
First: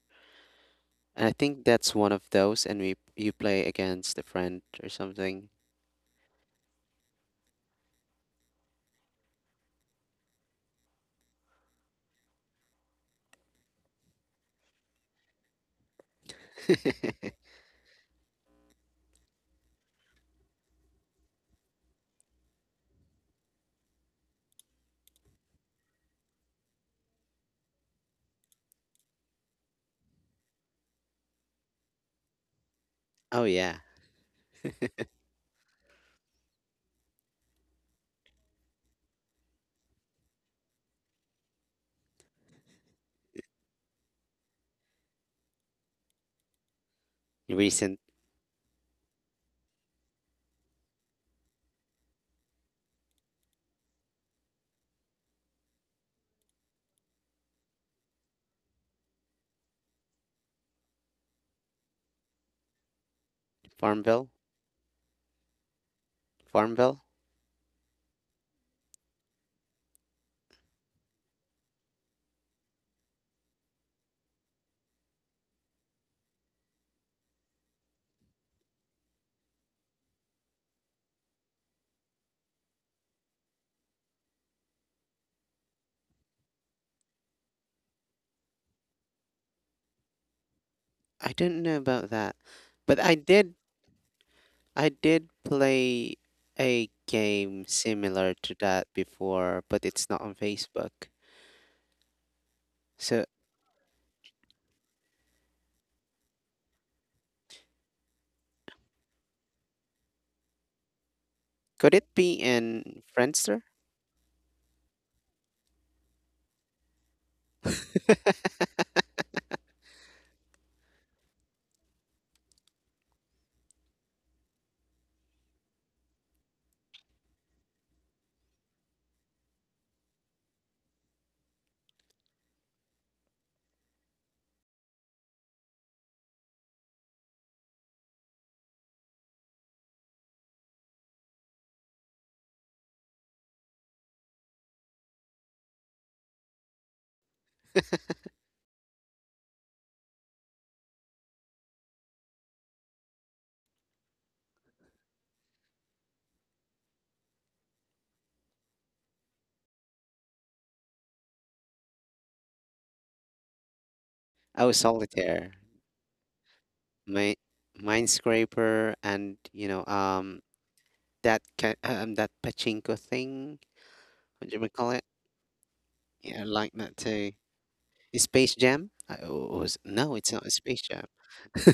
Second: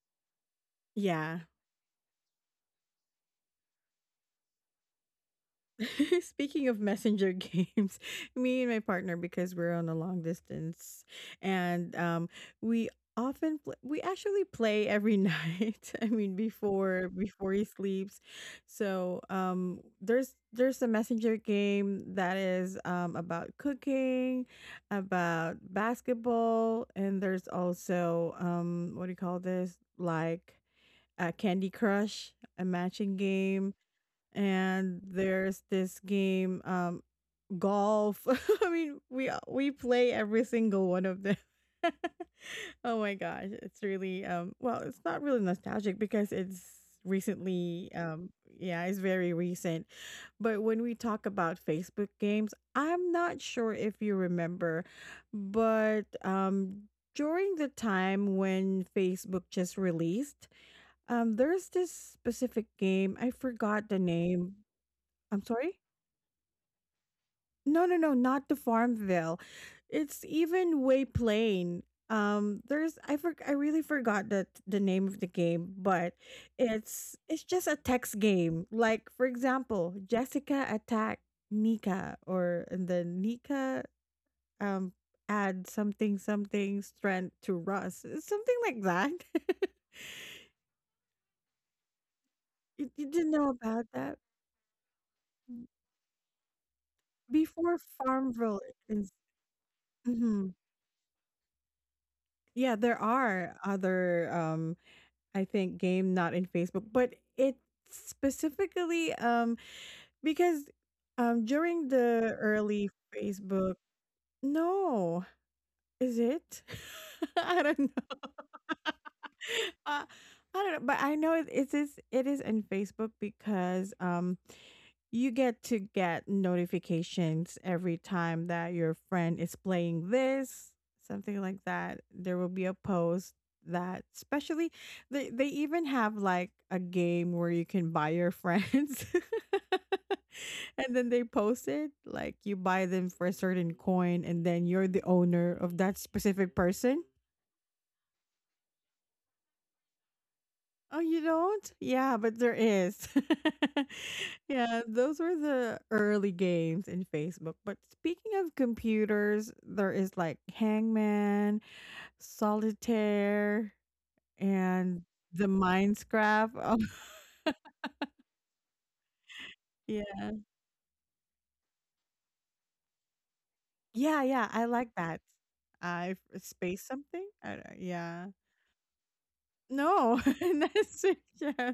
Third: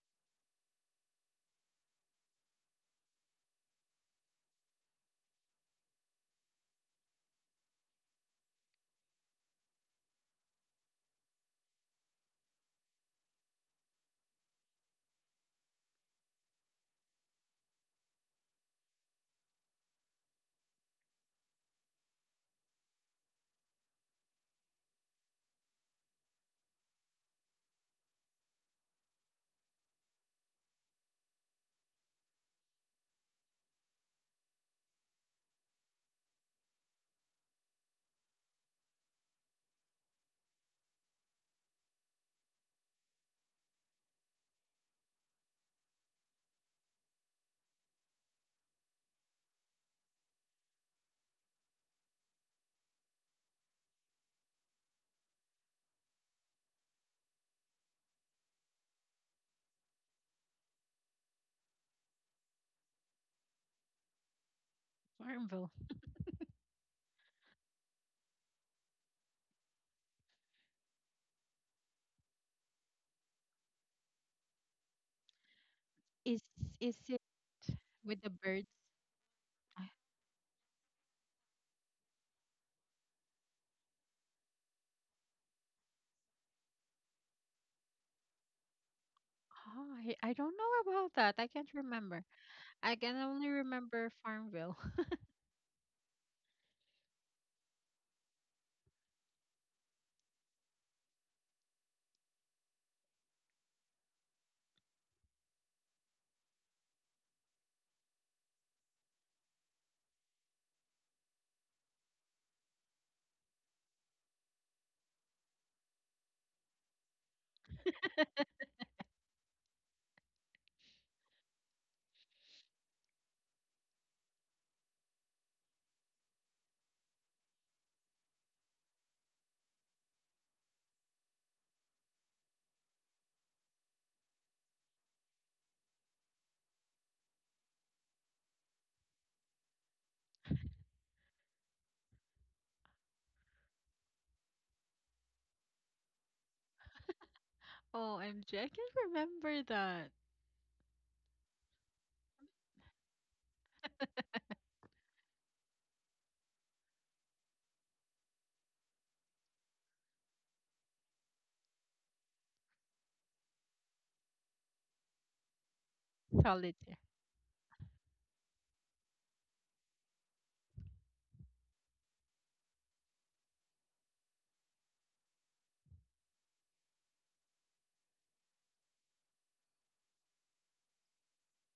And I
Yeah.
think that's one of those, and we you play against a friend or something.
Speaking of messenger games, me and my partner, because we're on a long distance, and we we actually play every night. I mean before he sleeps. So, there's a messenger game that is about cooking, about basketball, and there's also what do you call this? Like a Candy Crush, a matching
Oh
game.
yeah,
And there's this game, golf. I mean we play every single one of them. oh my gosh, it's really well, it's not really nostalgic because it's recently,
recent.
yeah, it's very recent. But when we talk about Facebook games, I'm not sure if you remember, but during the time when Facebook just released, there's this specific game, I forgot the
Farmville,
name. I'm
Farmville.
sorry?
Farmville.
No, no, no, not the Farmville. It's even way plain. There's I really forgot the name of the game, but
Is is
it's
it
just a text
with the birds?
game. Like for
I,
example, Jessica attack Nika, or and then Nika um add something strength to Russ, something like that.
oh, I don't know about
I
that. I
didn't
can't
know about
remember.
that,
you,
I
but
you
I
can
didn't
only
know
did.
about
remember
that
Farmville.
I did play a game
before
similar to
Farmville.
that
Is,
before, but it's not on
Mhm.
Facebook.
Yeah, there
So,
are other I think game not in Facebook, but it specifically, because during
could it
the
be
early
in Friendster?
Facebook, no, is it? I don't know. uh, I don't know, but I know it is in Facebook, because you get to get notifications every time that your friend is playing this, something like that. There will be a post that especially they even have like a game where you can buy your friends, and then they post it, like you buy them for a certain coin, and then you're the owner of that specific person.
Oh, OMG, I can't remember that.
Oh, you don't? Yeah, but there is. yeah, those were the early games in Facebook. But speaking of computers, there is like Hangman, Solitaire,
Oh,
and the
Solitaire,
Minecraft.
Solitaire.
my Minescraper, and,
Oh, yeah.
that that pachinko thing.
Yeah, yeah,
What do
I
we
like
call it?
that. I
Yeah, I like
space
that
something?
too.
I don't, yeah.
Space Jam? I was no,
No,
it's not Space
that's
Jam.
it. Yeah.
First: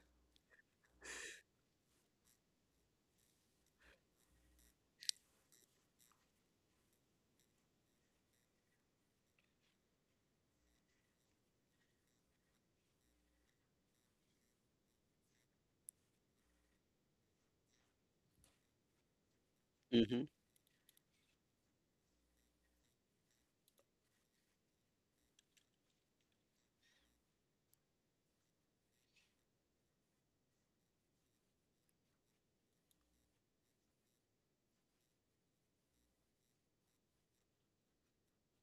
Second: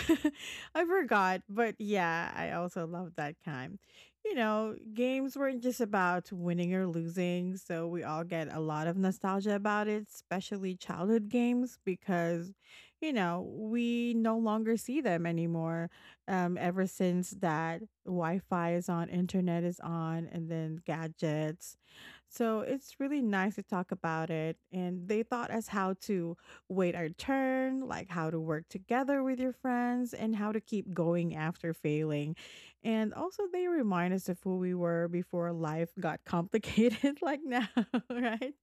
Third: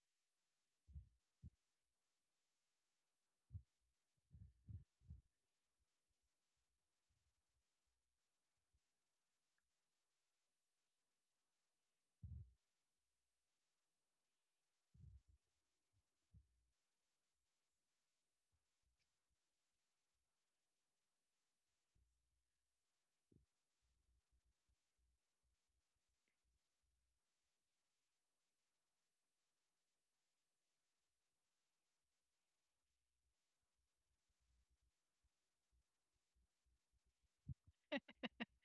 I forgot, but yeah, I also loved that time. You know, games weren't just about winning or losing, so we all get a lot of nostalgia about it, especially childhood games, because, you know, we no longer see them anymore. Ever since that Wi Fi is on, internet is
hmm
on, and then gadgets. So it's really nice to talk about it. And they taught us how to wait our turn, like how to work together with your friends, and how to keep going after failing. And also, they remind us of who we were before life got complicated, like now, right?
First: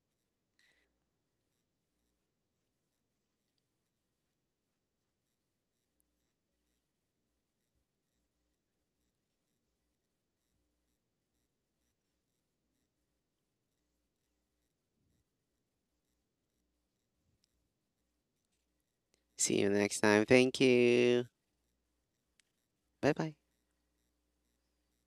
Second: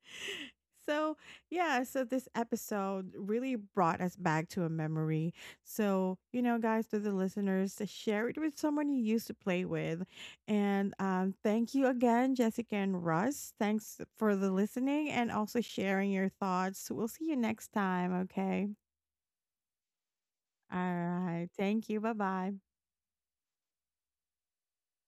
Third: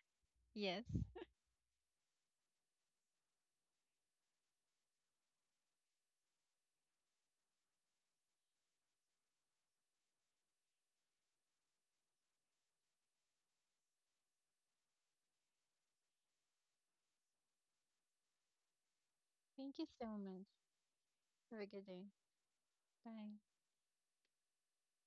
Yes.
So, yeah, so this episode really brought us back to a memory. So, you know, guys, to the listeners, share it with someone you used to play with, and thank you again, Jessica and Russ. Thanks for the listening and also sharing your thoughts. We'll see you next time, okay?
See you
Thank you
next
so
time.
much.
Thank
All
you.
right.
Have a good
Thank you.
day.
Bye bye.
Bye bye.
Bye.